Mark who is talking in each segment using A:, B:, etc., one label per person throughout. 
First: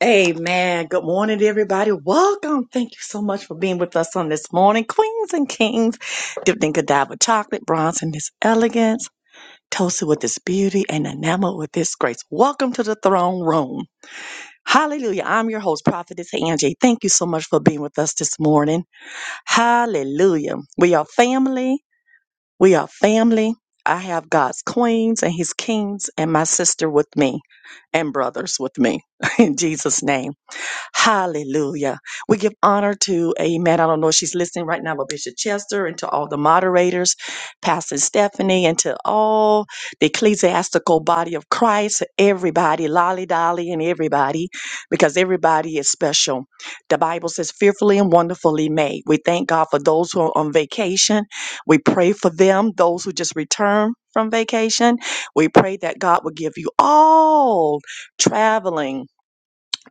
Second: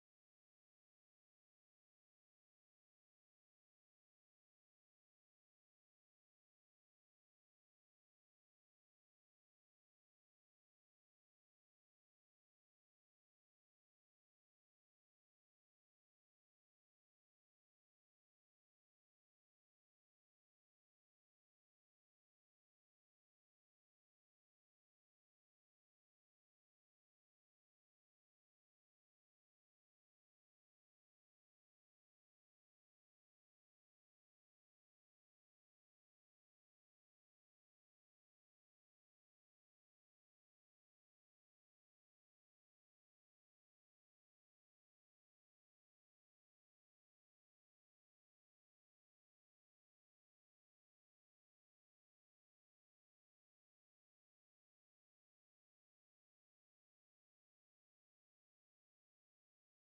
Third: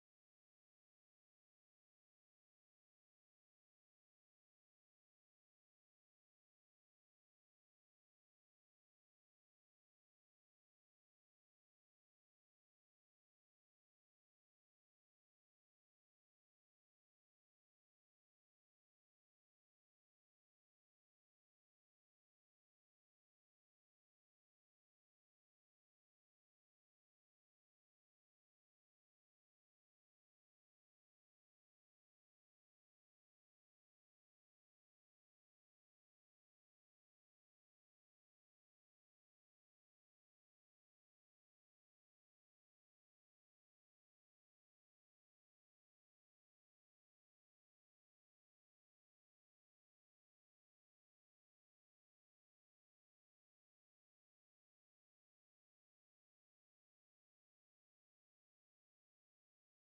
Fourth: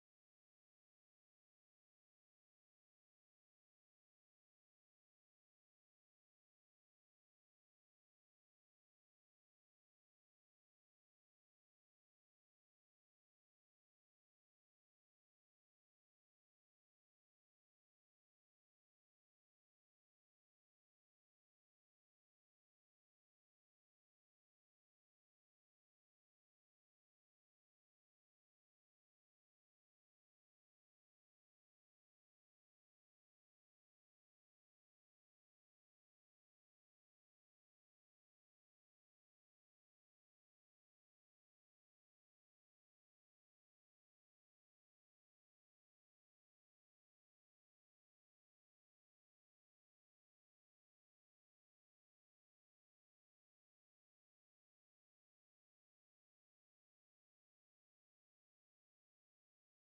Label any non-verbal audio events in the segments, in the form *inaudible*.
A: Amen. Good morning, everybody. Welcome. Thank you so much for being with us on this morning. Queens and kings, dipped in Godiva chocolate, bronze in this elegance, toasted with this beauty, and enamored with this grace. Welcome to the throne room. Hallelujah. I'm your host, Prophetess Angie. Thank you so much for being with us this morning. Hallelujah. We are family. We are family. I have God's queens and his kings and my sister with me and brothers with me *laughs* in Jesus name. Hallelujah. We give honor to amen. I don't know if she's listening right now, but Bishop Chester and to all the moderators, Pastor Stephanie and to all the ecclesiastical body of Christ, everybody, lolly dolly and everybody, because everybody is special. The Bible says fearfully and wonderfully made. We thank God for those who are on vacation we pray for them, those who just returned from vacation. We pray that God will give you all traveling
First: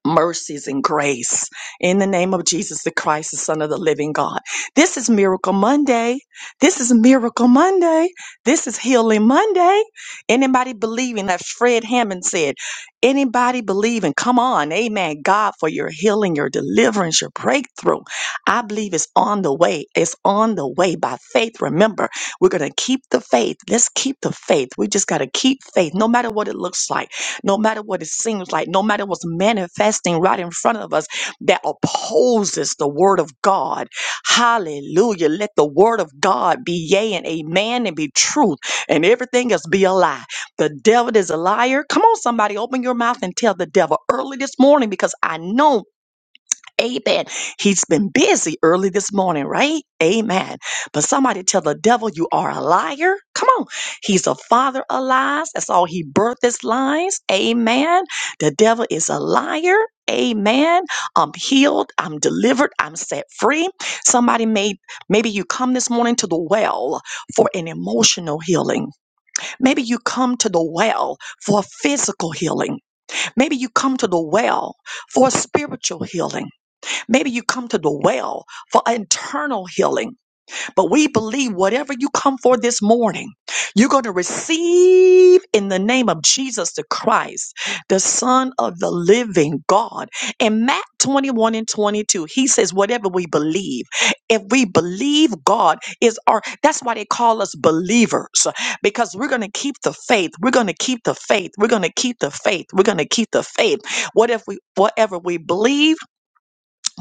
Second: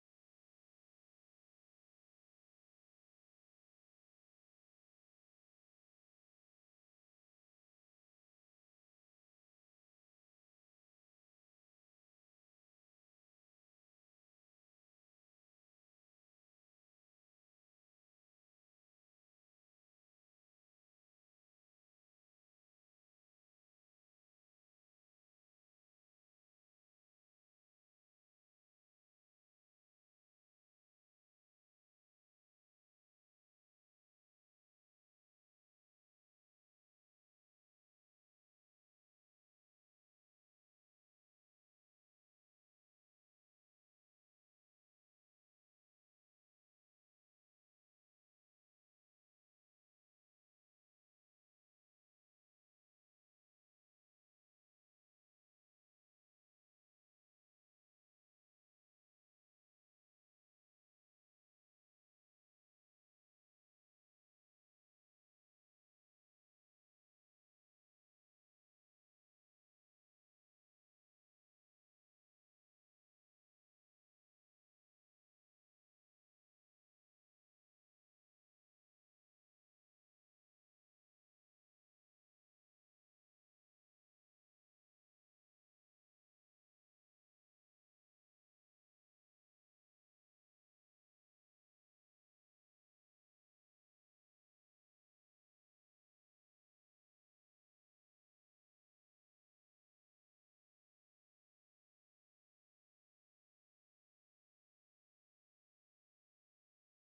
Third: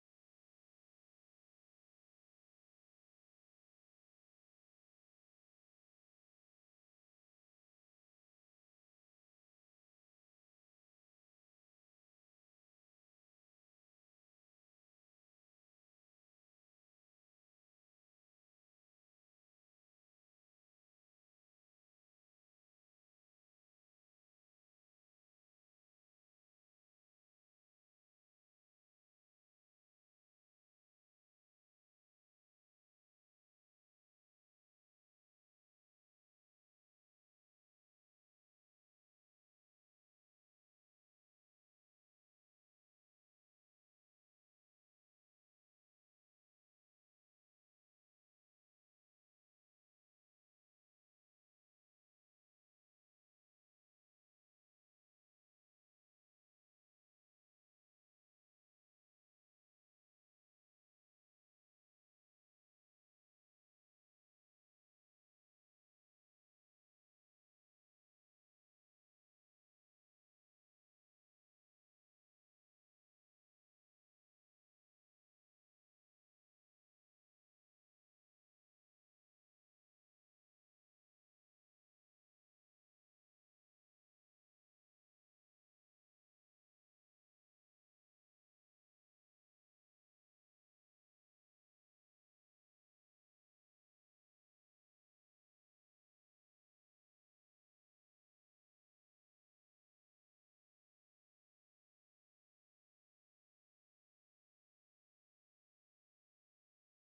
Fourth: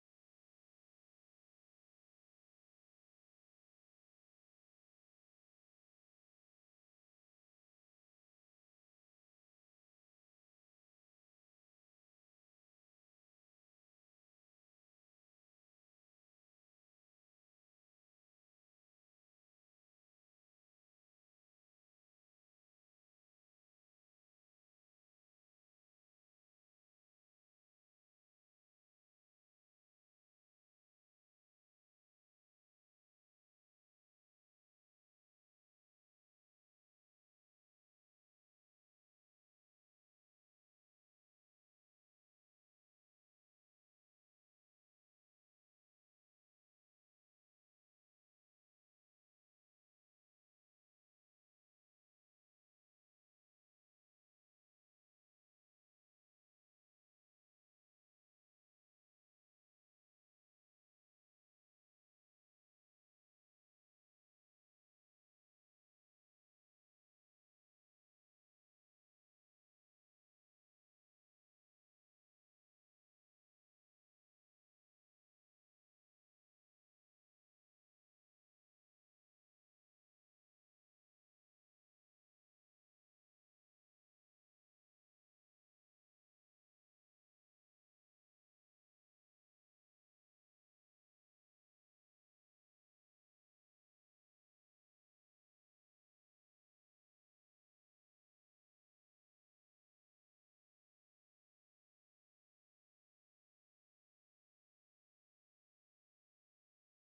A: mercies and grace in the name of Jesus the Christ, the Son of the living God. This is Miracle Monday. This is Miracle Monday. This is Healing Monday. Anybody believing that Fred Hammond said, anybody believing, come on, amen, God, for your healing, your deliverance, your breakthrough. I believe it's on the way. It's on the way by faith. Remember, we're going to keep the faith. Let's keep the faith. We just got to keep faith no matter what it looks like no matter what it seems like, no matter what's manifesting right in front of us that opposes the word of God. Hallelujah. Let the word of God be yea and amen and be truth, and everything else be a lie. The devil is a liar. Come on, somebody, open your mouth and tell the devil early this morning because I know Amen. He's been busy early this morning, right? Amen. But somebody tell the devil you are a liar. Come on. He's a father of lies. That's all he birthed is lies. Amen. The devil is a liar. Amen. I'm healed. I'm delivered. I'm set free. Somebody may, maybe you come this morning to the well for an emotional healing. Maybe you come to the well for physical healing. Maybe you come to the well for spiritual healing. Maybe you come to the well for internal healing, but we believe whatever you come for this morning, you're going to receive in the name of Jesus the Christ, the Son of the living God. In Matt 21 and 22, he says, Whatever we believe, if we believe God is our, that's why they call us believers, because we're going to keep the faith. We're going to keep the faith. We're going to keep the faith. We're going to keep the faith. What if we, whatever we believe,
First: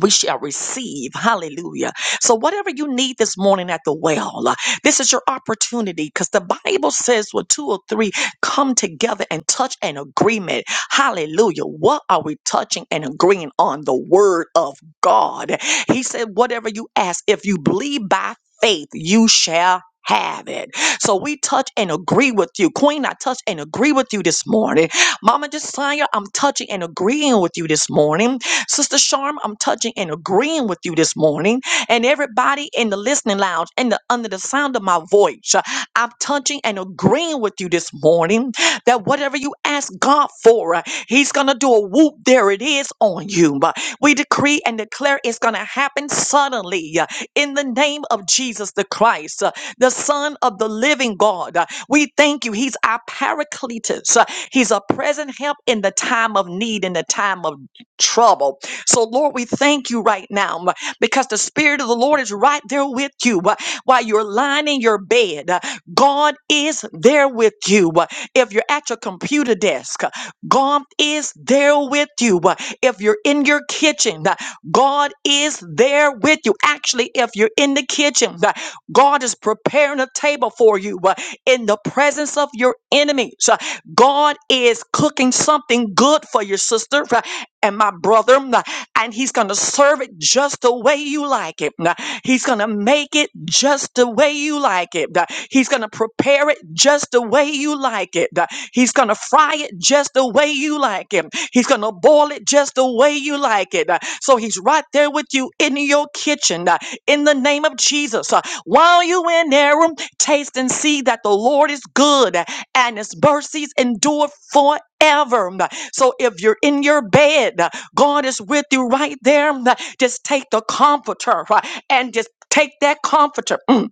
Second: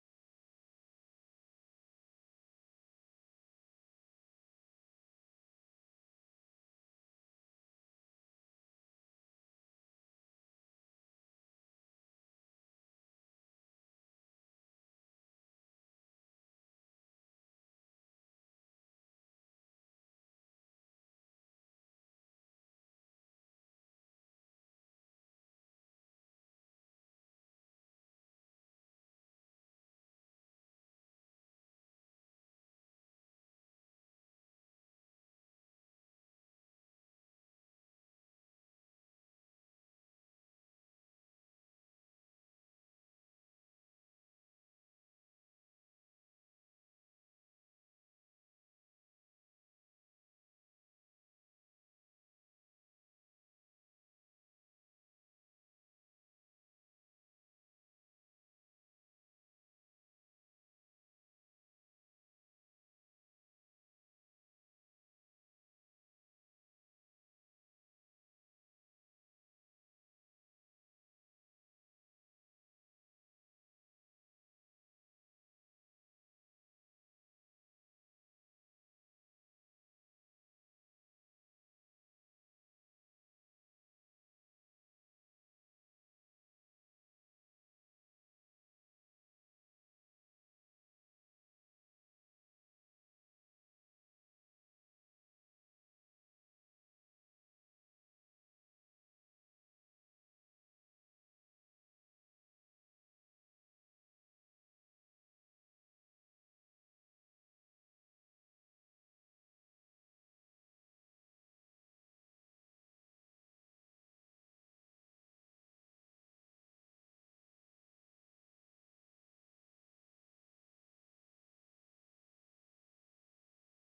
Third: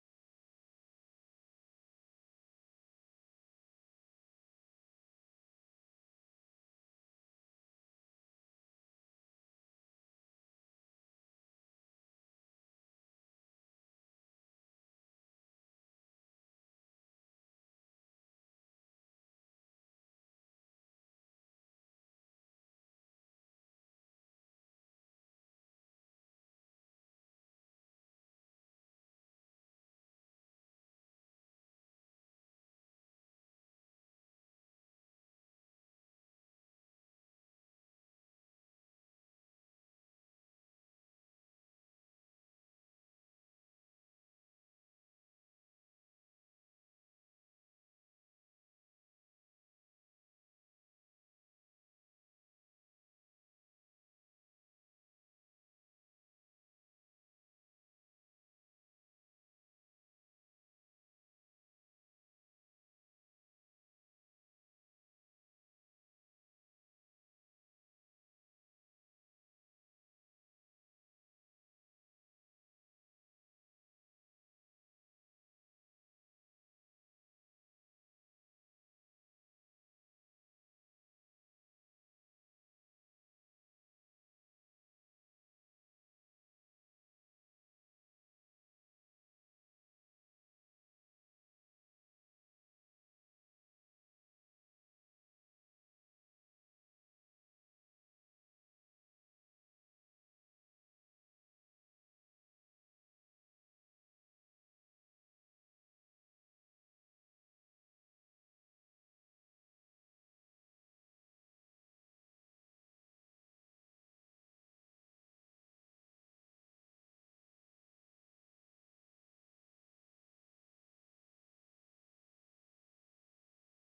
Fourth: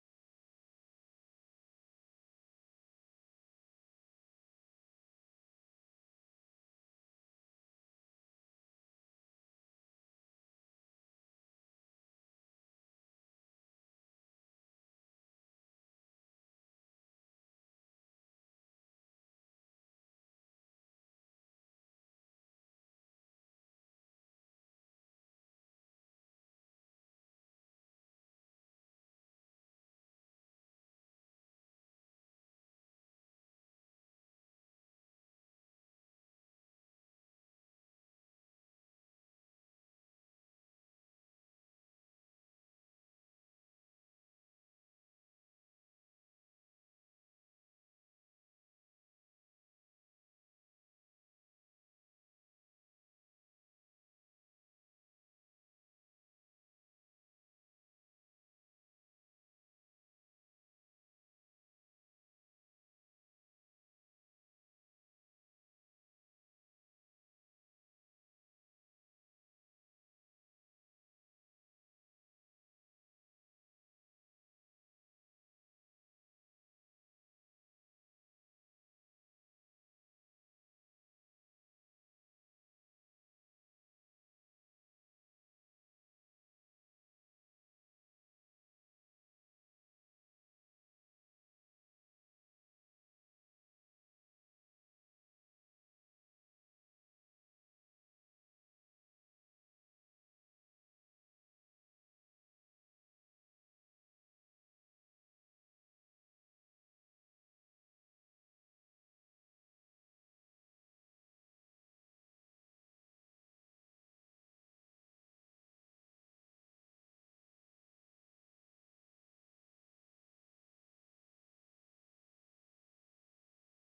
A: we shall receive. Hallelujah. So, whatever you need this morning at the well, uh, this is your opportunity because the Bible says, "Where two or three come together and touch an agreement." Hallelujah. What are we touching and agreeing on? The word of God. He said, Whatever you ask, if you believe by faith, you shall. Have it. So we touch and agree with you. Queen, I touch and agree with you this morning. Mama Josiah, I'm touching and agreeing with you this morning. Sister Sharm, I'm touching and agreeing with you this morning. And everybody in the listening lounge and the, under the sound of my voice, uh, I'm touching and agreeing with you this morning that whatever you ask God for, uh, He's going to do a whoop. There it is on you. Uh, We decree and declare it's going to happen suddenly uh, in the name of Jesus the Christ, uh, the Son of the living God. Uh, We thank you. He's our paracletus. Uh, He's a present help in the time of need, in the time of trouble so, Lord, we thank you right now um, because the Spirit of the Lord is right there with you uh, while you're lying in your bed. Uh, God is there with you. Uh, If you're at your computer desk, uh, God is there with you. Uh, If you're in your kitchen, uh, God is there with you. Actually, if you're in the kitchen, uh, God is preparing a table for you uh, in the presence of your enemies. Uh, God is cooking something good for your sister uh, and my brother and he's going to serve it just the way you like it. Now, He's going to make it just the way you like it. Now, He's going to prepare it just the way you like it. Now, He's going to fry it just the way you like it. He's going to boil it just the way you like it. Now, So he's right there with you in your kitchen now, in the name of Jesus. Uh, While you in there, um, taste and see that the Lord is good uh, and his mercies endure forever. Um, So if you're in your bed, nah, God is with you right there. Just take the comforter uh, and just take that comforter mm,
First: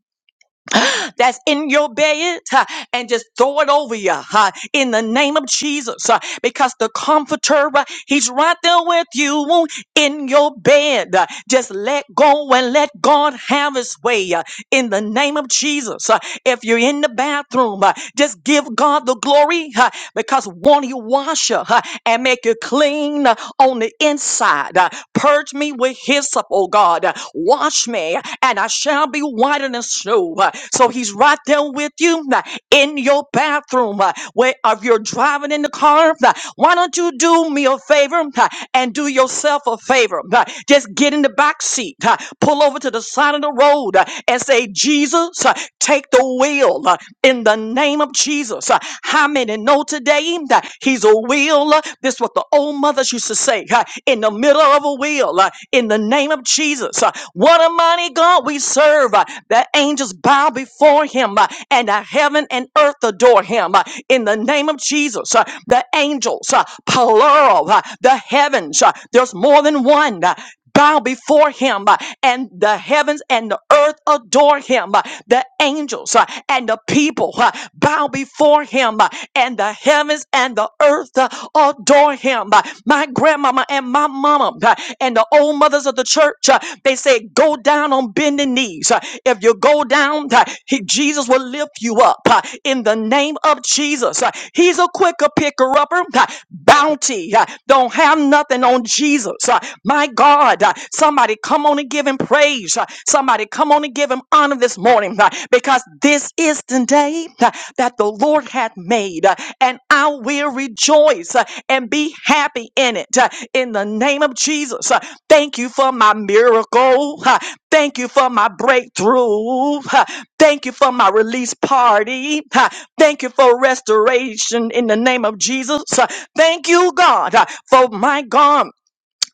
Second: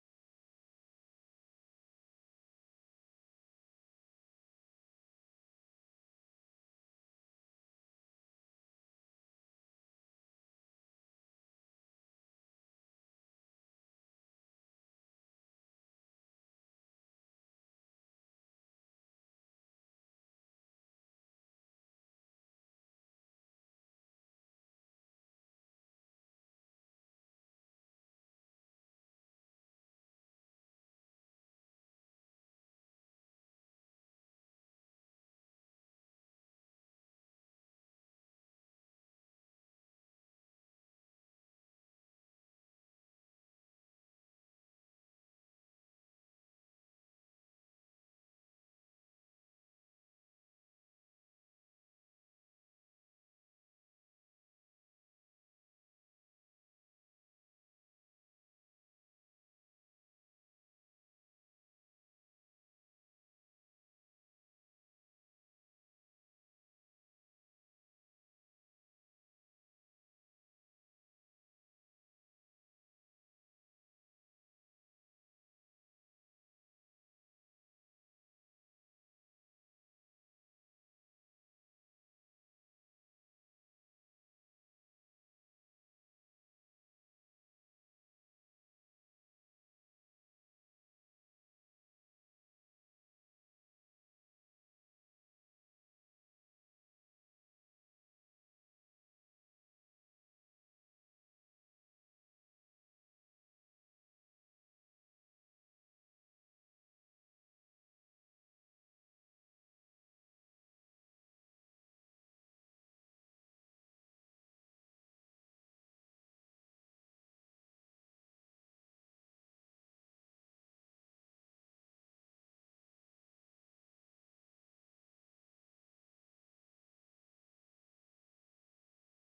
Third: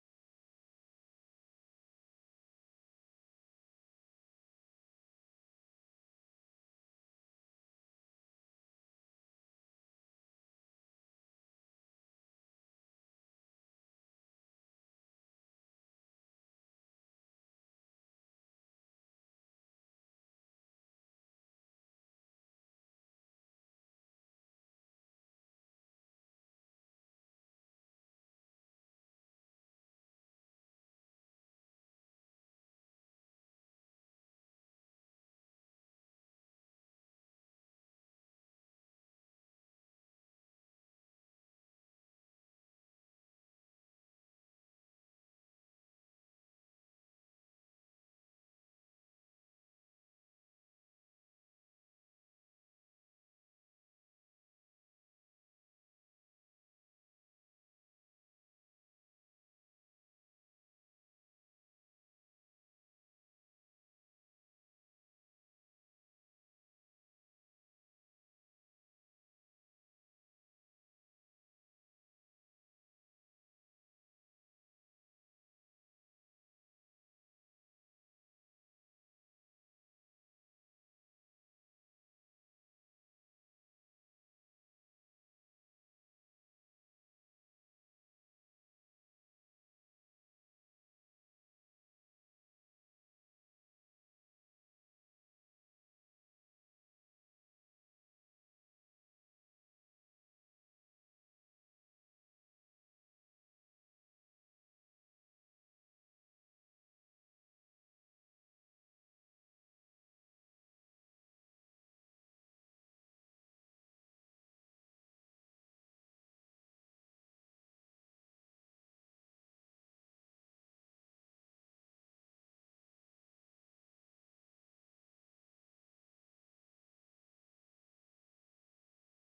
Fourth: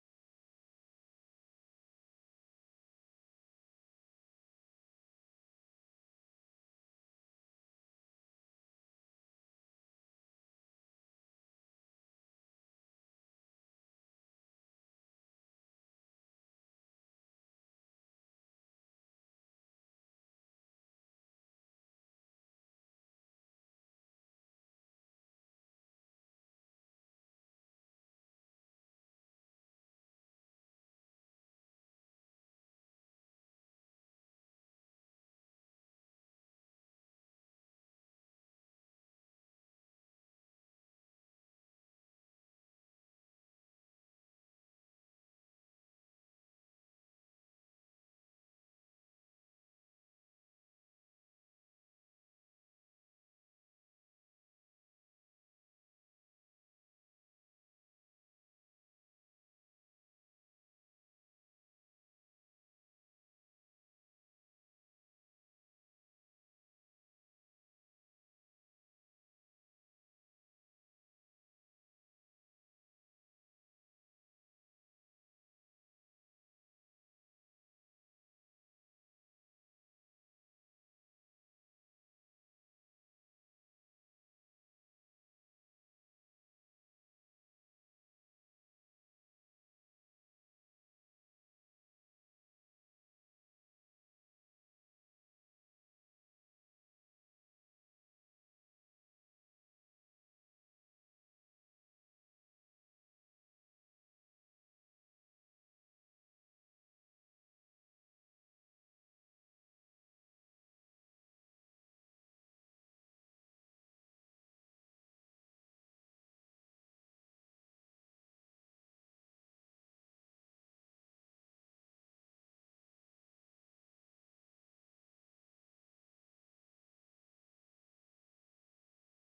A: that's in your bed uh, and just throw it over you uh, in the name of Jesus uh, because the comforter, uh, he's right there with you in your bed. Uh, Just let go and let God have his way uh, in the name of Jesus. Uh, If you're in the bathroom, uh, just give God the glory uh, because won't he wash you uh, and make you clean? uh, on the inside. Uh, Purge me with hyssop, oh God. Uh, Wash me, and I shall be whiter than snow. Uh, So he's right there with you uh, in your bathroom. uh, Where if you're driving in the car, uh, why don't you do me a favor uh, and do yourself a favor? uh, Just get in the back seat, uh, pull over to the side of the road, uh, and say, Jesus, uh, take the wheel. uh, in the name of Jesus. Uh, How many know today that he's a wheel? Uh, This is what the old mothers used to say uh, in the middle of a wheel, uh, in the name of Jesus. Uh, What a mighty God we serve. uh, The angels bow before him uh, and the heaven and earth adore him uh, in the name of Jesus. Uh, The angels, uh, plural, uh, the heavens, uh, there's more than one. uh, bow before him, uh, and the heavens and the earth adore him. uh, The angels uh, and the people uh, bow before him, uh, and the heavens and the earth uh, adore him. Uh, My grandmama and my mama uh, and the old mothers of the church, uh, they said, Go down on bended knees. Uh, If you go down, uh, he- Jesus will lift you up. Uh, In the in the name of Jesus. Uh, He's a quicker picker upper. Uh, Bounty. uh, Don't have nothing on Jesus. Uh, My God. uh, Somebody come on and give him praise. Uh, Somebody come on and give him honor this morning uh, because this is the day uh, that the Lord hath made uh, and I will rejoice uh, and be happy in it. uh, In the name of Jesus. Uh, Thank you for my miracle. Uh, Thank you for my breakthrough. *laughs* Thank you for my release party. Ha. Thank you for restoration in the name of Jesus. Ha. Thank you, God, ha, for my God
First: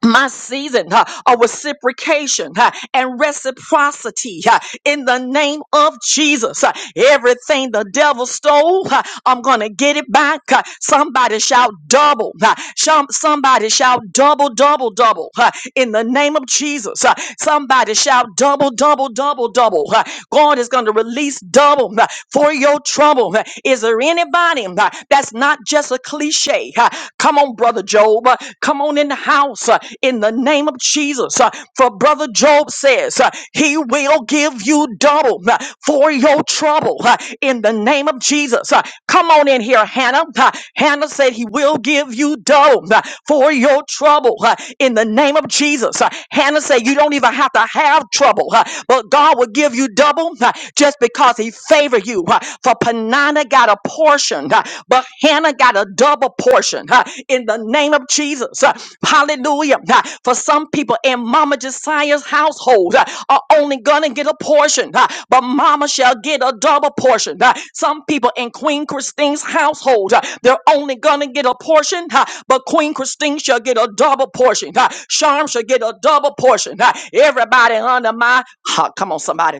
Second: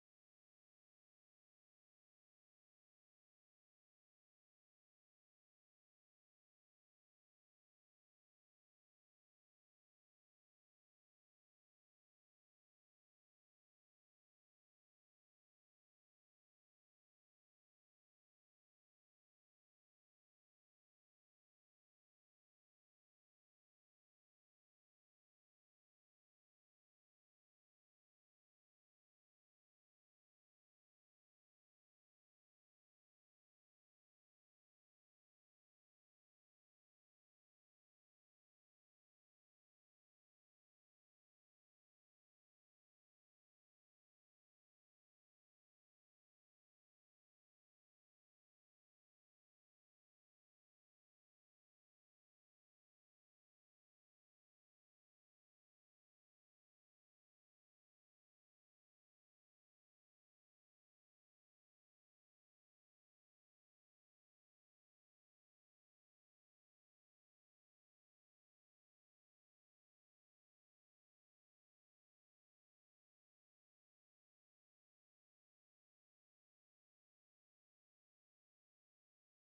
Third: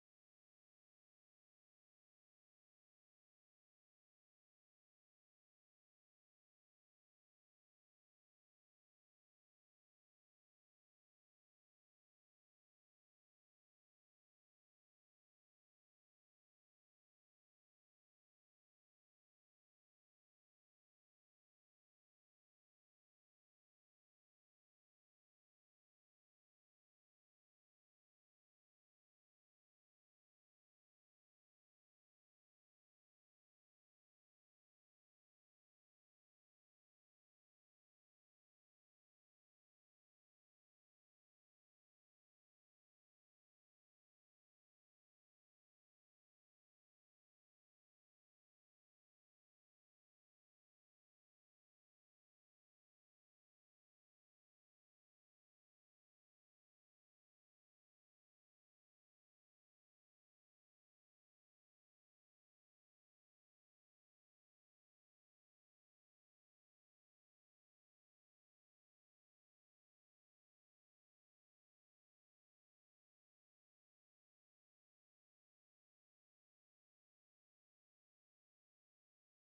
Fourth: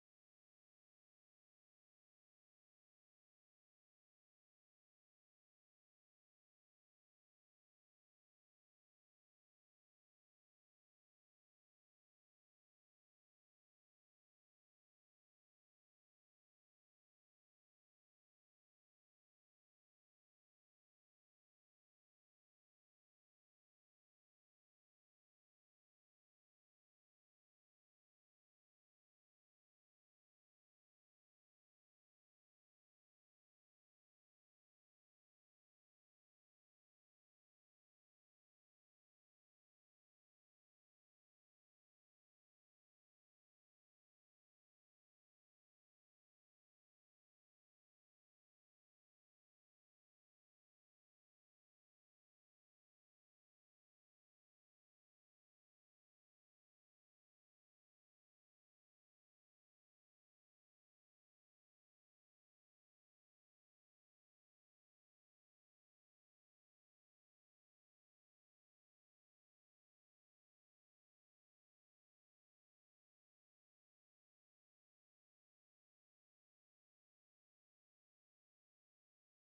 A: my season uh, of reciprocation uh, and reciprocity uh, in the name of Jesus. Uh, everything the devil stole, uh, I'm going to get it back. Uh, somebody shout double. Uh, some- somebody shout double, double, double uh, in the name of Jesus. Uh, somebody shout double, double, double, double. Uh, God is going to release double uh, for your trouble. Uh, Is there anybody uh, that's not just a cliche? Uh, Come on, Brother Job. Uh, Come on in the house. huh in the name of Jesus. Uh, For Brother Job says, uh, He will give you double uh, for your trouble uh, in the name of Jesus. Uh, Come on in here, Hannah. Uh, Hannah said, He will give you double uh, for your trouble uh, in the name of Jesus. Uh, Hannah said, You don't even have to have trouble, uh, but God will give you double uh, just because He favored you. uh, For Panana got a portion. uh, but Hannah got a double portion huh, in the name of Jesus. huh. Hallelujah. huh. For some people in Mama Josiah's household huh, are only going to get a portion, huh, but Mama shall get a double portion. huh. Some people in Queen Christine's household, huh, they're only going to get a portion, huh, but Queen Christine shall get a double portion. huh. Sharm shall get a double portion. huh. Everybody under my, huh, come on, somebody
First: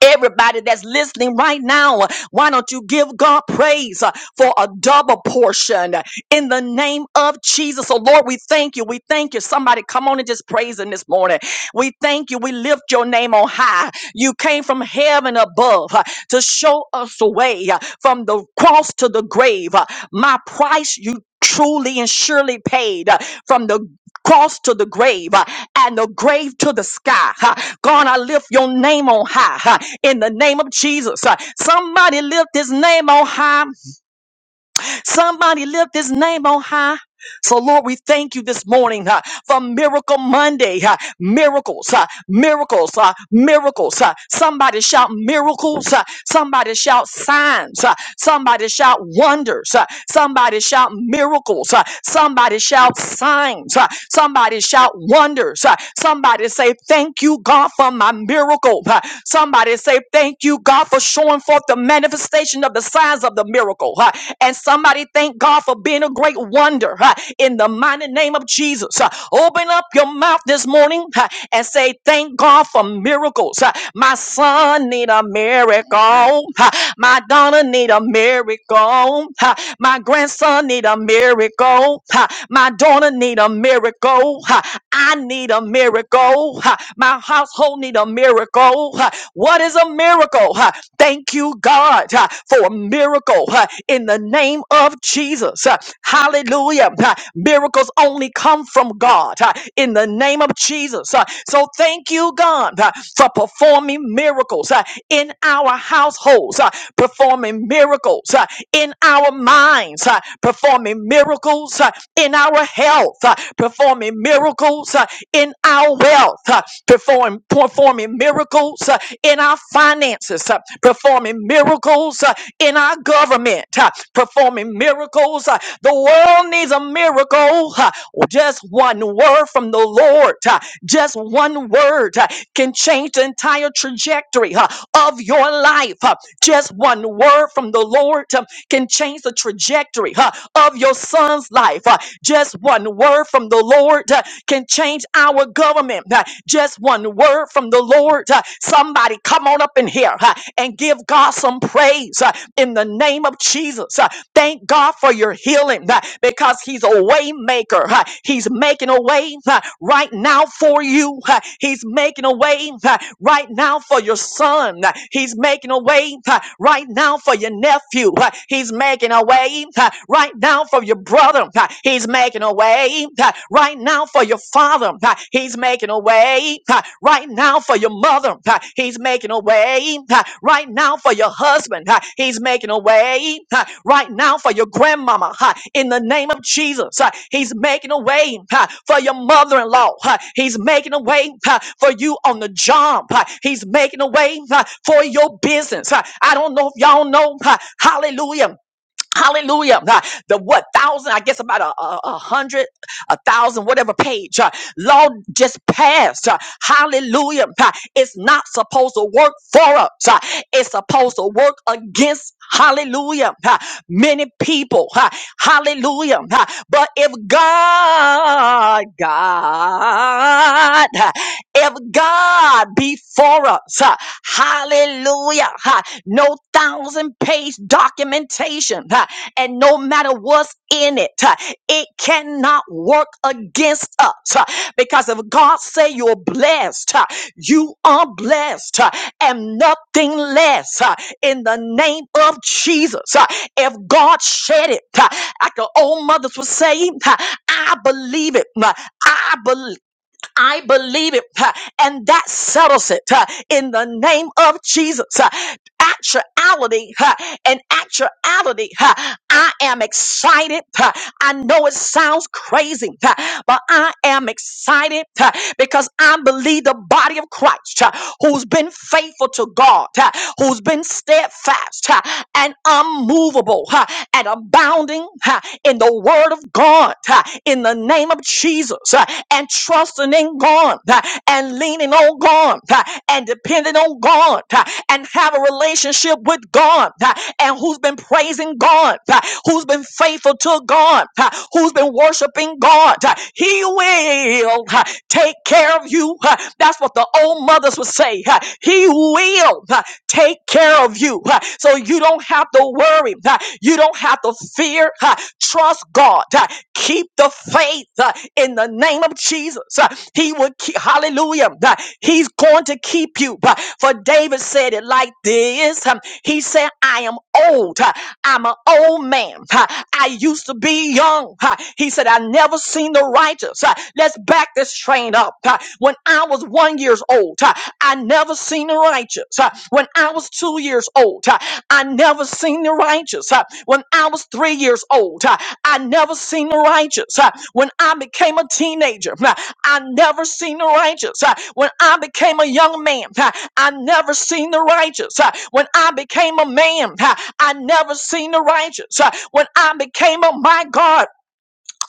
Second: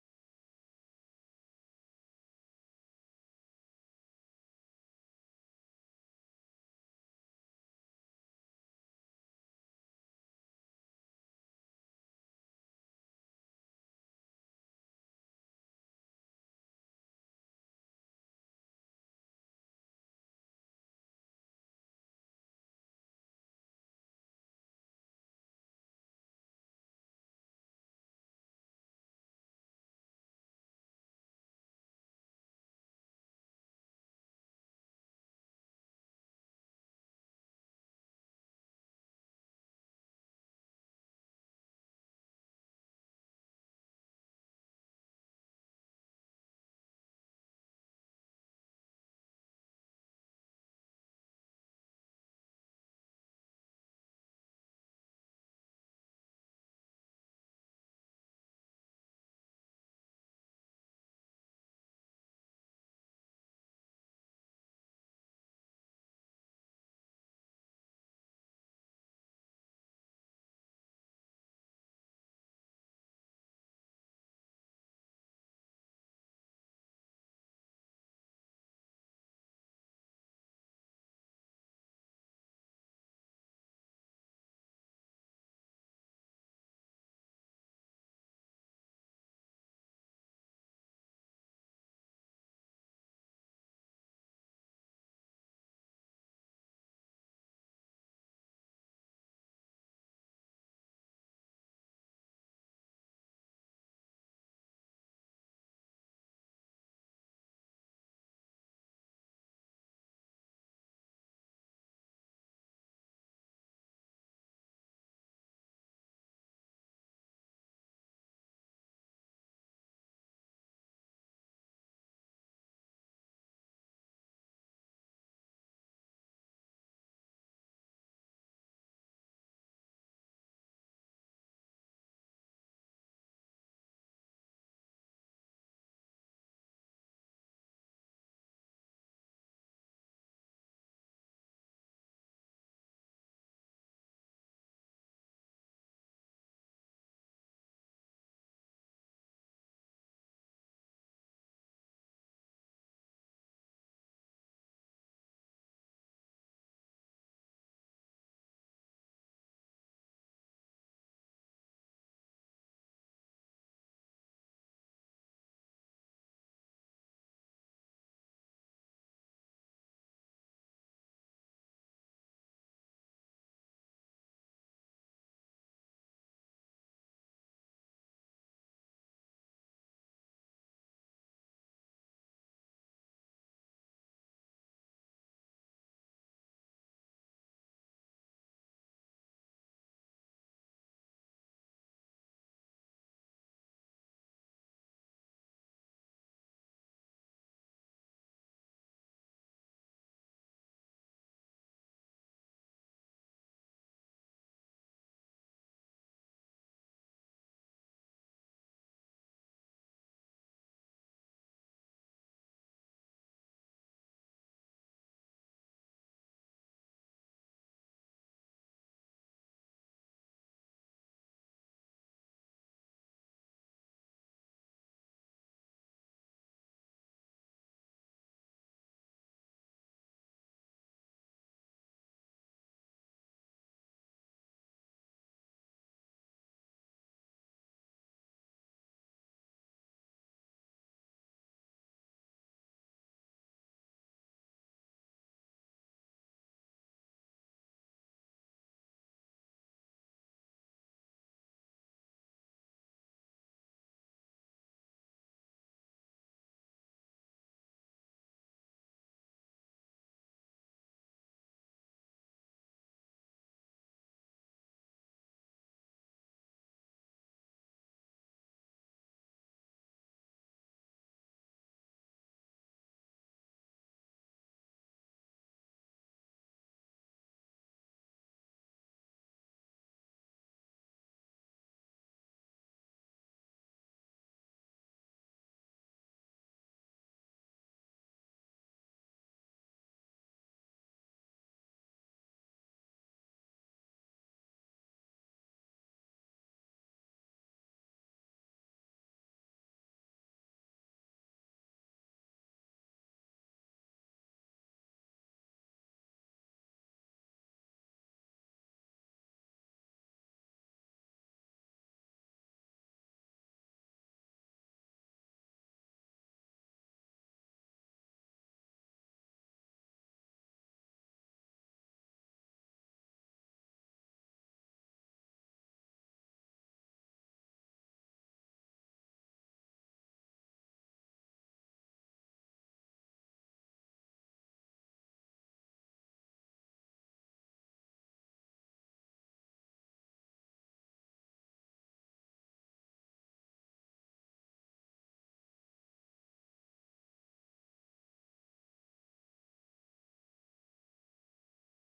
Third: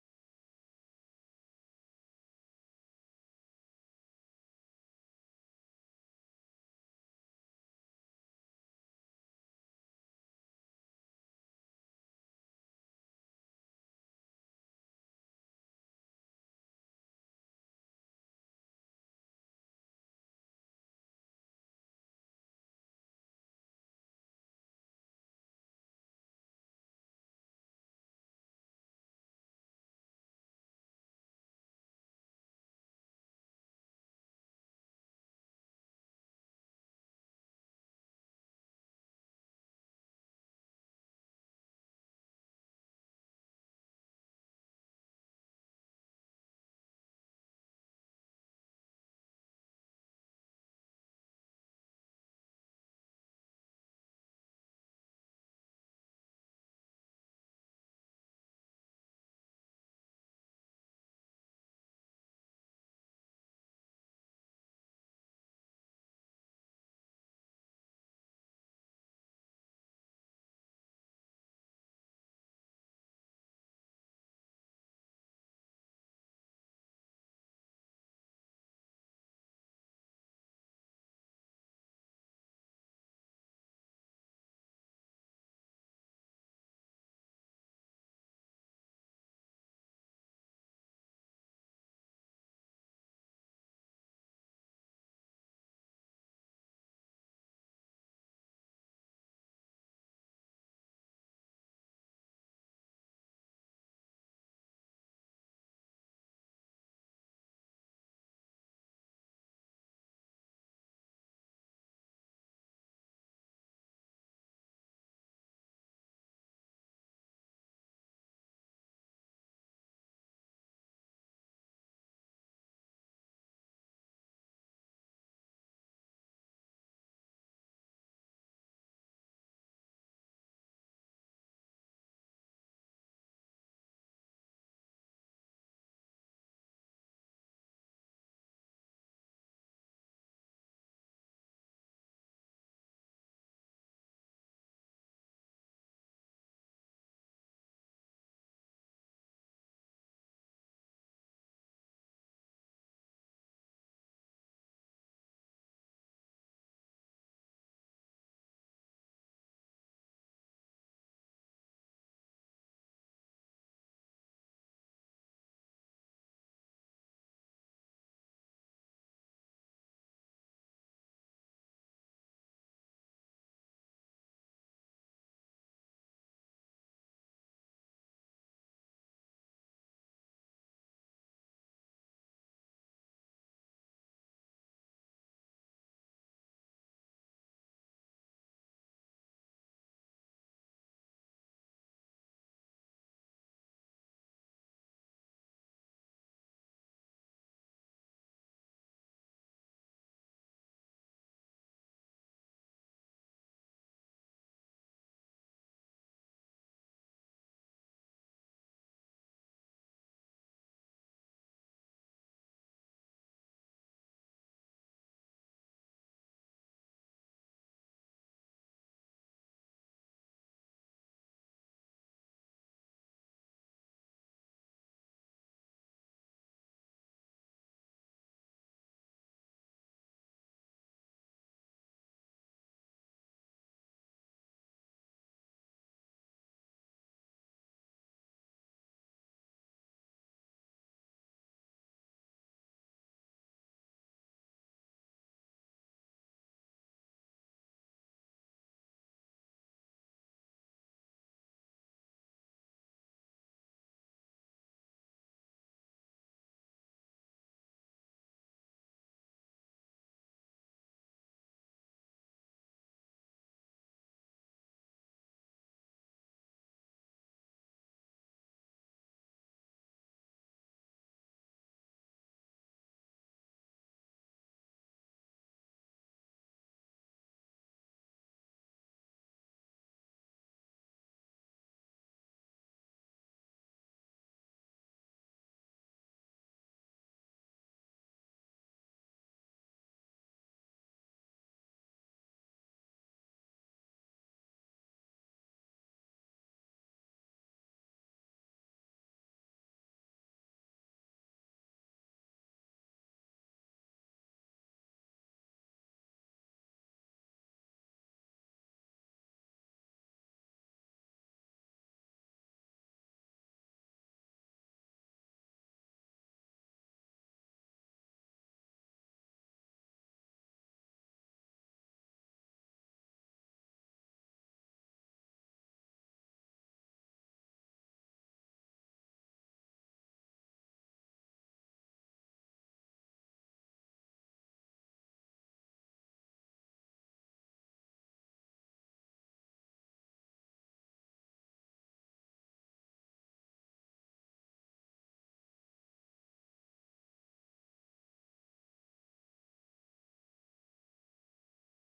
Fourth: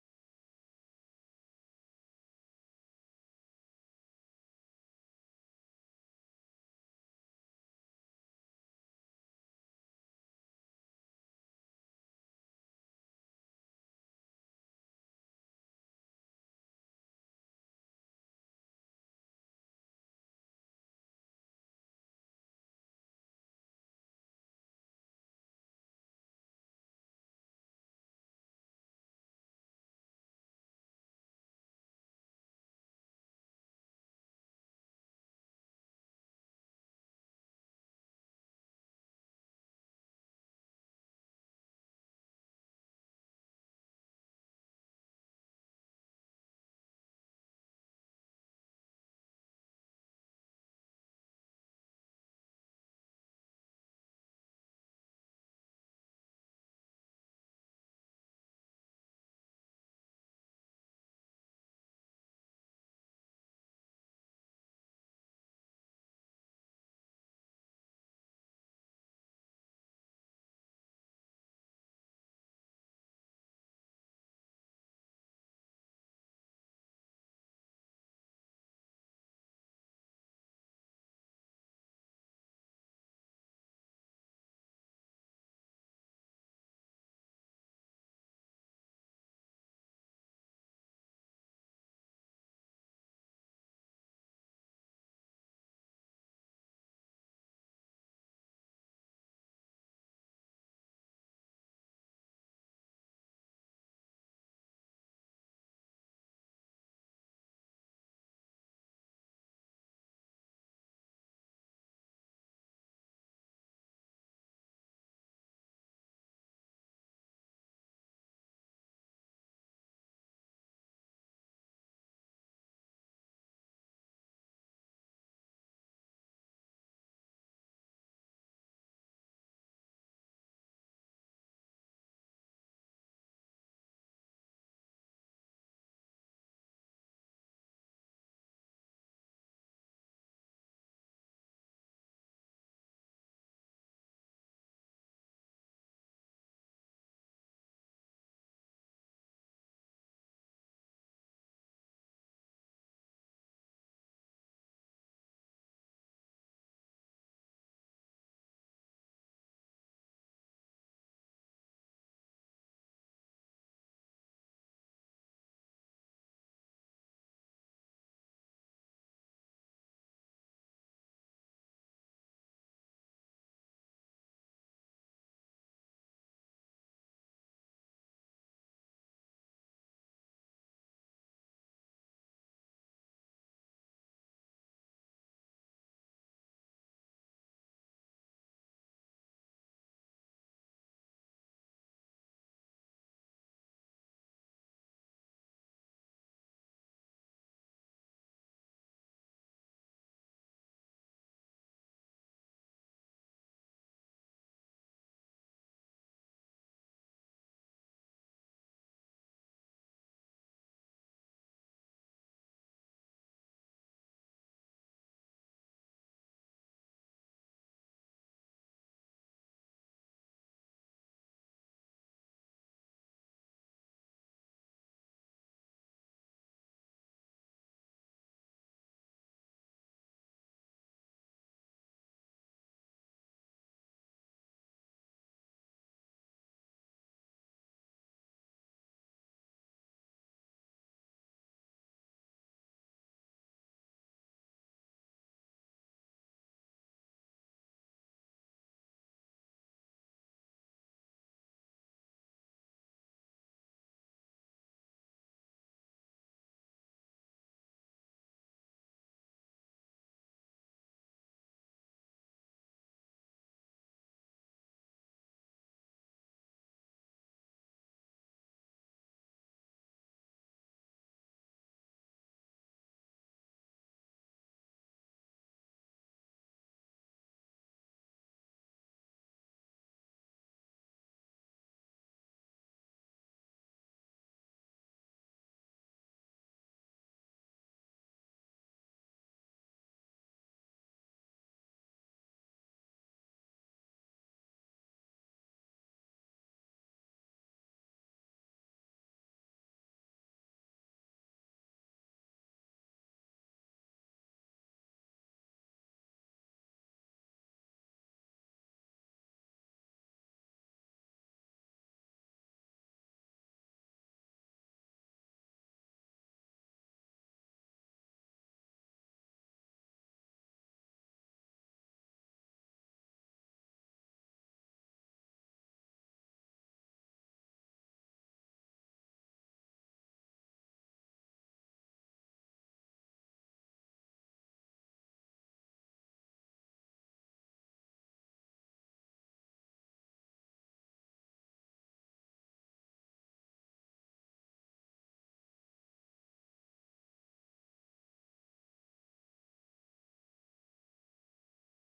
A: Everybody that's listening right now, why don't you give God praise uh, for a double portion in the name of Jesus? So, Lord, we thank you. We thank you. Somebody come on and just praise Him this morning. We thank you. We lift your name on high. You came from heaven above uh, to show us the way uh, from the cross to the grave. Uh, My price you truly and surely paid uh, from the cross to the grave uh, and the grave to the sky. uh, God, I lift your name on high uh, in the name of Jesus. uh, Somebody lift his name on high. Somebody lift his name on high. So, Lord, we thank you this morning uh, for Miracle Monday. uh, miracles, uh, miracles, uh, miracles. uh, somebody shout miracles. uh, somebody shout signs. uh, somebody shout wonders. uh, somebody shout miracles. uh, somebody shout signs. uh, somebody shout wonders. uh, somebody say, Thank you, God, for my miracle. uh, somebody say, Thank you, God, for showing forth the manifestation of the signs of the miracle. uh, and somebody thank God for being a great wonder huh, in the mighty name of Jesus. Huh, Open up your mouth this morning huh, and say, Thank God for miracles. Huh, My son need a miracle. Huh, My daughter need a miracle. Huh, My grandson need a miracle. Huh, My daughter need a miracle. Huh, I need a miracle. Huh, My household need a miracle. Huh, What is a miracle? Huh? Thank you, God, uh, for a miracle uh, in the name of Jesus. Uh, Hallelujah. Uh, Miracles only come from God uh, in the name of Jesus. Uh, So thank you, God, uh, for performing miracles uh, in our households, uh, performing miracles uh, in our minds, uh, performing miracles uh, in our health, uh, performing miracles uh, in our wealth, uh, perform, performing miracles uh, in our finances, uh, performing miracles uh, in our government, uh, performing miracles. uh, The world needs a miracle. uh, Just one word from the Lord, uh, just one word uh, can change the entire trajectory uh, of your life. uh, Just one word from the Lord uh, can change the trajectory uh, of your son's life. uh, Just one word from the Lord uh, can change our government. Uh, Just one word from the Lord. Uh, Somebody come on up in here uh, and give God some praise uh, in the name of Jesus. Uh, Thank God for your healing uh, because He's a way maker. uh, He's making a way uh, right now for you. uh, He's making a way uh, right now for your son. uh, He's making a way uh, right now for your nephew. uh, He's making a way uh, right now for your brother. uh, He's making a way uh, right now for your father. uh, He's making a way way uh, right now for your mother. uh, He's making a way uh, right now for your husband. uh, He's making a way uh, right now for your grandmama. uh, In the name of Jesus, uh, He's making a way uh, for your mother in law. He's making a way uh, for you on the job. uh, He's making a way uh, for your business. uh, I don't know if y'all know. uh, Hallelujah. Hallelujah. Uh, The what thousand, I guess about a, a, a hundred, a thousand, whatever page. Uh, law just passed. Uh, hallelujah. Uh, it's not supposed to work for us. Uh, it's supposed to work against hallelujah. Uh, many people. Uh, hallelujah. Uh, but if God, God if God be for us, huh, hallelujah, huh, no thousand page documentation, huh, and no matter what's in it, huh, it cannot work against us. huh, Because if God say you're blessed, huh, you are blessed huh, and nothing less huh, in the name of Jesus. huh. If God said it, huh, like the old mothers would say, huh, I believe it. huh, I believe. I believe it, uh, and that settles it uh, in the name of Jesus. uh, Actuality uh, and actuality, uh, I am excited. uh, I know it sounds crazy, uh, but I am excited uh, because I believe the body of Christ uh, who's been faithful to God, uh, who's been steadfast uh, and unmovable uh, and abounding uh, in the word of God uh, in the name of Jesus. Jesus uh, and trusting in God uh, and leaning on God uh, and depending on God uh, and have a relationship with God uh, and who's been praising God, uh, who's been faithful to God, uh, who's been worshiping God. uh, He will uh, take care of you. uh, That's what the old mothers would say. uh, He will uh, take care of you. uh, So you don't have to worry. uh, You don't have to fear. uh, Trust God. Uh, Keep the faith uh, in the name of Jesus. Uh, He would keep, hallelujah. Uh, He's going to keep you. Uh, For David said it like this. Um, He said, I am old. Uh, I'm an old man. Uh, I used to be young. Uh, He said, I never seen the righteous. Uh, Let's back this train up. Uh, When I was one years old, uh, I never seen the righteous. Uh, When I was two years old, uh, I never seen the righteous. Uh, When I was three years old. Uh, I never seen the righteous. Uh, When I became a teenager, uh, I never seen the righteous. Uh, When I became a young man, uh, I never seen the righteous. Uh, When I became a man, uh, I never seen the righteous. Uh, When I became a my God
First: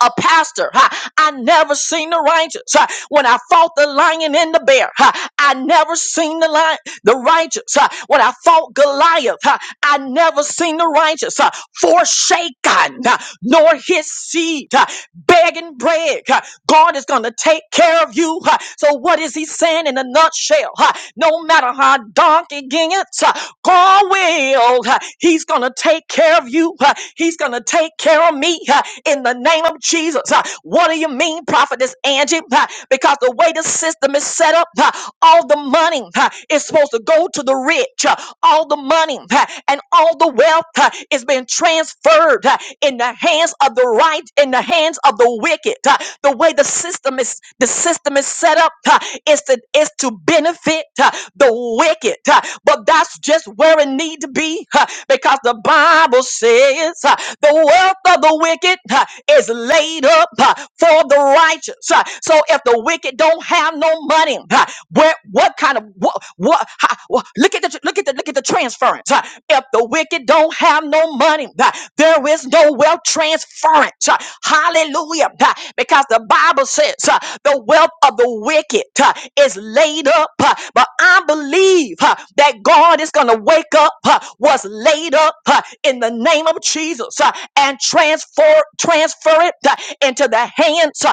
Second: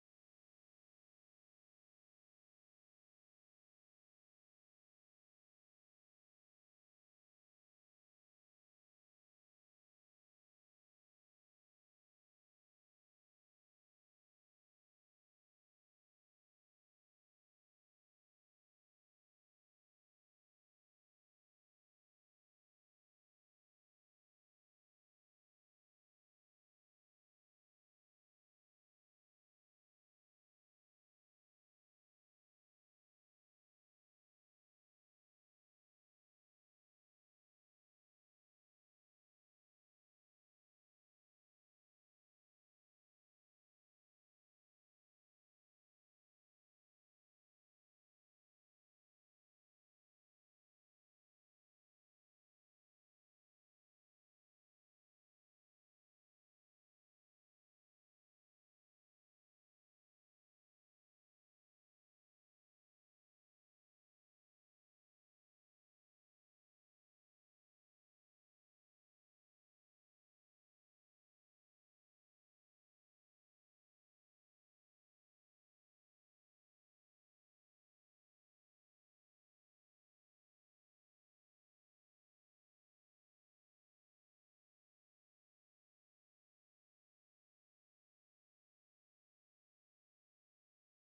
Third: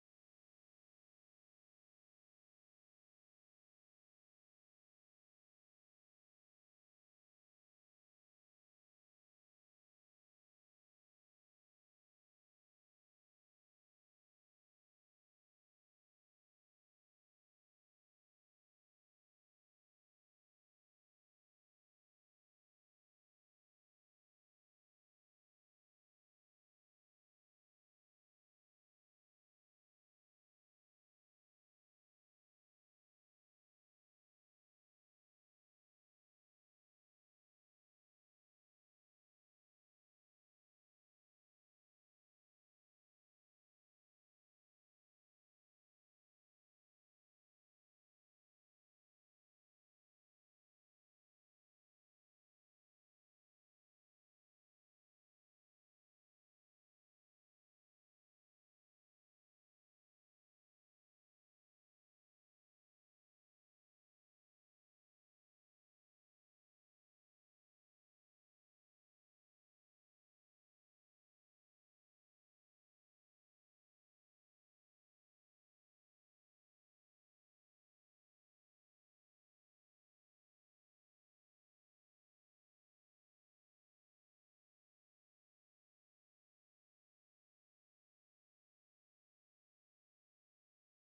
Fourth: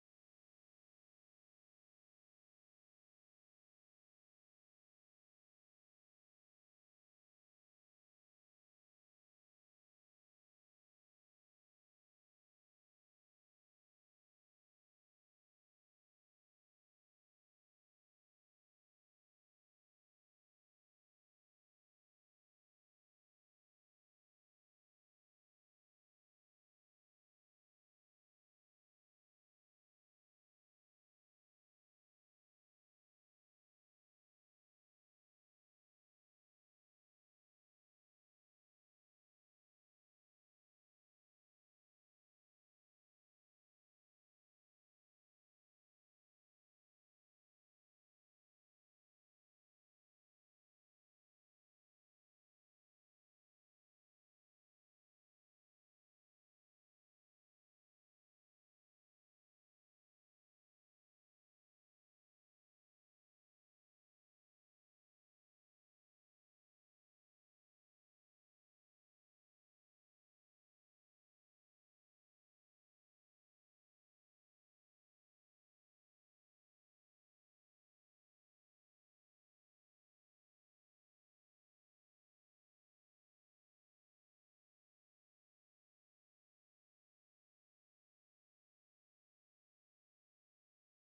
A: a pastor. huh, I never seen the righteous. huh. When I fought the lion and the bear, huh, I never seen the lion, the righteous. huh. When I fought Goliath, huh, I never seen the righteous huh, forsaken, huh, nor his seed huh, begging bread. huh. God is going to take care of you. huh. So what is he saying in a nutshell? huh? No matter how dark it gets, huh, God will. huh, He's going to take care of you. huh, He's going to take care of me. huh? in the name of Jesus. Uh, What do you mean, prophetess Angie? Uh, Because the way the system is set up, uh, all the money uh, is supposed to go to the rich. Uh, All the money uh, and all the wealth uh, is being transferred uh, in the hands of the right, in the hands of the wicked. Uh, The way the system is the system is set up uh, is to is to benefit uh, the wicked. Uh, But that's just where it need to be uh, because the Bible says is. uh, The wealth of the wicked uh, is laid up uh, for the righteous. Uh, So if the wicked don't have no money, uh, where what kind of what, what how, wha- look at the look at the look at the transference. uh, If the wicked don't have no money, uh, there is no wealth transference. uh, Hallelujah. uh, Because the Bible says uh, the wealth of the wicked uh, is laid up. uh, But I believe uh, that God is going to wake up uh, what's laid up uh, in the name of Jesus uh, and transfer transfer it uh, into the hands uh,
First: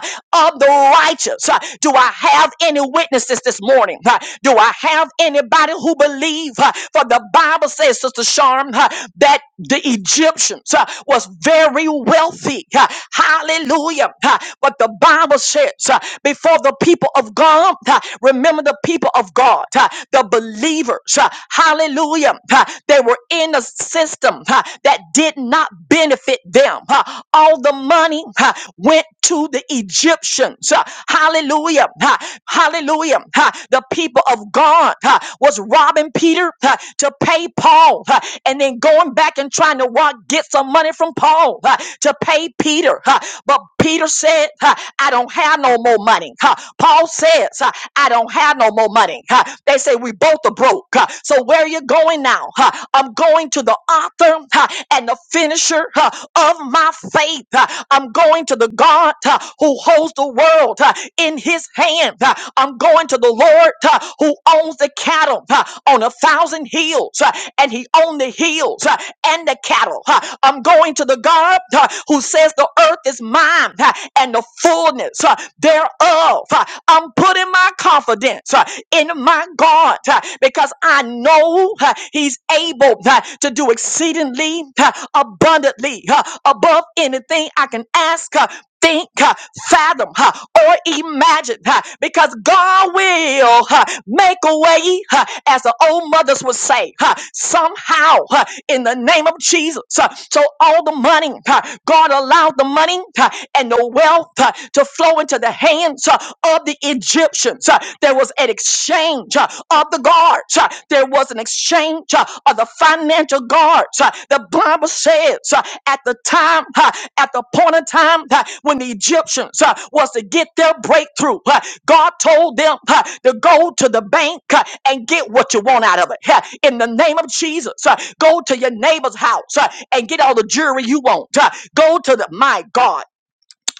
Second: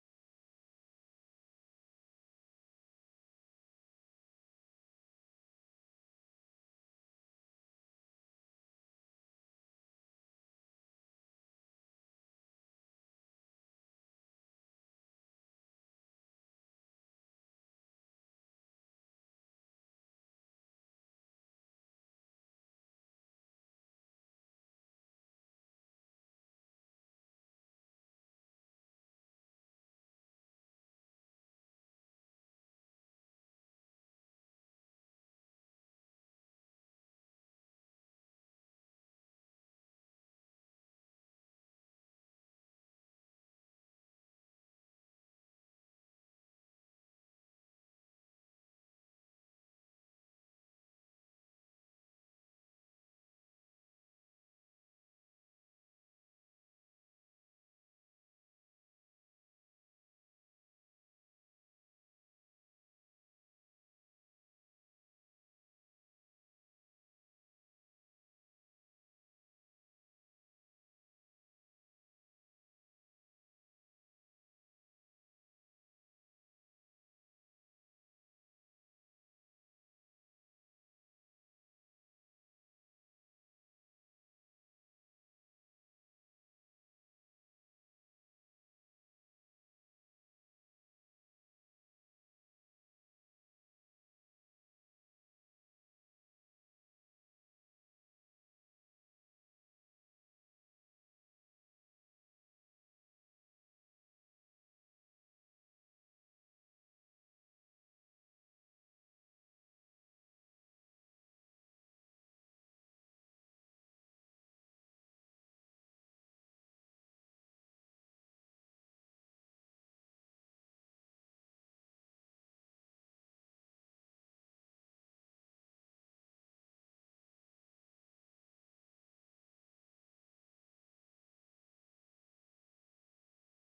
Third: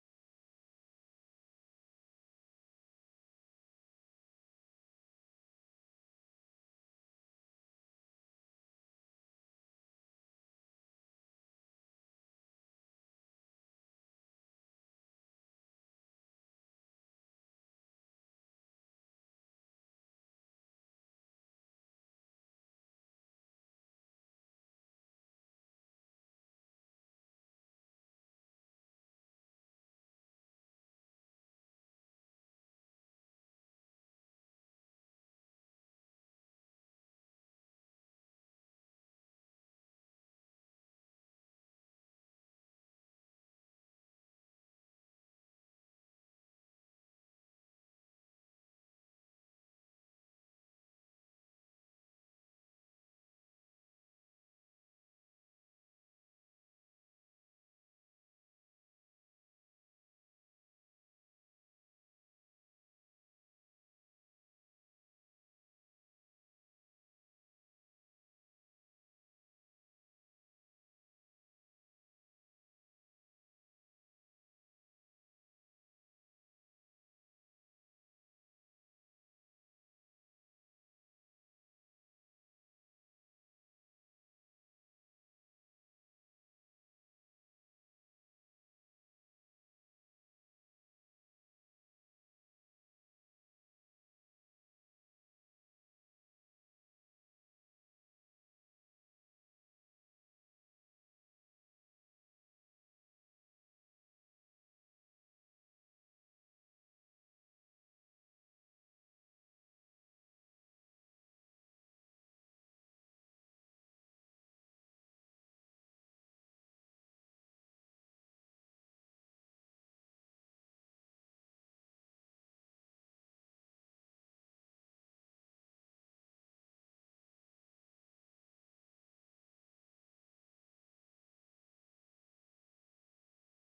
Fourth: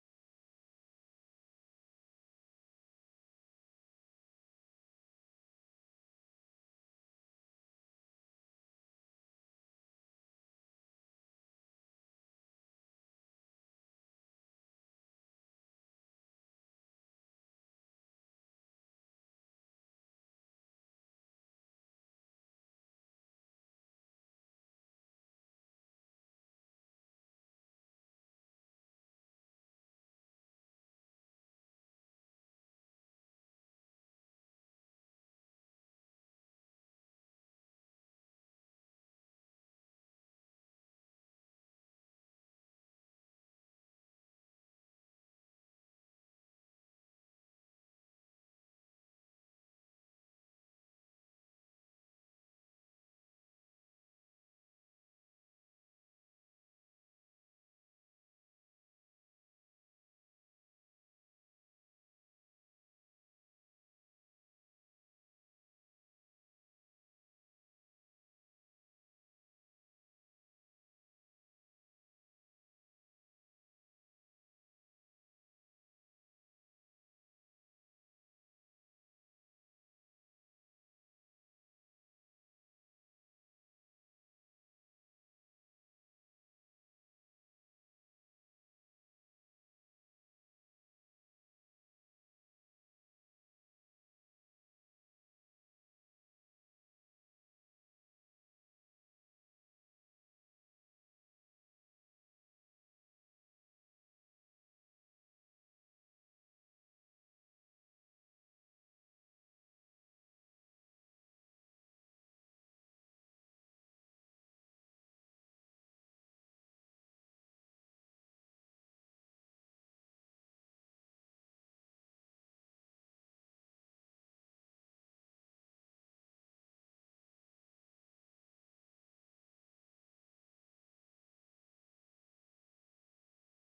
A: of the righteous. Uh, Do I have any witnesses this morning? Uh, Do I have anybody who believe? uh, For the Bible says, Sister Sharm, uh, that the Egyptians uh, was very wealthy. Uh, Hallelujah. Uh, But the Bible says, uh, before the people of God, uh, remember the people of God, uh, the believers. Uh, Hallelujah. Ha, They were in a system ha, that did not benefit them. Ha, All the money ha, went to the Egyptians. Ha, Hallelujah. Ha, Hallelujah. Ha, The people of God ha, was robbing Peter ha, to pay Paul ha, and then going back and trying to rob, get some money from Paul ha, to pay Peter. ha. But Peter said, ha, I don't have no more money. ha. Paul says, ha, I don't have no more money huh? They say we both are broke. huh? So where are you going now? huh? I'm going to the author huh, and the finisher huh, of my faith. huh? I'm going to the God huh, who holds the world huh, in his hand. huh? I'm going to the Lord huh, who owns the cattle huh, on a thousand hills huh, and he owns the hills huh, and the cattle. huh? I'm going to the God huh, who says the earth is mine huh, and the fullness huh, thereof. huh? I'm putting my confidence uh, in my God uh, because I know uh, He's able uh, to do exceedingly uh, abundantly uh, above anything I can ask, uh, think, uh, fathom, uh, or imagine uh, because God will uh, make a way, uh, as the old mothers would say, uh, somehow uh, in the name of Jesus. Uh, so all the money, uh, God allowed the money uh, and the wealth uh, to flow go into the hands uh, of the Egyptians. Uh, There was an exchange uh, of the guards. Uh, There was an exchange uh, of the financial guards. Uh, The Bible says uh, at the time, uh, at the point in time uh, when the Egyptians uh, was to get their breakthrough, uh, God told them uh, to go to the bank uh, and get what you want out of it. Uh, In the name of Jesus, uh, go to your neighbor's house uh, and get all the jewelry you want. Uh, Go to the, my God.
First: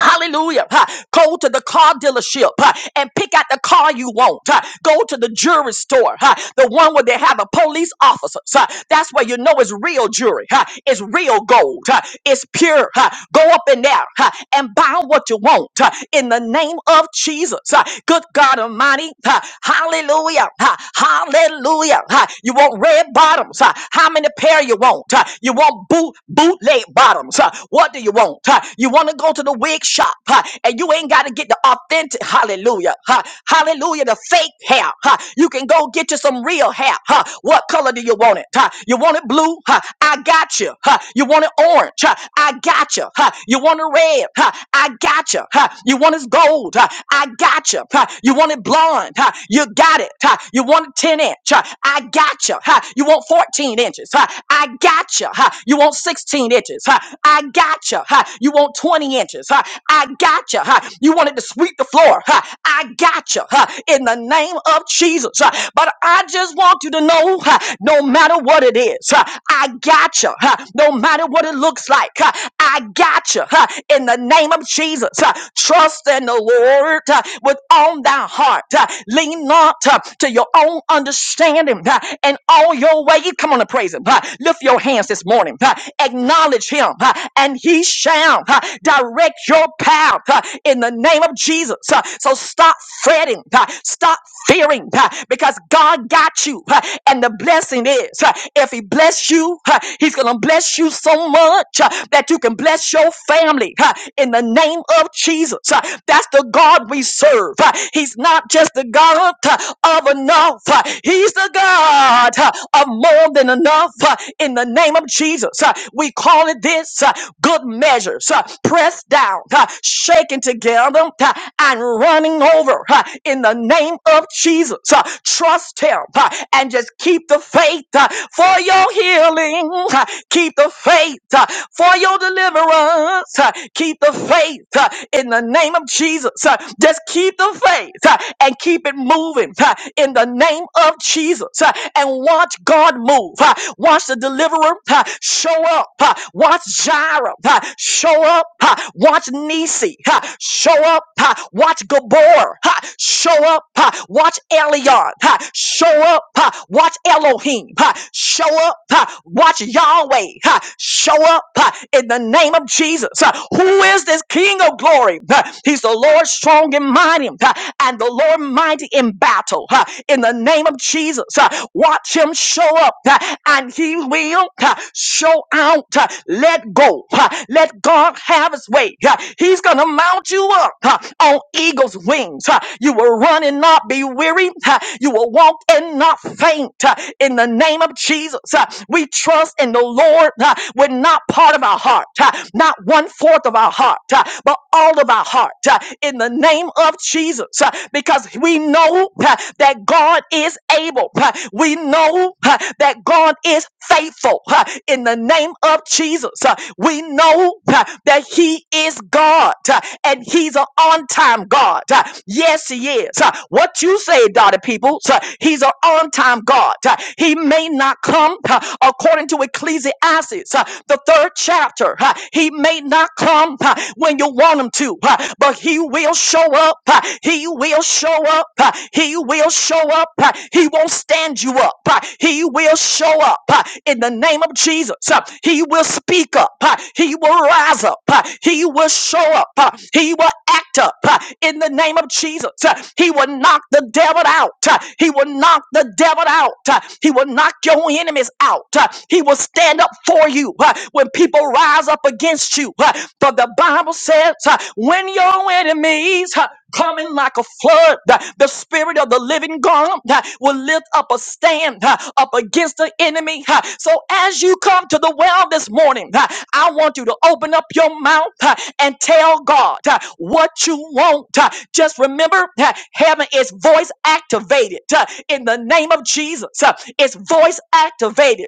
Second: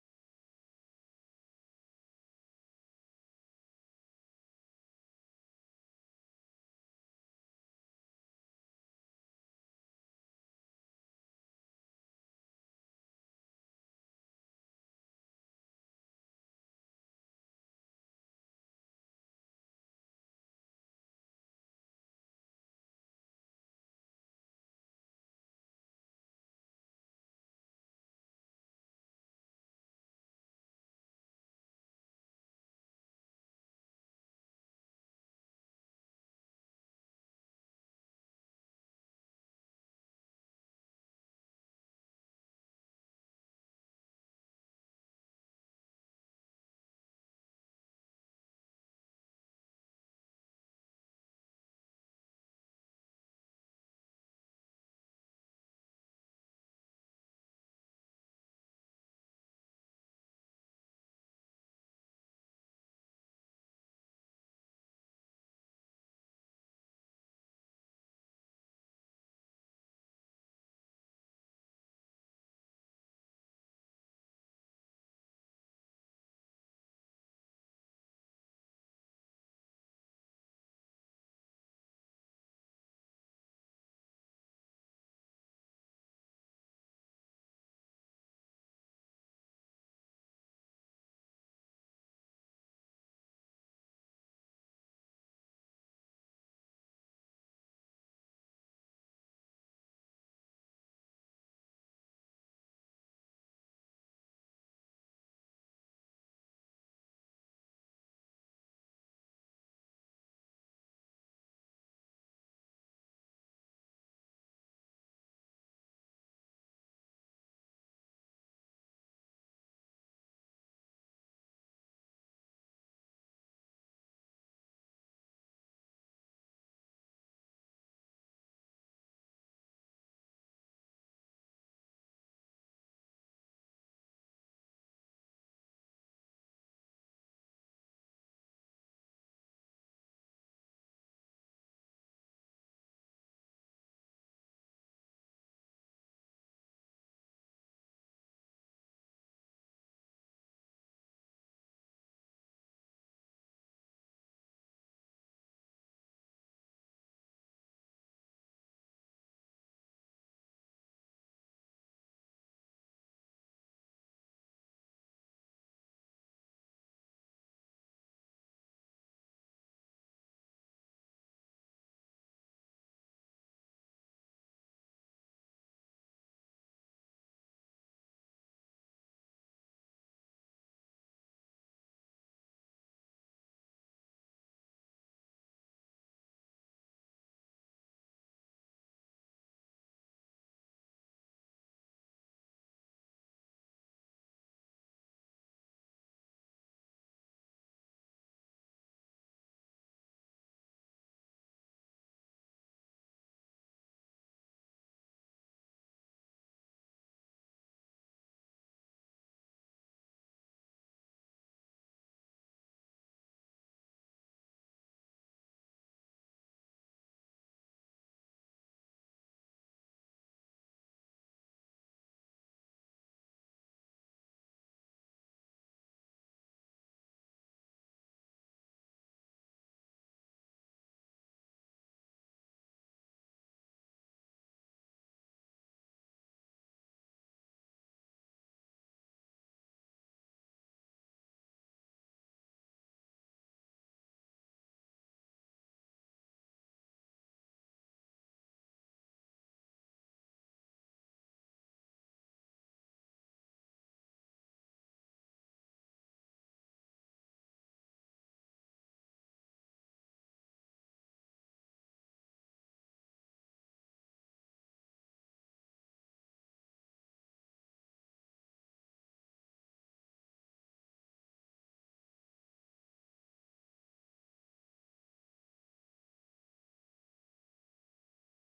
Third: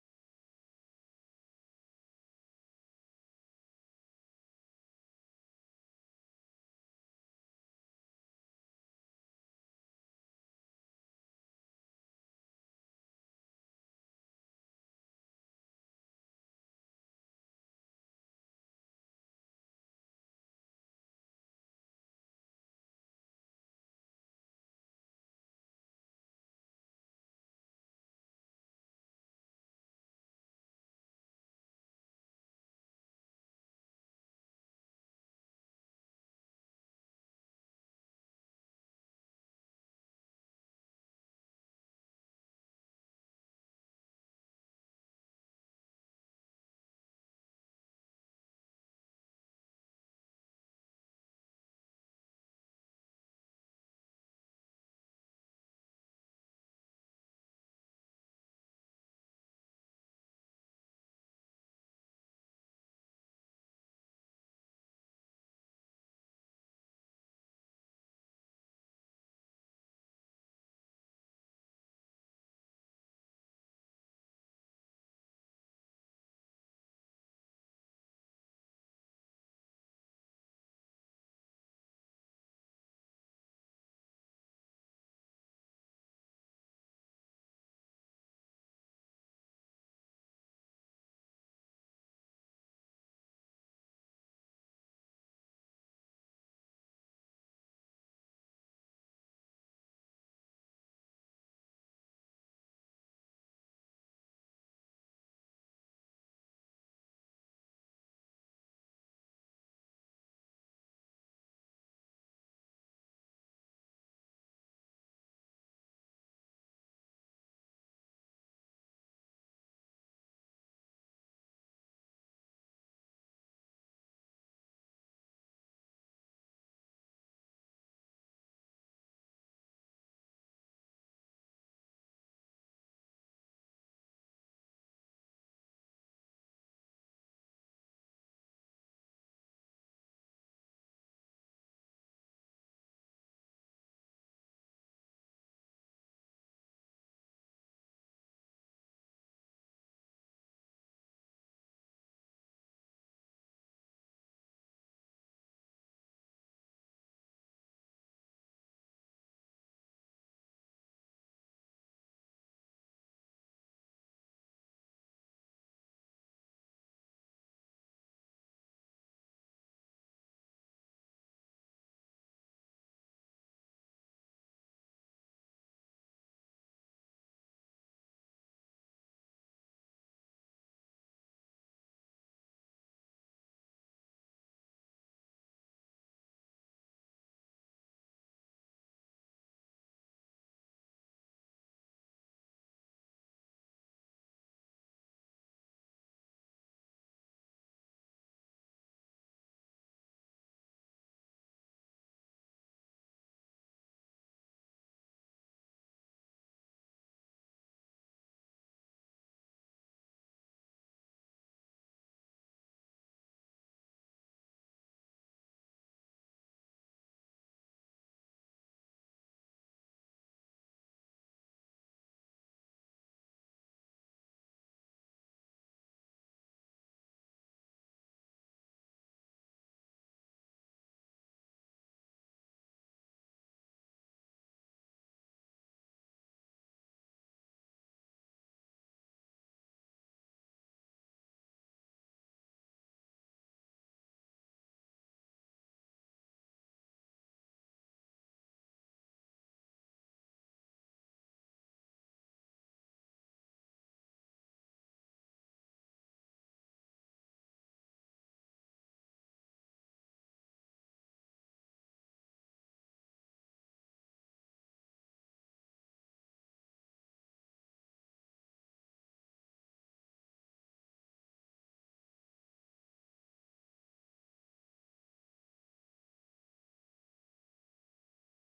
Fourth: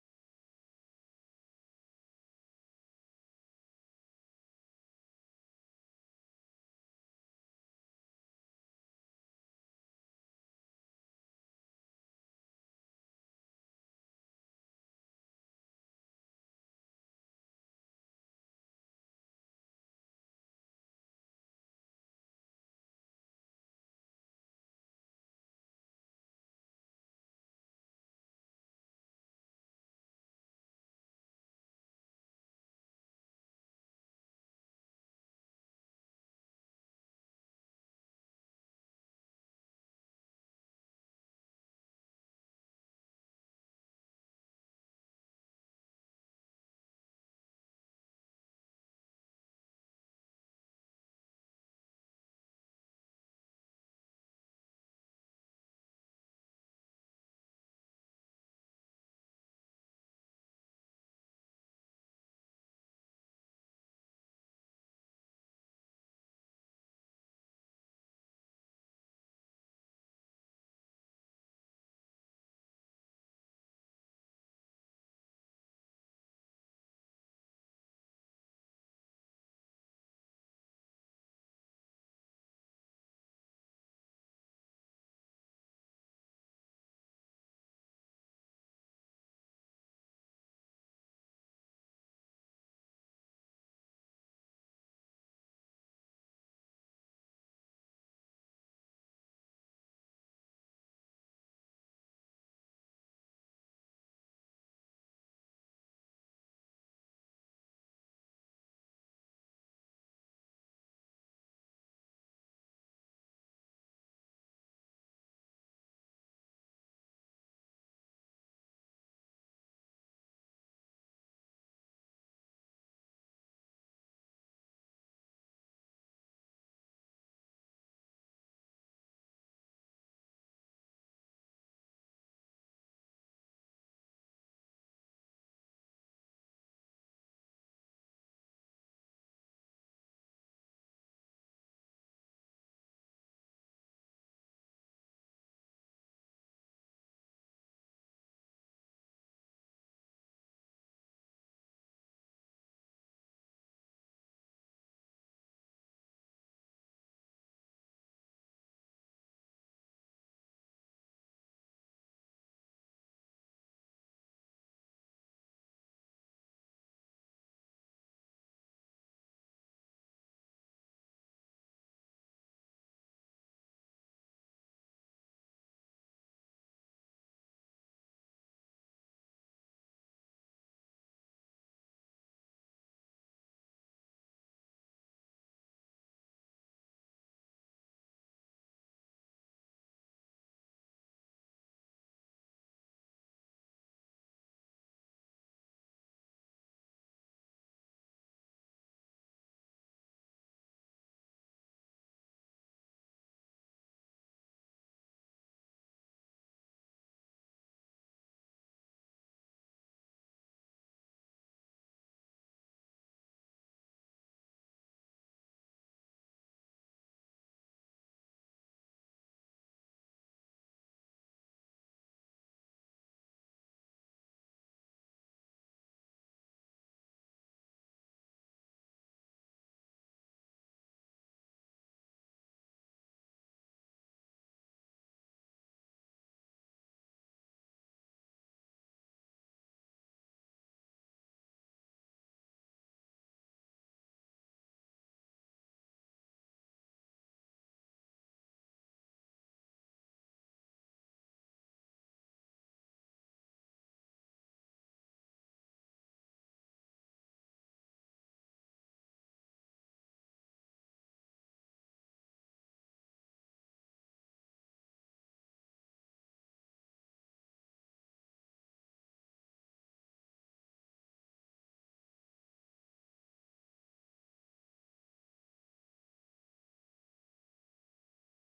A: Hallelujah. Ha. Go to the car dealership ha, and pick out the car you want. ha. Go to the jury store, ha, the one where they have a police officer. Ha. That's where you know it's real jury. ha. It's real gold. ha. It's pure. ha. Go up in there ha, and buy what you want ha, in the name of Jesus. ha. Good God Almighty. ha. Hallelujah. ha. Hallelujah. ha. You want red bottoms. ha. How many pair you want? ha? You want boot bootleg bottoms. Ha. What do you want? Huh? You want to go to the wig shop huh? and you ain't got to get the authentic, hallelujah, huh? hallelujah, the fake hair. Huh? You can go get you some real hair. Huh? What color do you want it? Huh? You want it blue? Huh? I got you. Huh? You want it orange? Huh? I got you. Huh? You want it red? Huh? I got you. Huh? You want it gold? Huh? I got you. Huh? You want it blonde? Huh? You got it. Huh? You want it 10 inch? Huh? I got you. Huh? You want 14 inches? Huh? I got you. Huh? You want 16 inches? Huh? I gotcha. Huh? You want 20 inches? Huh? I gotcha. Huh? You wanted to sweep the floor? Huh? I gotcha. Huh? In the name of Jesus. Huh? But I just want you to know, huh? no matter what it is, huh? I gotcha. Huh? No matter what it looks like, huh? I gotcha. Huh? In the name of Jesus. Huh? Trust in the Lord huh? with all thy heart. huh? Lean not huh, to your own understanding huh? and all your ways. Come on and praise him. Ah, Lift your hands this morning. Ah, Acknowledge him, ah, and he shall ah, direct your path ah, in the name of Jesus. Ah, So stop fretting. ah, Stop fearing ah, because God got you. ah, And the blessing is ah, if he bless you, ah, he's going to bless you so much ah, that you can bless your family ah, in the name of Jesus. Ah, That's the God we serve. Ah, He's not just the God ah, of enough. Uh, he's He's the God uh, of more than enough uh, in the name of Jesus. Uh, We call it this uh, good measures, uh, pressed down, uh, shaken together, uh, and running over uh, in the name of Jesus. Uh, Trust Him uh, and just keep the faith uh, for your healing. Uh, Keep the faith uh, for your deliverance. Uh, Keep the faith uh, in the name of Jesus. Uh, Just keep the faith uh, and keep it moving moving uh, in the name of Jesus uh, and watch God move. uh, Watch the deliverer uh, show up. uh, Watch Jireh uh, show up. uh, Watch Nisi uh, show up. uh, Watch Gabor uh, show up. uh, Watch Elion uh, show up. uh, Watch Elohim uh, show up. uh, Watch Yahweh uh, show up uh, in the name of Jesus. Uh, Who is this King of glory? Uh, He's the Lord strong and mighty mighty uh, and the Lord mighty in battle. uh, In the name of Jesus, uh, watch him show up uh, and he will uh, show out. uh, Let go. uh, Let God have his way. uh, He's going to mount you up uh, on eagle's wings. uh, You will run and not be weary. uh, You will walk and not faint. uh, In the name of Jesus, uh, we trust in the Lord uh, with not part of our heart, uh, not one fourth of our heart, uh, but all all of our heart uh, in the name of Jesus uh, because we know uh, that God is able. uh, We know uh, that God is faithful uh, in the name of Jesus. uh, We know uh, that He is God uh, and He's an on time God. uh, Yes, He is. Uh, What you say, daughter people, uh, He's an on time God. uh, He may not come uh, according to Ecclesiastes, uh, the third chapter. uh, He may may not come uh, when you want him to, uh, but he will show up. uh, He will show up. uh, He will show up. uh, He won't stand you up. uh, He will show up uh, in the name of Jesus. uh, He will speak up. uh, He will rise up. uh, He will show up. uh, He will act up uh, in the name of Jesus. uh, He will knock the devil out. uh, He will knock the devil out. uh, He will knock your enemies out. uh, He will stand up for you uh, when people rise up against you. uh, For the Bible says, uh, when your enemies uh, coming like a flood. The, the spirit of the living God uh, will lift up a stand uh, up against the enemy. uh. So as you come to the well this morning, uh, I want you to open up your mouth uh, and tell God uh, what you want. uh. Just remember, uh, heaven is voice activated uh, in the name of Jesus. uh, It's voice activated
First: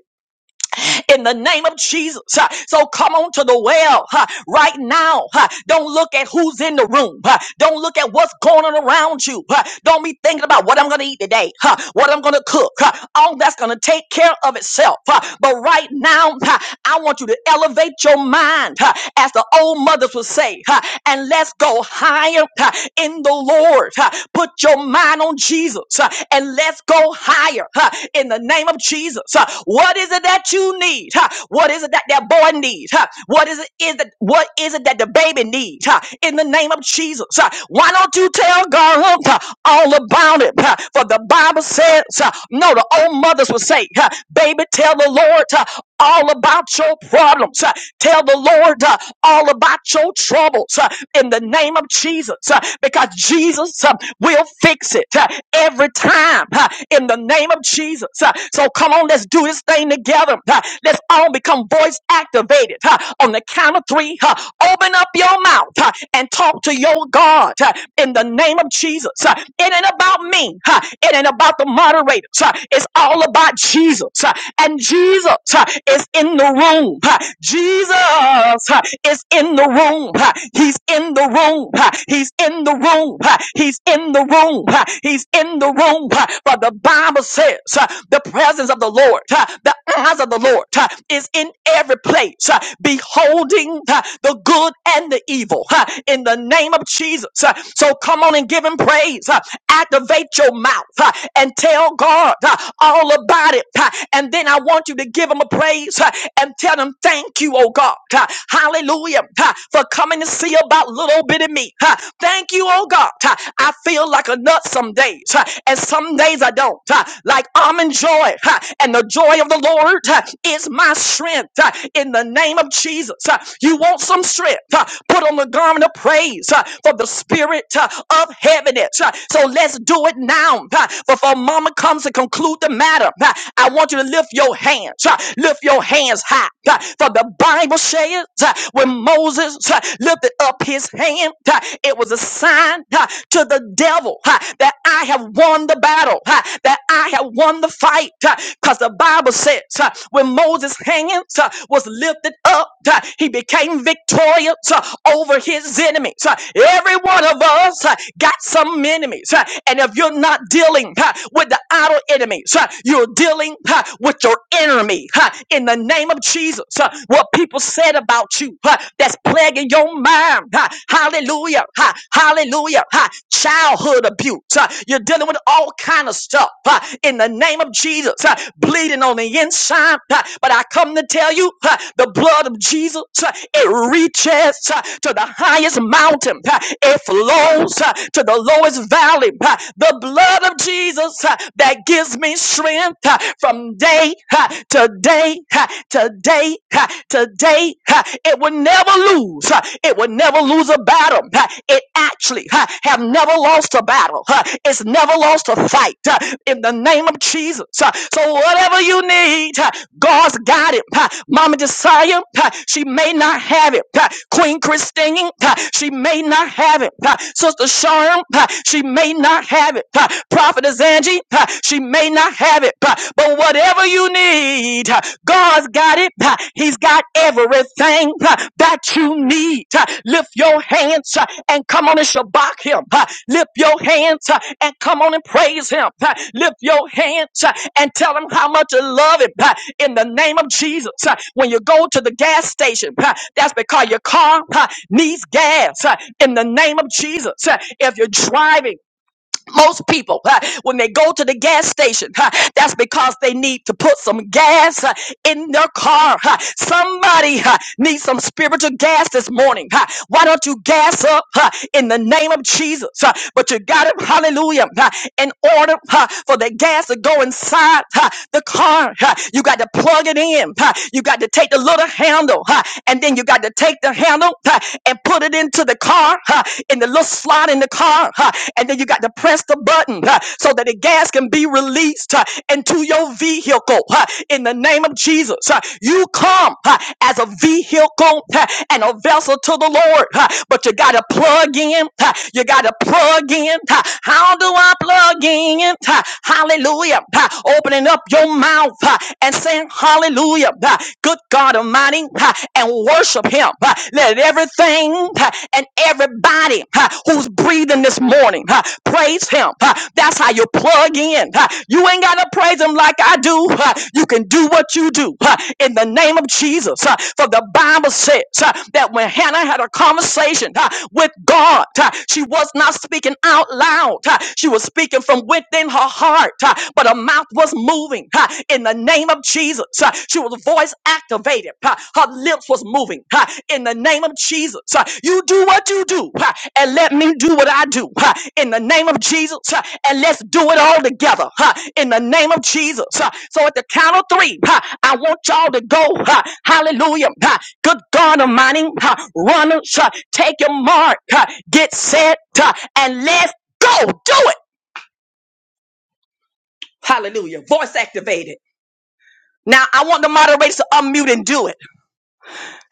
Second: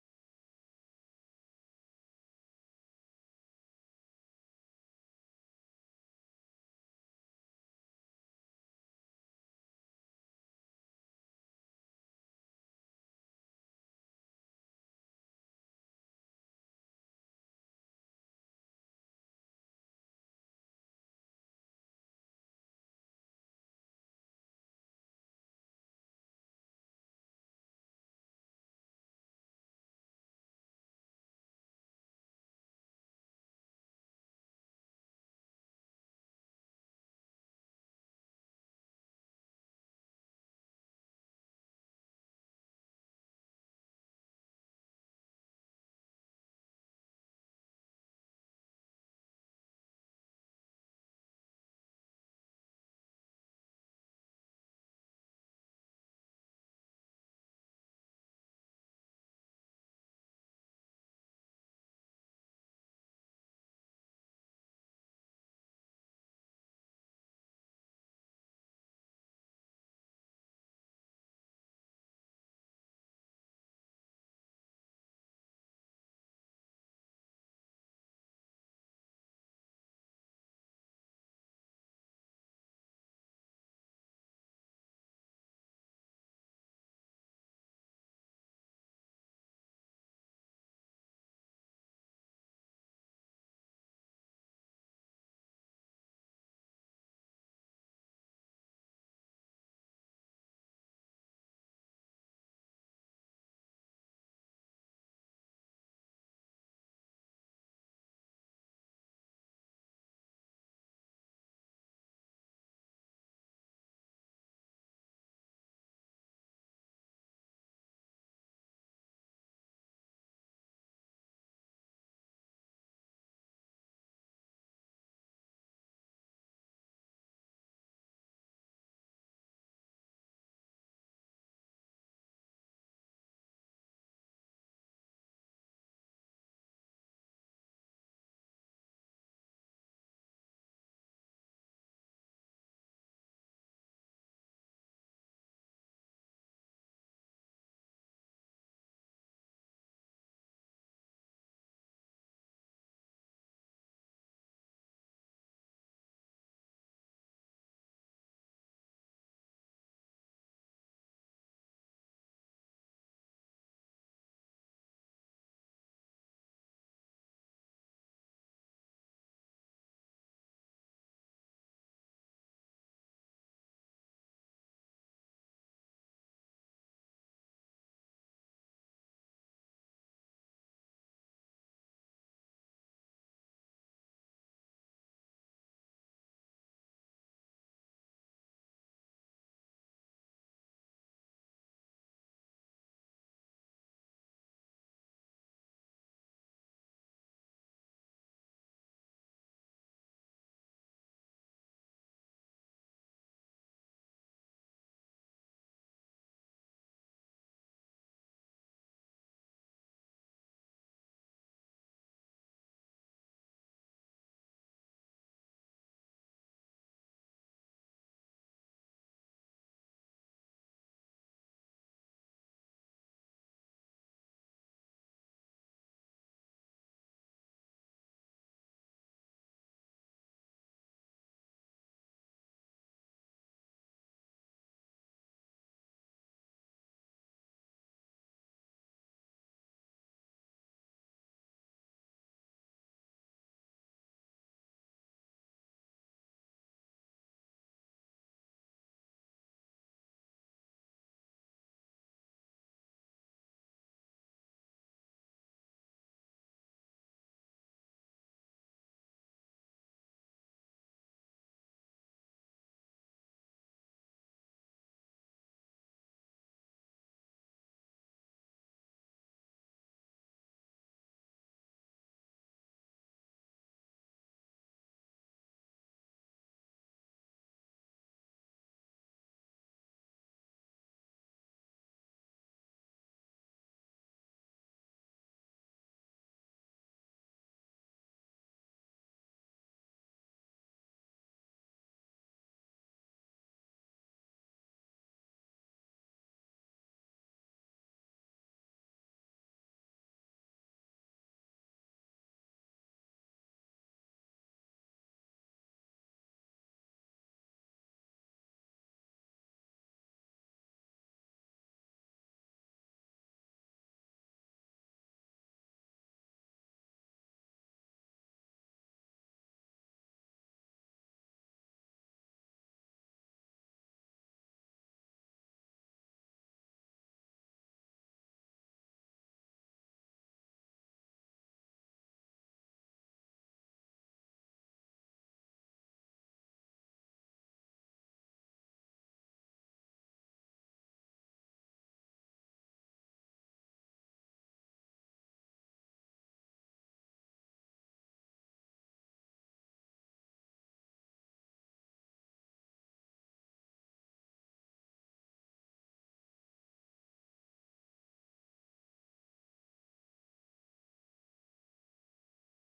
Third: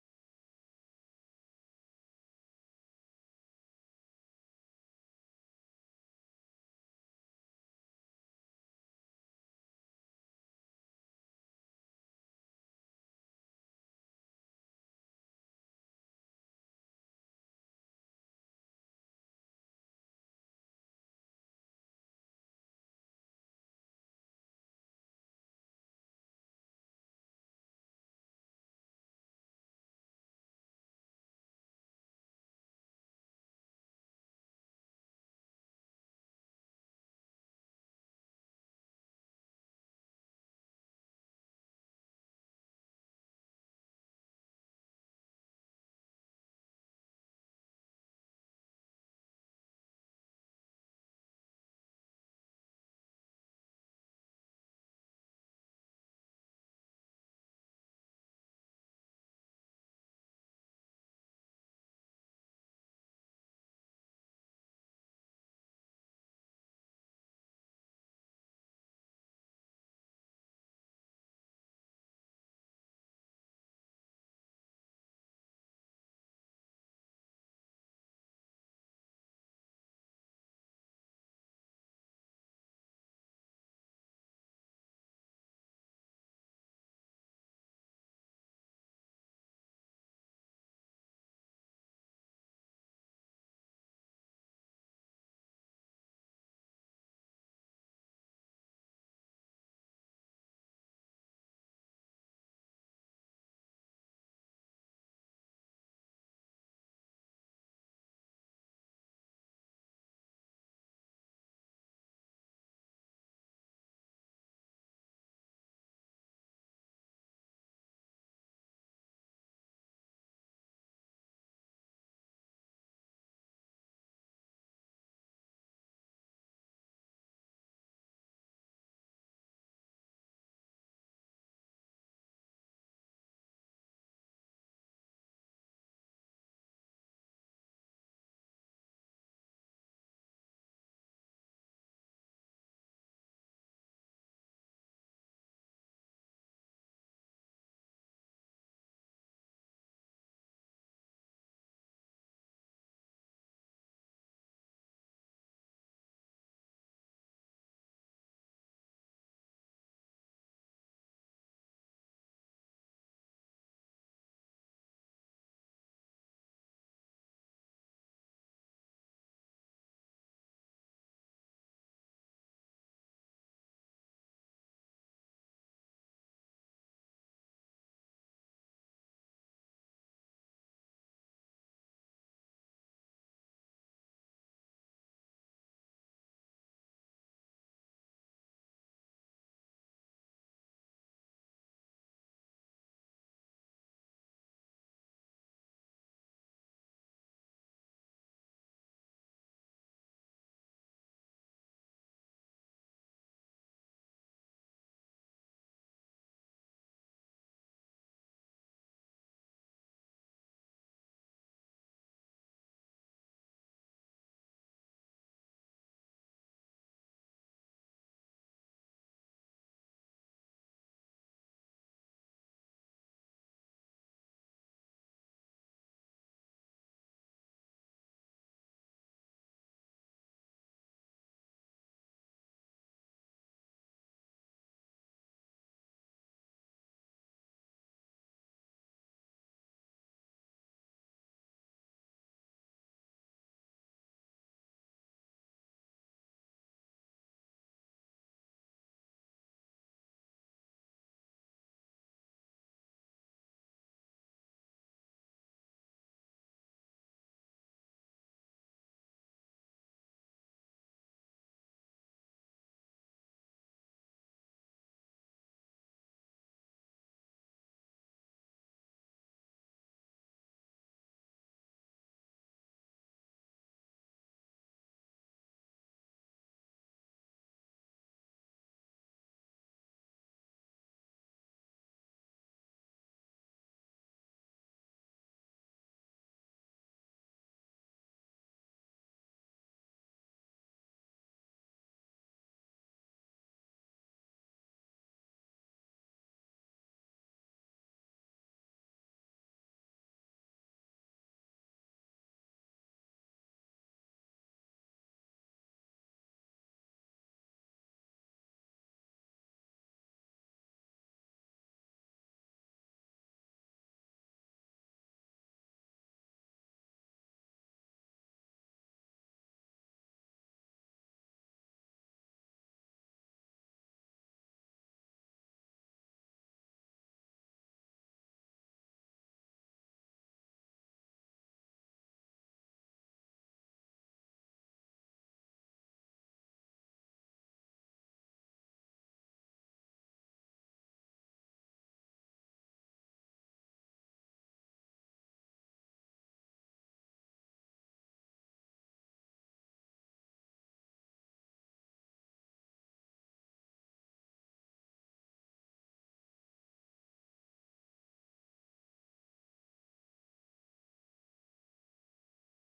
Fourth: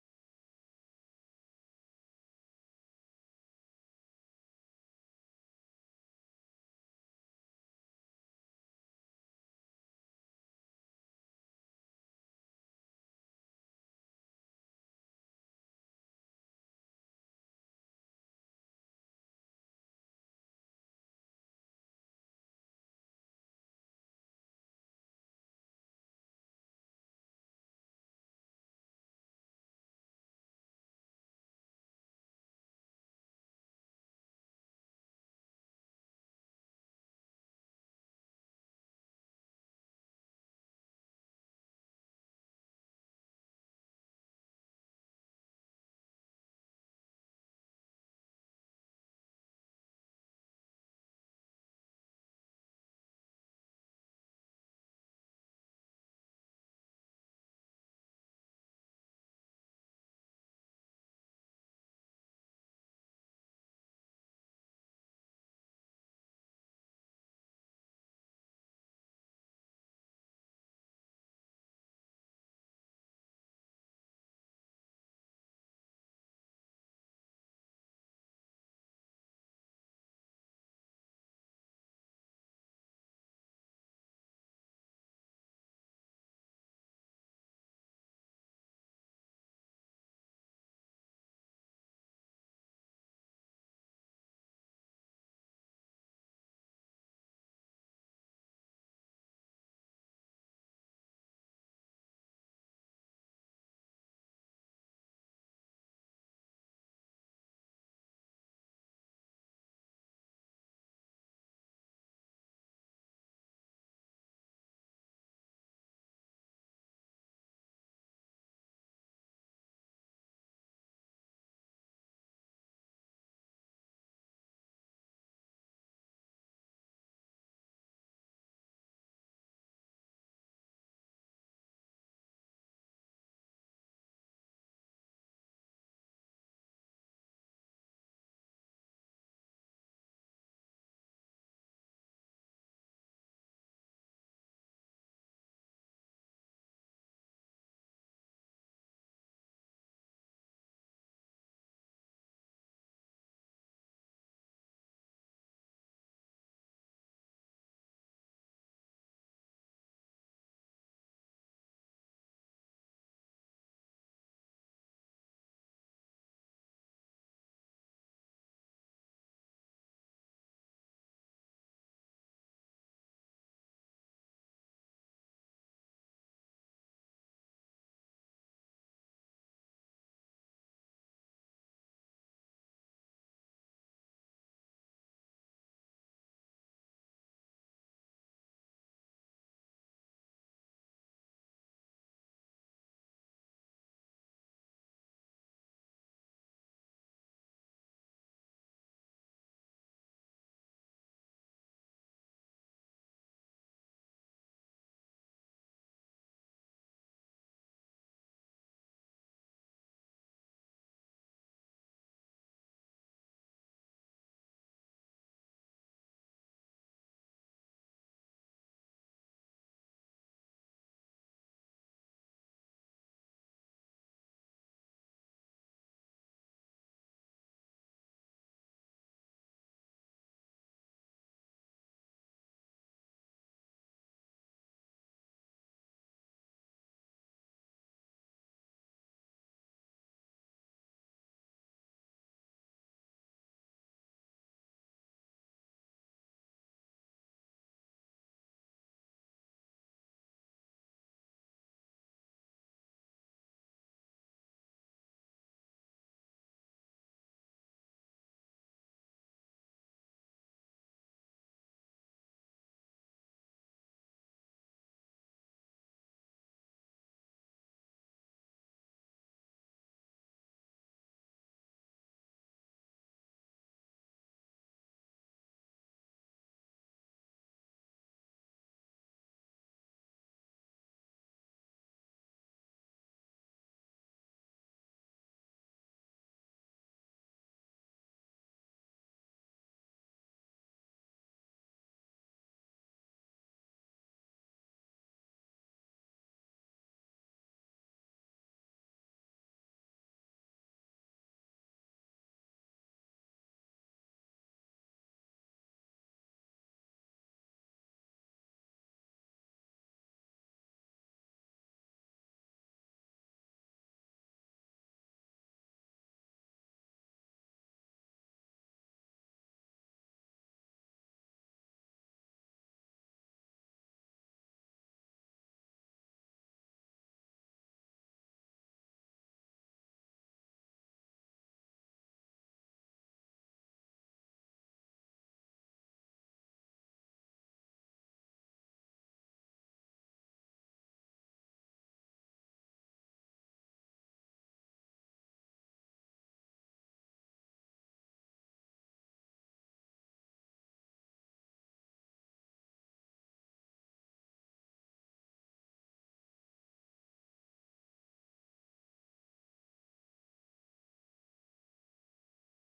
A: in the name of Jesus. huh. So come on to the well huh, right now. huh. Don't look at who's in the room. huh. Don't look at what's going on around you. huh. Don't be thinking about what I'm going to eat today, huh, what I'm going to cook. huh. All that's going to take care of itself. huh. But right now, huh, I want you to elevate your mind, huh, as the old mothers would say, huh, and let's go higher huh, in the Lord. huh. Put your mind on Jesus huh, and let's go higher huh, in the name name of Jesus. Huh. What is it that you need? Huh. What is it that that boy needs? Huh. What is it is that what is it that the baby needs? Huh. In the name of Jesus. Huh. Why don't you tell God huh, all about it? Huh. For the Bible says, huh, no, the old mothers would say, huh, baby, tell the Lord. huh, all about your problems. Uh, Tell the Lord uh, all about your troubles uh, in the name of Jesus uh, because Jesus uh, will fix it uh, every time uh, in the name of Jesus. Uh, So come on, let's do this thing together. Uh, Let's all become voice activated Uh, on the count of three. uh, Open up your mouth uh, and talk to your God uh, in the name of Jesus. Uh, It ain't about me. uh, It ain't about the moderators. Uh, It's all about Jesus. Uh, And Jesus uh, is in the room. uh, Jesus uh, is in the room. uh, He's in the room. uh, He's in the room. uh, He's in the room. uh, He's in the room. But the Bible says uh, the presence of the Lord, uh, the eyes of the Lord uh, is in every place, uh, beholding uh, the good and the evil uh, in the name of Jesus. uh, So come on and give him praise. uh, Activate your mouth uh, and tell God uh, all about it. uh, Ha, And then I want you to give him a praise ha, and tell him thank you, oh God. Ha, Hallelujah. Ha, For coming to see about little bit of me. Ha, Thank you, oh God. Ha, I feel like a nut some days, ha, and some days I don't. Ha, Like I'm in joy. ha, And the joy of the Lord ha, is my strength. ha, In the name of Jesus. Ha, You want some strength? ha, Put on the garment of praise ha, for the spirit ha, of heaviness. ha. So let's do it now. ha, Before mama comes to conclude the matter matter. Uh, I want you to lift your hands, uh, lift your hands high. uh, For the Bible says uh, when Moses uh, lifted up his hand, uh, it was a sign uh, to the devil uh, that I have won the battle, uh, that I have won the fight. Because the Bible says uh, when Moses' hands uh, was lifted up, uh, he became victorious uh, over his enemies. Uh, Every one of us uh, got some enemies. uh, And if you're not dealing uh, with the battle enemies. huh? You're dealing huh, with your enemy huh, in the name of Jesus. huh? What people said about you huh, that's plaguing your mind. huh? Hallelujah. huh? Hallelujah. huh? Childhood abuse. huh? You're dealing with all kind of stuff huh, in the name of Jesus. huh? Bleeding on the inside. huh? But I come to tell you huh, the blood of Jesus, huh, it reaches huh, to the highest mountain. huh? It flows huh, to the lowest valley. huh? The blood of Jesus. Jesus uh, that gives me strength uh, from day uh, to day uh, to day uh, to day. uh, It will never lose. uh, It will never lose a battle. uh, It actually uh, have never lost a battle. uh, It's never lost a fight uh, in the name of Jesus. uh, So whatever you need, uh, God's got it. uh, Mama Josiah, uh, she may not have it. uh, Queen Christine, uh, she may not have it. uh, Sister Sharm, uh, she may not have it it. Uh, Prophetess Angie, uh, she may not have it, uh, but whatever you need, uh, God's got it. Uh, He's got everything uh, that you need. Uh, Lift your hands uh, and come on and shabak him. Uh, Lift your hands uh, and come on and praise him. Uh, Lift your hands uh, and tell him how much you love him uh, in the name of Jesus. Uh, When you go to the gas station, uh, that's because your car uh, needs gas uh, in the name of Jesus. Uh, If you're driving, most people, uh, when they go to the gas station, uh, that's because they need to put some gas uh, in their car. uh. Somebody uh, needs some spiritual gas this morning. uh. Why don't you gas up uh, in the name of Jesus? uh, But you got it, hallelujah. uh, In order uh, for the gas to go inside uh, the car, uh, you got to plug it in. uh, You got to take the little handle, uh, and then you got to take the handle uh, and put it into the the car huh, in the little slot in the car, huh, and then you got to press the button huh, so that the gas can be released huh, into your vehicle. huh, in the name of Jesus, huh. you come huh, as a vehicle huh, and a vessel to the Lord, huh, but you got to plug in. huh, you got to plug in. huh. how do I plug in? huh? hallelujah. huh. opening up your mouth huh, and saying hallelujah. huh. good God Almighty everybody ha, and worship him. ha. Let everything ha, and everybody ha, who's breathing this morning ha, praise him. ha. That's how you plug in. ha. You ain't got to praise him like I do. ha. You can do what you do ha, in the name of Jesus. ha. For the Bible says ha, that when Hannah had a conversation ha, with God, ha, she was not speaking out loud. ha. She was speaking from within her heart, ha, but her mouth was moving. *laughs* uh, in the name of Jesus. uh, She was voice activated. uh, Her lips was moving uh, in the name of Jesus. uh, You do what you do uh, and let me do what I do uh, in the name of Jesus. uh, And let's do it all together uh, in the name of Jesus. uh. So at the count of three, uh, I want y'all to go. uh, Hallelujah. uh, Good God Almighty, uh, runners, uh, take your mark, uh, get set, uh, and let's go do it. Hallelujah. Voice activated. Now I want the moderators to unmute and do it.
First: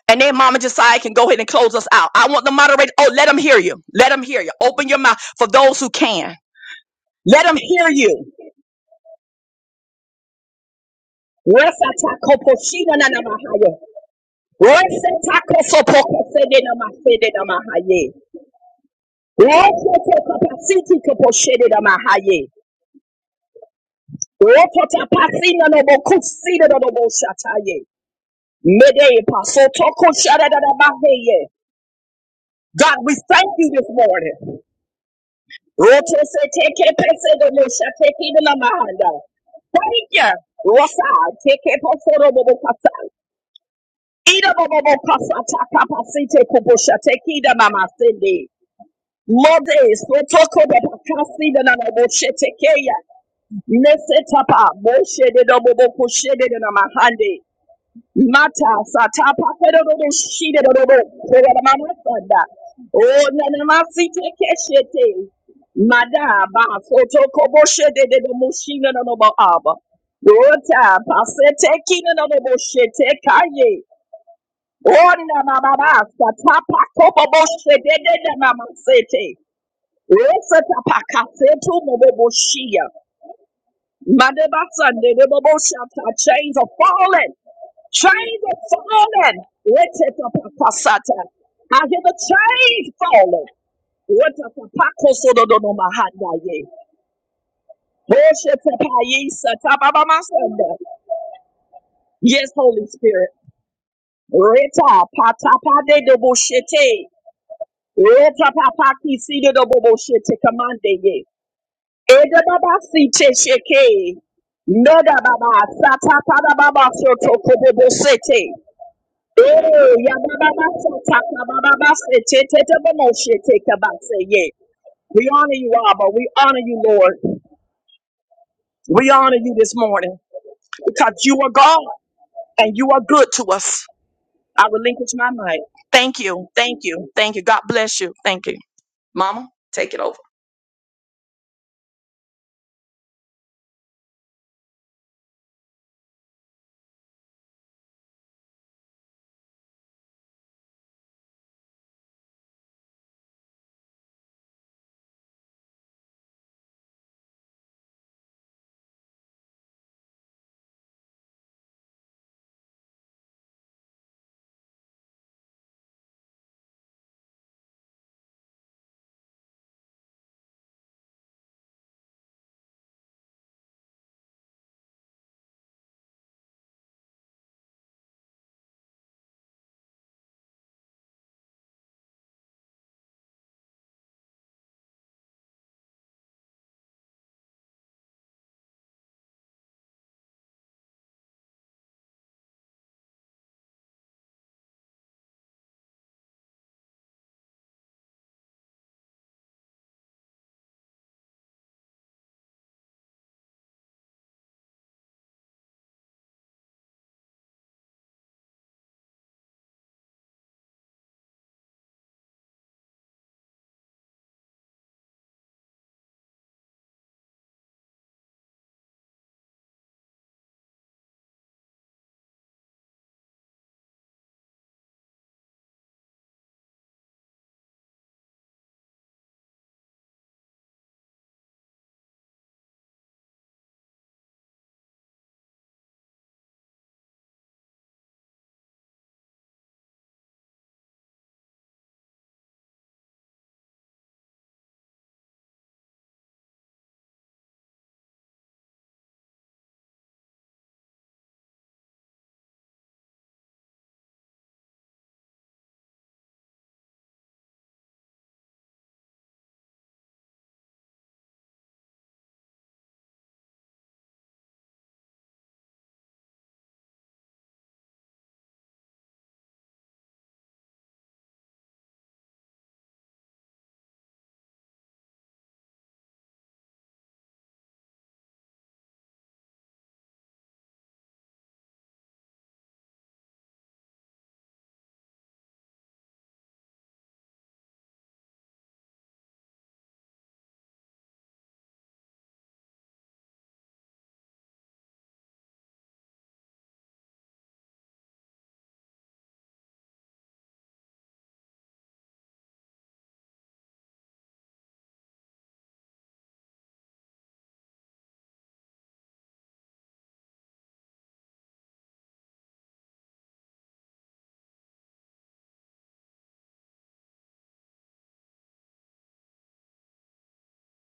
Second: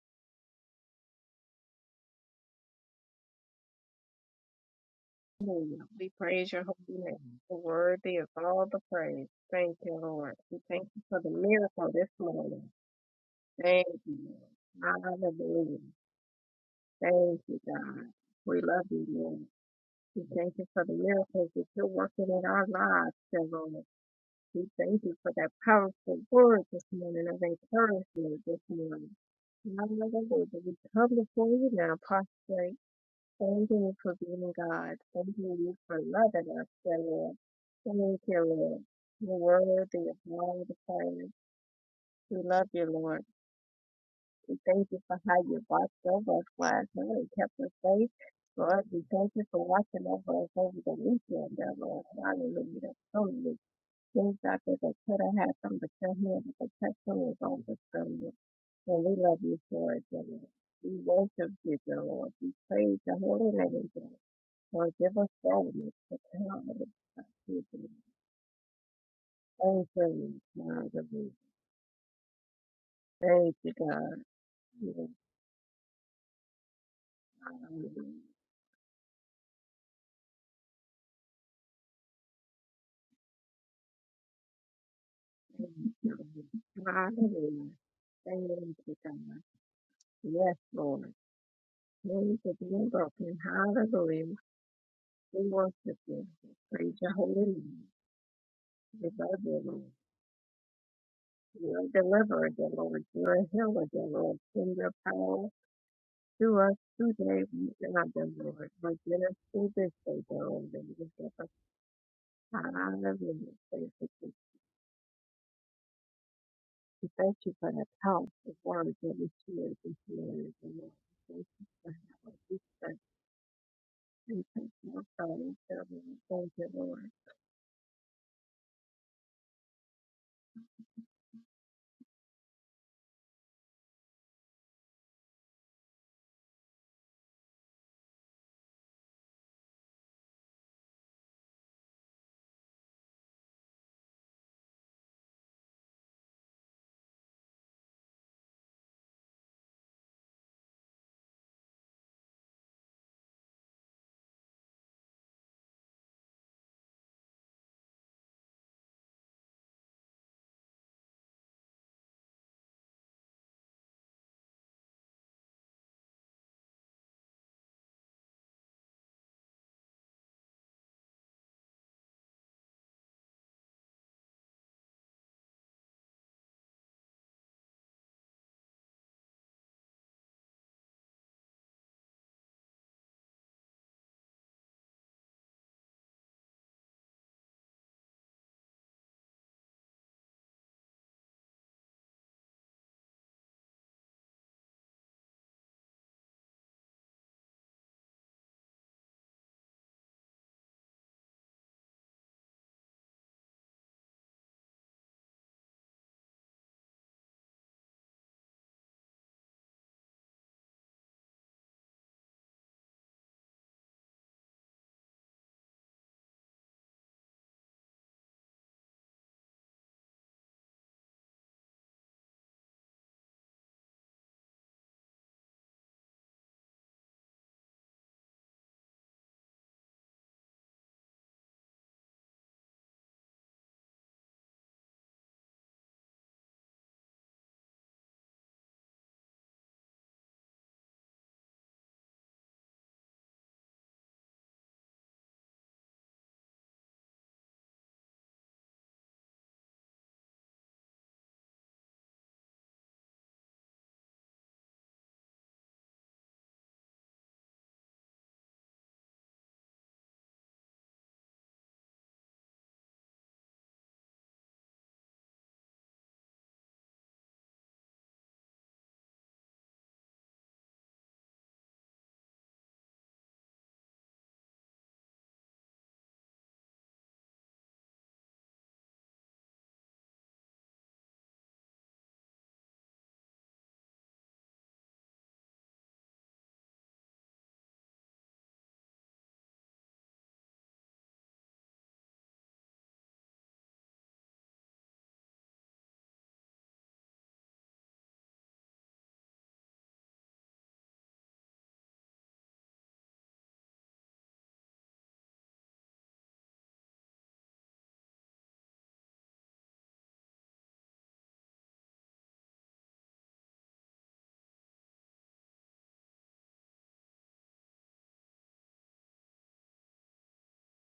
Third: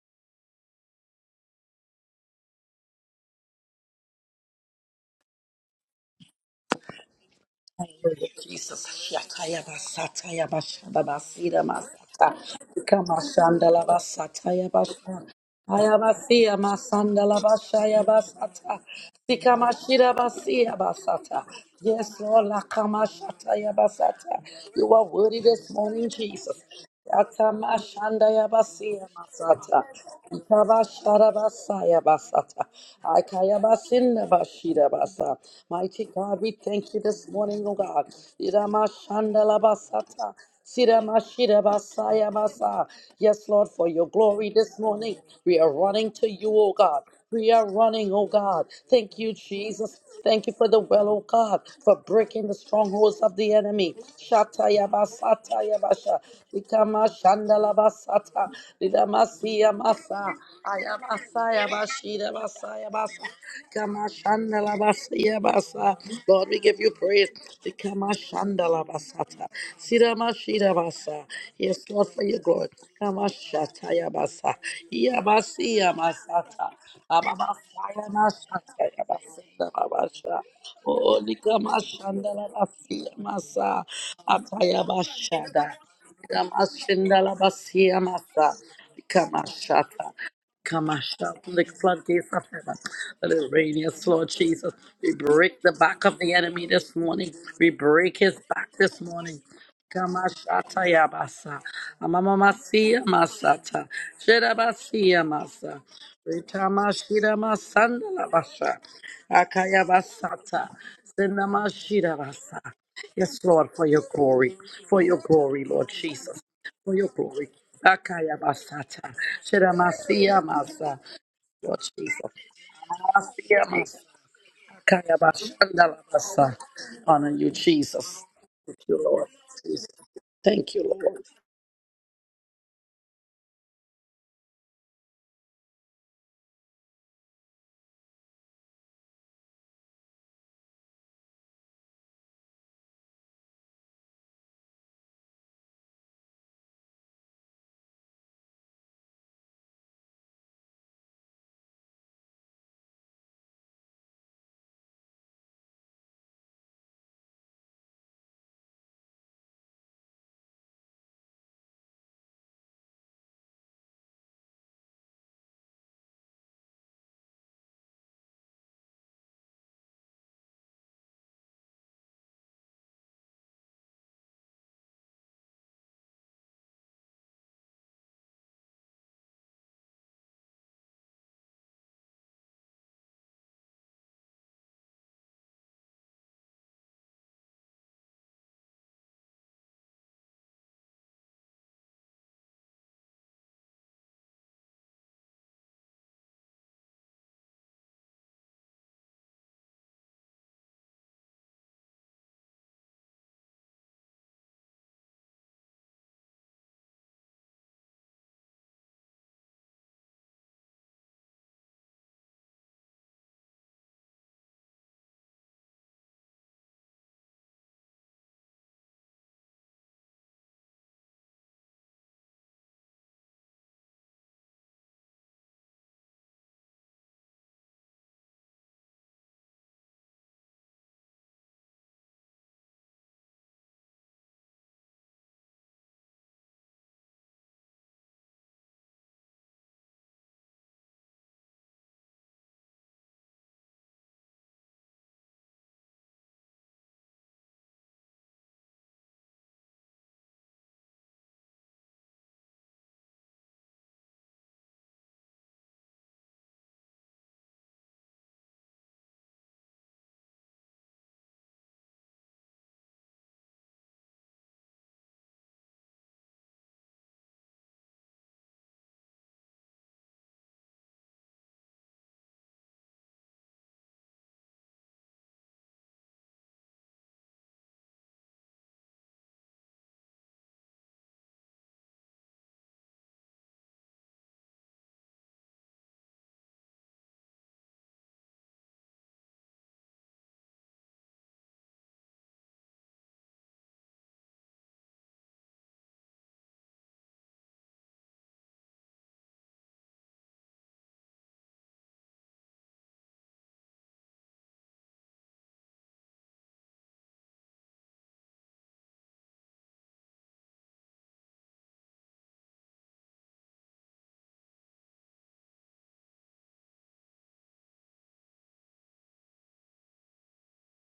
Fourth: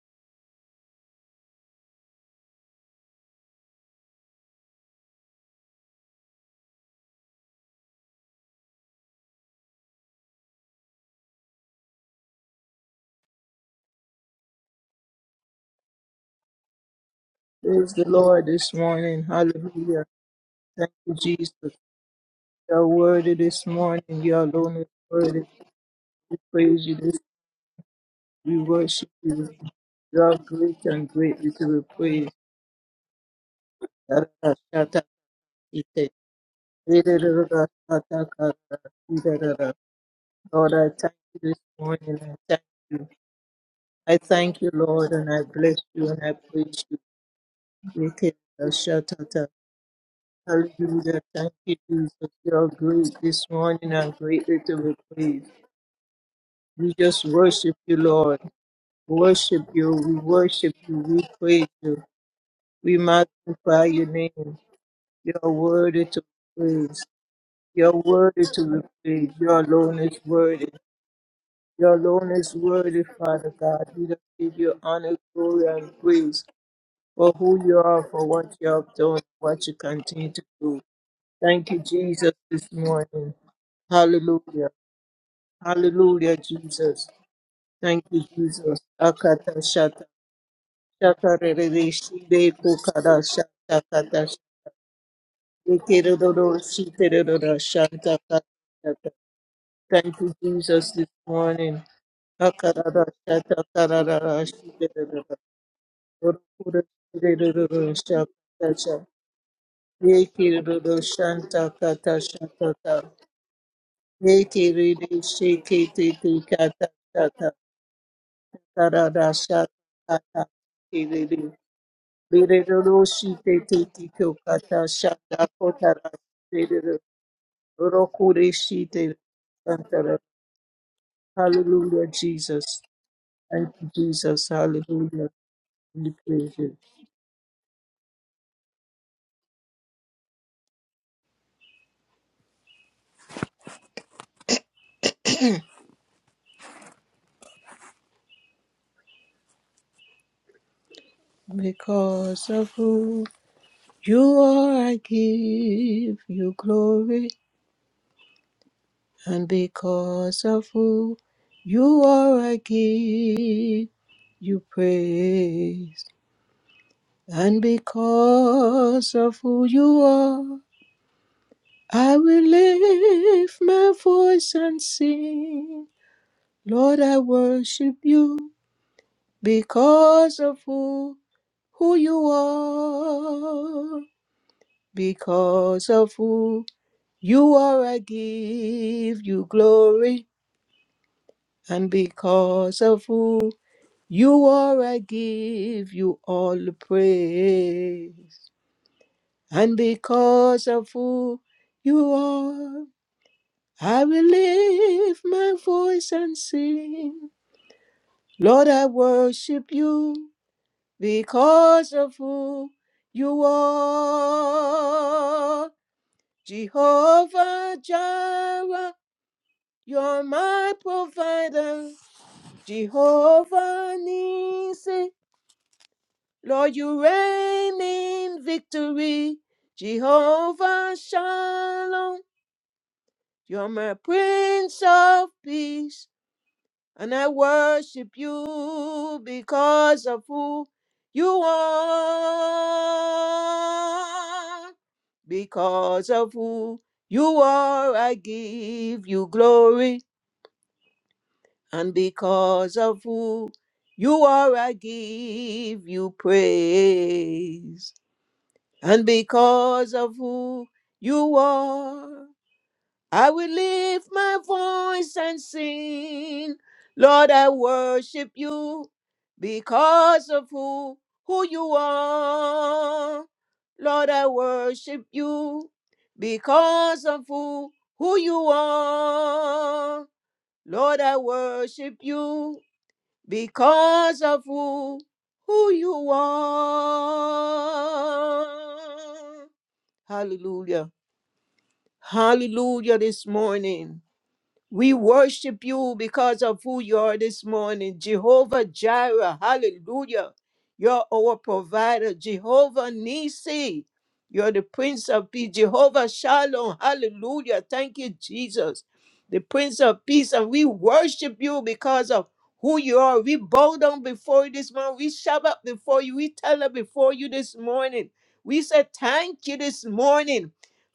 A: And then Mama Josiah can go ahead and close us out. I want the moderator. Oh, let them hear you. Let them hear you. Open your mouth for those
B: Hallelujah.
A: who
B: We
A: can.
B: praise your holy name.
A: Let them
B: You're
A: hear
B: Worthy of
C: Hallelujah,
A: you.
B: all the
C: Jesus.
B: praise.
C: Yakaya
B: Thank you,
C: basata
B: Lord.
C: ya
B: We thank
C: bashada
B: you for the
C: basira
B: miracle this
C: masata.
B: morning.
C: Ika mashanda
A: Resatakoposhinanamahaya.
C: la
B: Thank you,
C: basata
B: Lord. Hallelujah.
C: Ayabasia masanda
B: Thank you,
D: Praise
B: God.
C: labashaya
D: the
A: Resatakosopokosedenamasedenamahaye.
D: Lord
B: We
D: this
C: basata.
B: love you,
D: morning.
B: Lord.
D: Hallelujah.
C: Sikamashira
B: We thank you
C: basia
B: for
D: Thank
B: the
D: you,
C: basata.
B: miracles
D: Jesus.
B: that you're
D: You
C: Yes,
B: working in
C: Lord,
A: Rototokopasitikoposhededamahaye.
B: our
D: are
B: lives,
D: worthy
B: dear
C: lakamashata
D: this
B: Lord.
D: morning.
C: yabasata.
D: You
B: We
D: alone is
C: You
B: thank
C: are
B: you for
C: worthy
D: worthy.
B: that
C: this morning,
B: powerful
D: We
C: Jesus.
B: word this
D: praise you. This,
B: morning of
A: Rototapasinanobokusidodobosataye.
C: Atamashanda
B: encouragement
D: we
B: this
C: yabasia
B: morning.
D: worship you.
C: masata.
D: You are
B: Hallelujah. We
D: great
B: come
D: and
C: Ikabashara
A: Medepasotokoshadadadabaheye.
B: before
D: greatly to
B: you
D: be
B: now,
C: basaya
D: praised.
C: basata.
B: Pastor.
A: God, we thank
B: Thank
A: you this
B: you for
C: Akayabasinda
A: morning.
B: being
C: bashira
B: God.
D: Ra-ra-ra-ra-ra-ra-ra.
B: Thank
C: basa.
B: you
A: Roto se
B: for
C: Mighty God, we
B: loving us,
A: teke
C: thank you this
B: Lord.
C: morning, O God.
B: Thank you, Lord.
A: Rotosetekepesedobosatekidonamahanda.
B: You're
C: Iramashanda
D: Ra-ra-ra-ra-ra-ra-ra-ra-ra.
A: mahanda.
B: worthy of
A: you.
C: labasata.
B: all
D: Lord,
B: the
D: I
C: Sira
A: wasa
D: thank
B: praise.
D: you this
C: mashira
A: teke a
D: morning.
C: basaya
D: I
B: We
A: bobo
D: thank
B: love you,
C: basa.
A: kasa.
D: you.
B: Lord.
C: Yes, Lord, for your
D: I
A: Ida
C: glory
B: We
D: thank you,
C: this
B: thank
A: bobo
B: you
D: Lord,
C: morning.
B: for
D: and
A: pasa,
B: how
D: I
C: We
B: you
C: are
D: bless
A: taka
B: watched
D: you
C: running
D: and
C: to
D: I
B: over
A: pasite
B: us
C: you, O
D: praise
B: last
A: kubosha,
D: you.
C: God.
B: night and
A: take
B: kept
C: We
A: ida
C: are
B: us
A: mama
B: safe.
C: running, oh
A: sende.
C: God.
B: Lord, we
C: Thank
B: thank
C: you,
D: Ra-ra-ra-ra-ra-ra-ra.
B: you for
A: Modes,
C: Jesus.
B: watching over
C: Thank
B: us
C: you
A: protoko
C: for
B: over
C: the
B: the
A: bobo
C: well,
D: Hallelujah.
C: oh
A: kasi
D: Thank
B: weekend,
C: God,
A: de
B: dear
D: you,
A: nana
C: for
B: Lord.
A: boshe
D: Jesus.
C: breaking
D: You
C: the
D: are
B: Hallelujah.
A: tekeya.
D: great
C: strongholds
B: So
C: of
D: this
C: the
B: many
D: morning
C: enemy.
D: and
A: Nese
B: things
D: greatly
B: out
A: tapa,
D: to
B: there
C: Shataya
B: that
D: be
B: could
A: boshe de
B: have
D: praised.
C: basata
A: dobo
B: happened, but
A: boko
B: your
C: yabasha.
B: hand
A: shede
B: of
A: de nama
D: We
C: Ikama
B: protection
D: just
B: was
A: hande.
B: on
C: shandala
D: worship
B: us,
D: you,
B: dear Lord.
D: Lord.
C: basata.
A: Mata
B: And we
A: sata
B: love you
D: Worship
C: Lidamasiya
D: you.
B: for it,
A: pakedodo
D: We
B: dear
C: masa.
B: Lord.
D: worship
A: shidedodo
B: We
D: you. We
B: worship
A: kera
D: praise
C: Ayabasaya
B: you,
A: mama
D: you.
B: dear Lord.
C: bashira
A: sanda.
B: We
C: basaya
D: We
B: praise your
A: Oh
C: basa.
B: holy
A: nana
B: name,
D: magnify
B: dear
A: masi
D: your
B: Lord.
C: Kama
A: teke
D: name.
B: Lord,
A: shete.
B: give us
D: You
C: shandala
D: are
B: boldness
C: Basa.
D: worthy
B: to
D: to be
A: Mada
C: Lord, we
B: count
A: ba
B: on
C: give you
D: praised.
B: the
A: soto
C: praise.
A: kobo
D: You
B: people.
D: are
A: shede
C: Sikama
A: de de
D: worthy to
C: Shandala
D: be
A: mushina no no ba
D: praised.
C: Basata.
D: You
A: aba.
B: Thank
D: alone is
C: Sirama
B: you,
D: worthy.
C: Shira
B: Lord.
A: Ota
B: Hallelujah.
C: Basa.
A: pasete
D: You
C: Yes, Lord,
A: kina
C: for
A: no
D: alone
A: no
C: your
D: is
A: bo
C: glory.
D: worthy,
A: shete
C: Kama
D: Father
B: Thank you,
A: kaye.
D: God. We
C: Shataya
B: God.
D: just
C: Basa.
D: give you
B: Yes,
A: Oh
D: honor,
A: nana
D: glory,
C: Yabasi
A: mama
D: and
A: ba
D: praise
A: sata
C: Yamasata.
A: pakobo
D: for
A: bo
C: Ababa
D: who you
A: shede
D: are,
B: Hallelujah.
A: de
D: for
C: Sayama
A: de
D: what
A: mama
D: you have
C: Shataya
D: done,
A: sete.
C: Basita
D: what you continue
C: Babasha.
D: to
A: Rota
D: do.
A: tapa
C: Oh,
D: Thank
C: Nikama
D: you,
A: kasetu mo bo bo
D: Jesus,
C: Shandala
D: this
A: shia.
C: Basi
D: morning.
C: Yamasa.
A: Madeba
D: Hallelujah.
C: Ataya
A: Sunday, the Bobo
C: Bashada.
B: Thank
A: Shata,
B: you,
D: Hallelujah,
A: chains are
C: Kama
B: Lord.
D: Jesus.
A: falling.
C: Shandala
B: Hallelujah.
C: Basi
D: Thank you,
A: Chains
C: Yamasa.
A: are
B: Thank
D: Jesus.
B: you,
C: Kama
B: God.
A: falling.
D: Akata shata.
C: Shata.
B: Yes,
C: Come on,
B: Lord.
A: Retetapakasata.
D: Shaka
C: shout, lick
A: I
D: rerere
A: hear the
C: floodgates
B: Things
C: of
B: are
D: shide
C: heaven.
B: being
A: chains
D: kukara
C: Let
B: broken.
A: falling.
C: it rain,
D: shata
C: yes,
B: Hallelujah.
D: kata
C: Lord
D: shata.
C: Jesus. We
B: We
C: break the
B: worship
C: back of
B: you.
C: the
D: Ekerororo
A: Retetapakosododonomahadaye.
C: enemy
B: Praise
C: this
B: your
C: morning.
B: holy
D: shiterororo
C: We
B: name.
D: shanta
C: break his
D: kata
C: back this
B: We
D: shata.
B: love
C: morning.
B: you, Lord.
C: Come
D: Thank
C: on,
D: you,
A: Oshetepayisatabababasanda.
C: shout,
D: Jesus, this
C: yabasa.
B: You're
D: morning.
B: a
A: Yes,
B: deliverer, dear
A: Holy
C: Amamamasia
B: Lord.
D: Akarara
A: Spirit.
B: You're a
D: shata
B: healer,
C: masata.
B: dear Lord.
D: kararara
B: Send your
A: Reta
C: Shirabasia
D: shiterororo.
B: power
C: masa.
A: patapade de
B: to us
D: Orokuro
C: Ritama
A: boshete.
B: today,
C: shirama
B: we
D: shiterororo
B: God,
D: shakata
B: dear
C: sandala
A: Reta
B: Lord.
C: basa.
D: shata.
A: papaki
B: Forgive us
A: si de
B: through
C: Akaya
B: this
A: bobo
B: day,
A: shete
B: dear
C: basata.
D: Ekerororo
A: commande
B: Lord.
C: Sinama
D: shanta kata
A: Ede
C: shirabasa.
A: baba si
D: shata.
B: Hallelujah.
C: Yes, Lord,
A: sheke.
C: for
B: Thank
C: your
B: you. Jesus.
C: glory,
D: Reke
C: for
D: rede
A: Noda
C: your
A: baba
C: glory,
D: sheke
C: Lord
A: sata
D: tete
C: Jesus
A: pada baba
D: kata
C: for your
B: We
A: soto
B: Thank
D: kata
C: glory.
B: you for the
A: kobobo
B: powerful
C: Akaya
A: sete.
B: word
C: basata.
B: that
D: karada
B: we
D: shaka
B: hear this
A: Eh, ya
C: Shiramasia
D: kata
B: morning, O
A: baba
B: Lord.
C: masa.
A: sata
B: Thank
D: kerede.
A: baba
B: you
C: Lord
A: baba
B: for how
C: Jesus.
A: sete
B: we
A: tete
D: Berero
A: bomo
D: roshi
A: shete
C: Masia
D: tete
C: masa.
A: kabase
D: tito
A: ye.
B: thank
D: kata
B: you for
C: Akaya
A: We
D: shaka
A: honor you,
C: bashandala
B: coming.
A: Abba.
D: kotara
A: We
B: Thank
C: basa.
A: honor
B: you,
A: you,
D: berero.
B: Lord.
A: Lord.
C: Honor you, Jesus.
D: Roku
C: Thank
D: reshi
C: you,
A: We
D: te
C: Lord.
A: honor you this
C: Jesus.
A: morning
D: kantara.
C: Thank you,
A: because
C: Lord.
A: you are God
D: Hallelujah,
A: and
D: Jesus.
A: you are good to
D: Thank
A: us.
D: you, Jesus.
A: I relinquish
D: Hallelujah.
A: my mind.
D: We
A: Thank you.
D: praise you.
A: Thank you. Thank you. God bless you. Thank you. Mama, take it over.
D: Because of who you are, I give you glory. And because of who you are, I give you praise. And because of who you are, I will lift my voice and sing. Lord, I worship you because of who, who you are. Because of who you are, I give you glory. And because of who You are, I give you all the praise. And because of who you are, I will lift my voice and sing. Lord, I worship you because of who you are. Jehovah Jireh, you're my provider. Jehovah Nissi. Lord, you reign in victory. Jehovah Shalom, you're my Prince of Peace. And I worship you because of who you are. Because of who you are, I give you glory. And because of who you are, I give you praise. and because of who you are, I will lift my voice and sing. Lord, I worship you because of who who you are. Lord, I worship you because of who who you are. Lord, I worship you because of who who you are. Hallelujah. Hallelujah this morning. We worship you because of who you are this morning. Jehovah Jireh. Hallelujah. You're our provider. Jehovah Nisi. You're the Prince of Peace. Jehovah Shalom. Hallelujah. Thank you, Jesus. The Prince of Peace. And we worship you because of who you are. We bow down before you this morning. We shabbat before you. We tell her before you this morning. We say thank you this morning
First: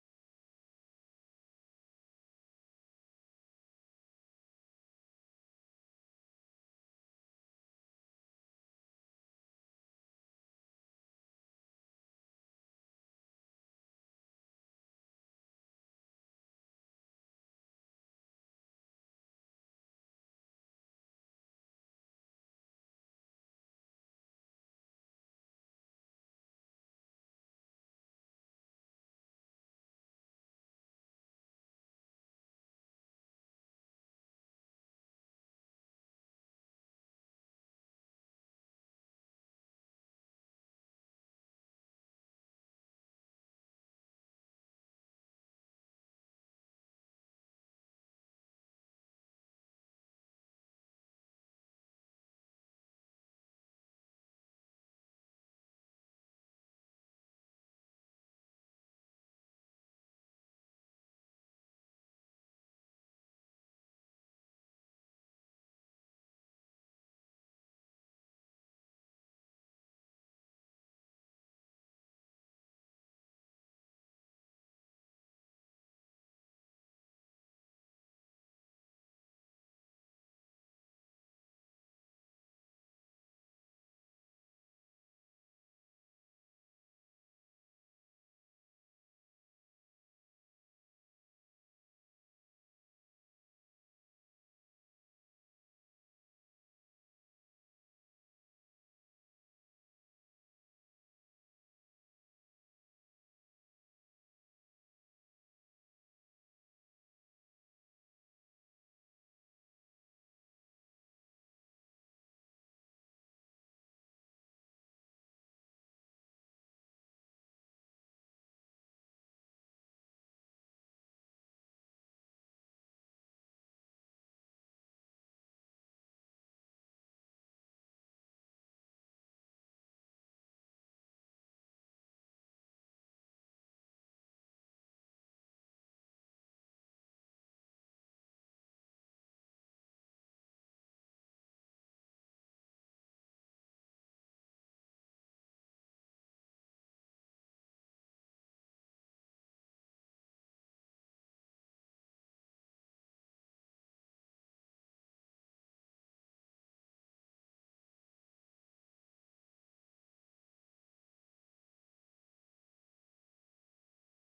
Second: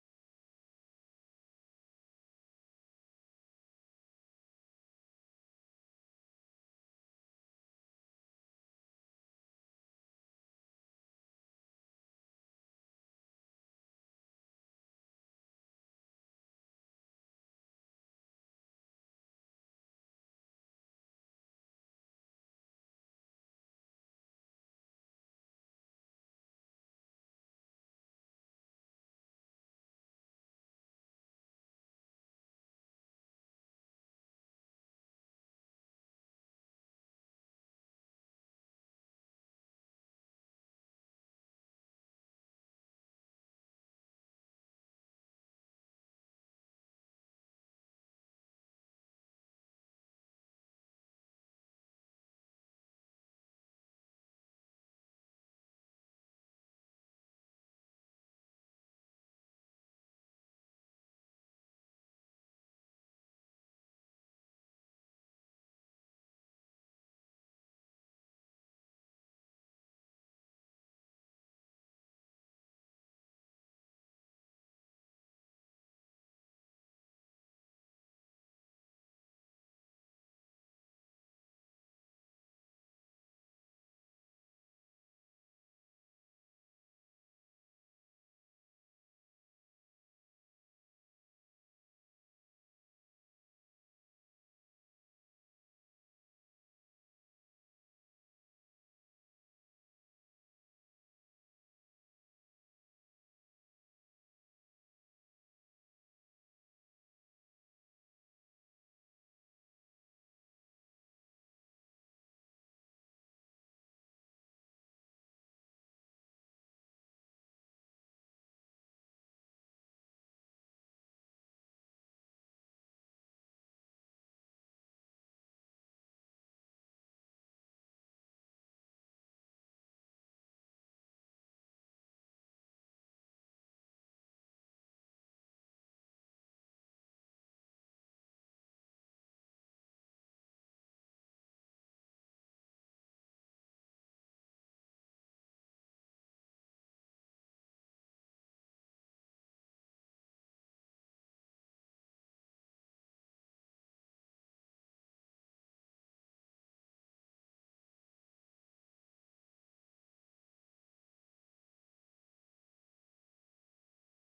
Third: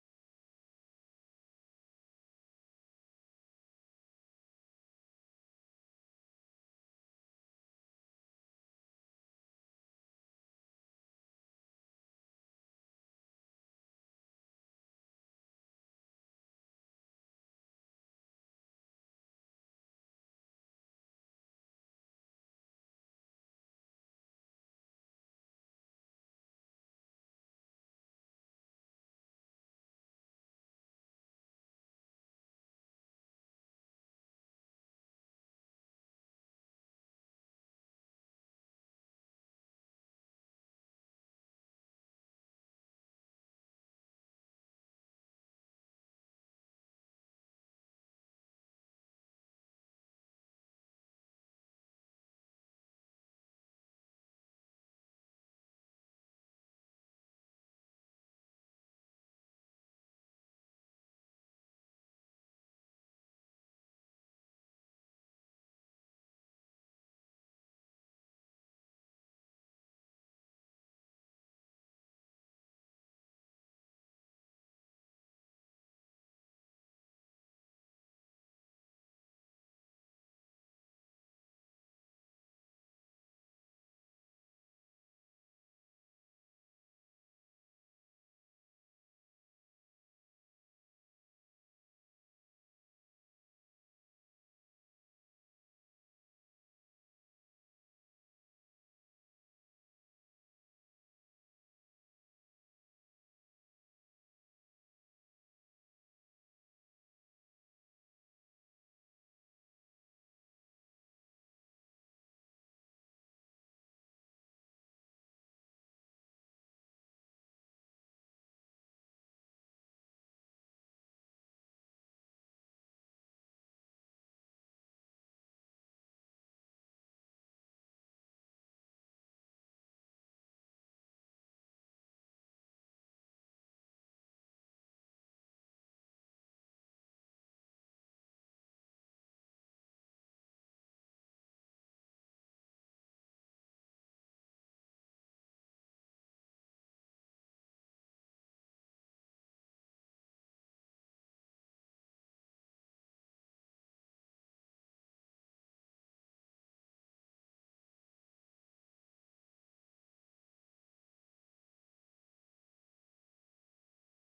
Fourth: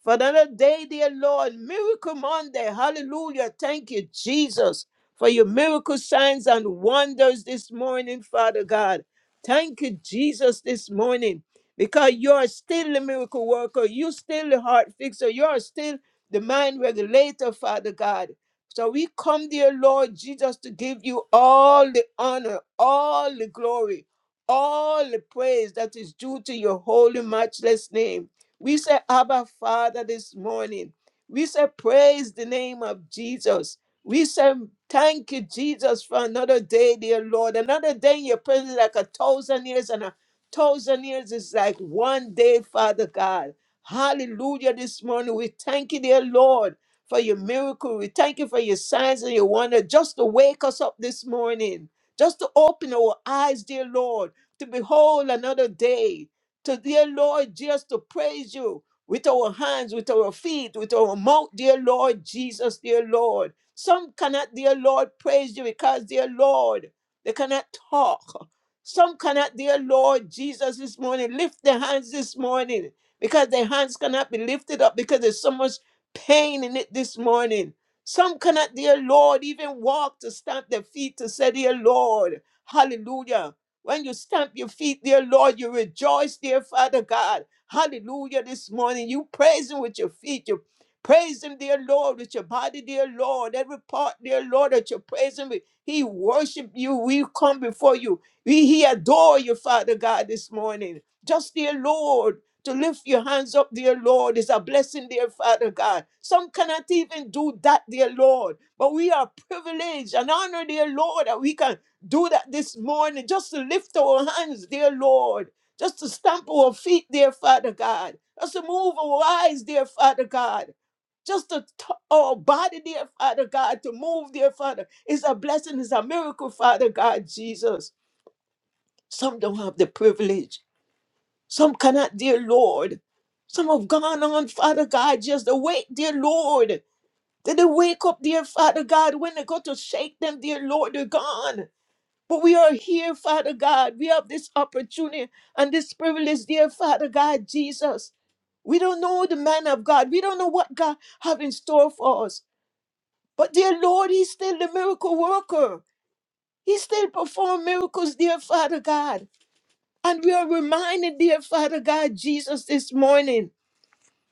D: for another day, dear Lord. Miracle Monday. Hallelujah. Thank you, Jesus, for your miracle signs and wonders this morning, Father God. Thank you, Jesus, this morning, because you're still the miracle worker. You're still the heart fixer. You're still the mind regulator, Father God. So we come, dear Lord Jesus, to give you all the honor, all the glory, all the praise that is due to your holy, matchless name. We say, Abba, Father, this morning. We say, Praise the name of Jesus. We say, Thank you, Jesus, for another day, dear Lord. Another day in your presence, like a thousand years, and a thousand years is like one day, Father God. Hallelujah, this morning. We thank you, dear Lord, for your miracle. We thank you for your signs and your wonder, just to wake us up this morning, just to open our eyes, dear Lord, to behold another day to dear Lord, just to praise you with our hands, with our feet, with our mouth, dear Lord Jesus, dear Lord. Some cannot, dear Lord, praise you because, dear Lord, they cannot talk. Some cannot, dear Lord Jesus, this morning lift their hands this morning because their hands cannot be lifted up because there's so much pain in it this morning. Some cannot, dear Lord, even walk to stamp their feet to say, dear Lord, hallelujah. When you stamp your feet, dear Lord, you rejoice, dear Father God. Hallelujah. This morning, you praise Him with your feet. You praise Him, dear Lord, with your body, dear Lord. Every part, dear Lord, that you praise Him with. He worship you. We come before you. We he adore you, Father God, this morning. Just, dear Lord, to lift your hands up, dear Lord, is a blessing, dear Father God. Some cannot even do that, dear Lord. But we are privileged and honored, dear Lord, that we can do that this morning just to lift our hands, dear Lord, just to stamp our feet, dear Father God, just to move our eyes, dear Father God. Just to t- our body, dear Father God, to move, dear Father, It's a blessing, It's a miracle, Father God, Jesus. Some don't have the privilege. Some cannot, dear Lord. Some have gone on, Father God, just to wait, dear Lord. Did they wake up, dear Father God, when they go to shake them, dear Lord, they're gone. But we are here, Father God. We have this opportunity and this privilege, dear Father God, Jesus. We don't know the man of God. We don't know what God have in store for us. But dear Lord, He's still the miracle worker. He still perform miracles, dear Father God. And we are reminded, dear Father God, Jesus, this morning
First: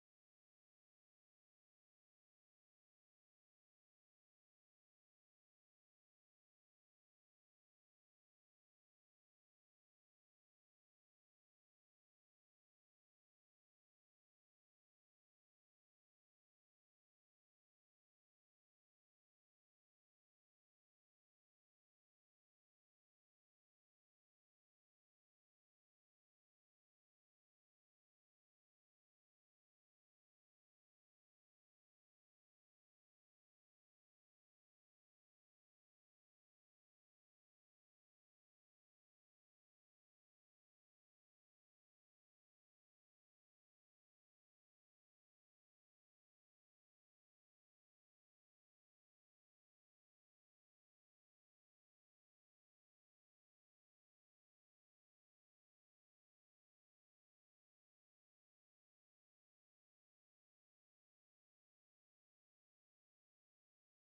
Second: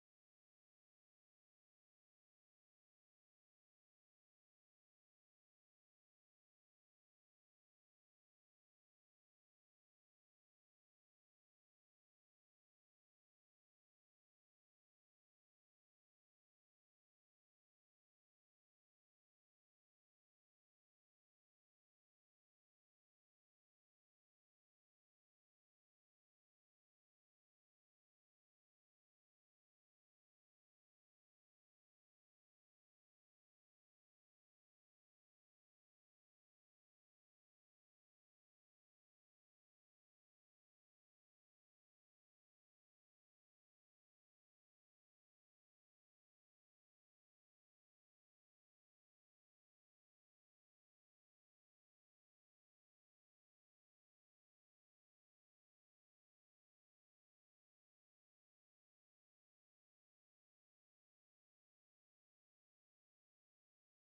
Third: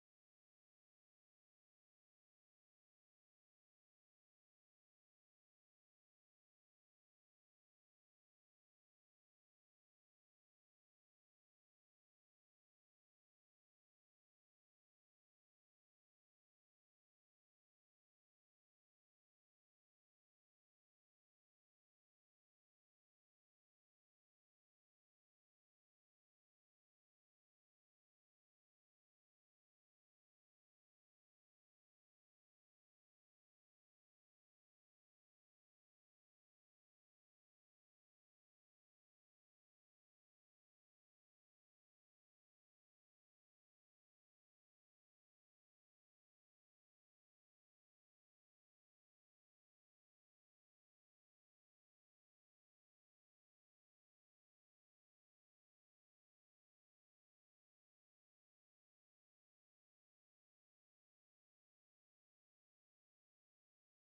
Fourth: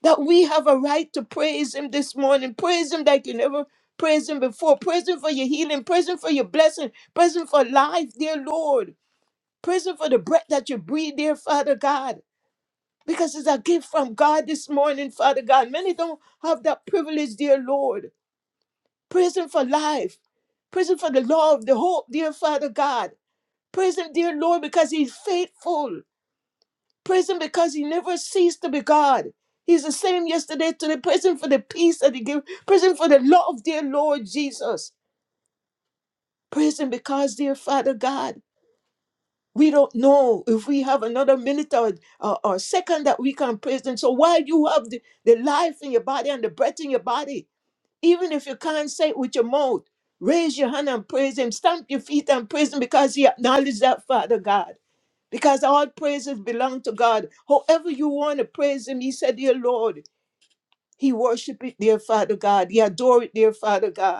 D: that we have a right to praise Him this morning. Praise Him like you never praised Him before. Praise Him for your healing. Praise Him for your blessing. Praise Him for life, dear Lord prison for the breath that you breathe, dear Father God, because it's a gift from God this morning, Father God. Many don't have that privilege, dear Lord. Prison for life, prison for the love, the hope, dear Father God. Prison, dear Lord, because He's faithful. Prison because He never ceased to be God. He's the same yesterday, today. Prison for the peace that He gives. Prison for the love, dear Lord Jesus. Prison because, dear Father God. We don't know if we have another minute or, or, or second that we can praise Him. So while you have the, the life in your body and the breath in your body, even if you can't say it with your mouth, raise your hand and praise Him. Stamp your feet and praise Him because He acknowledged that, Father God. Because all praises belong to God. However you want to praise Him, He said, Dear Lord, He worship it, dear Father God. He adore it, dear Father God.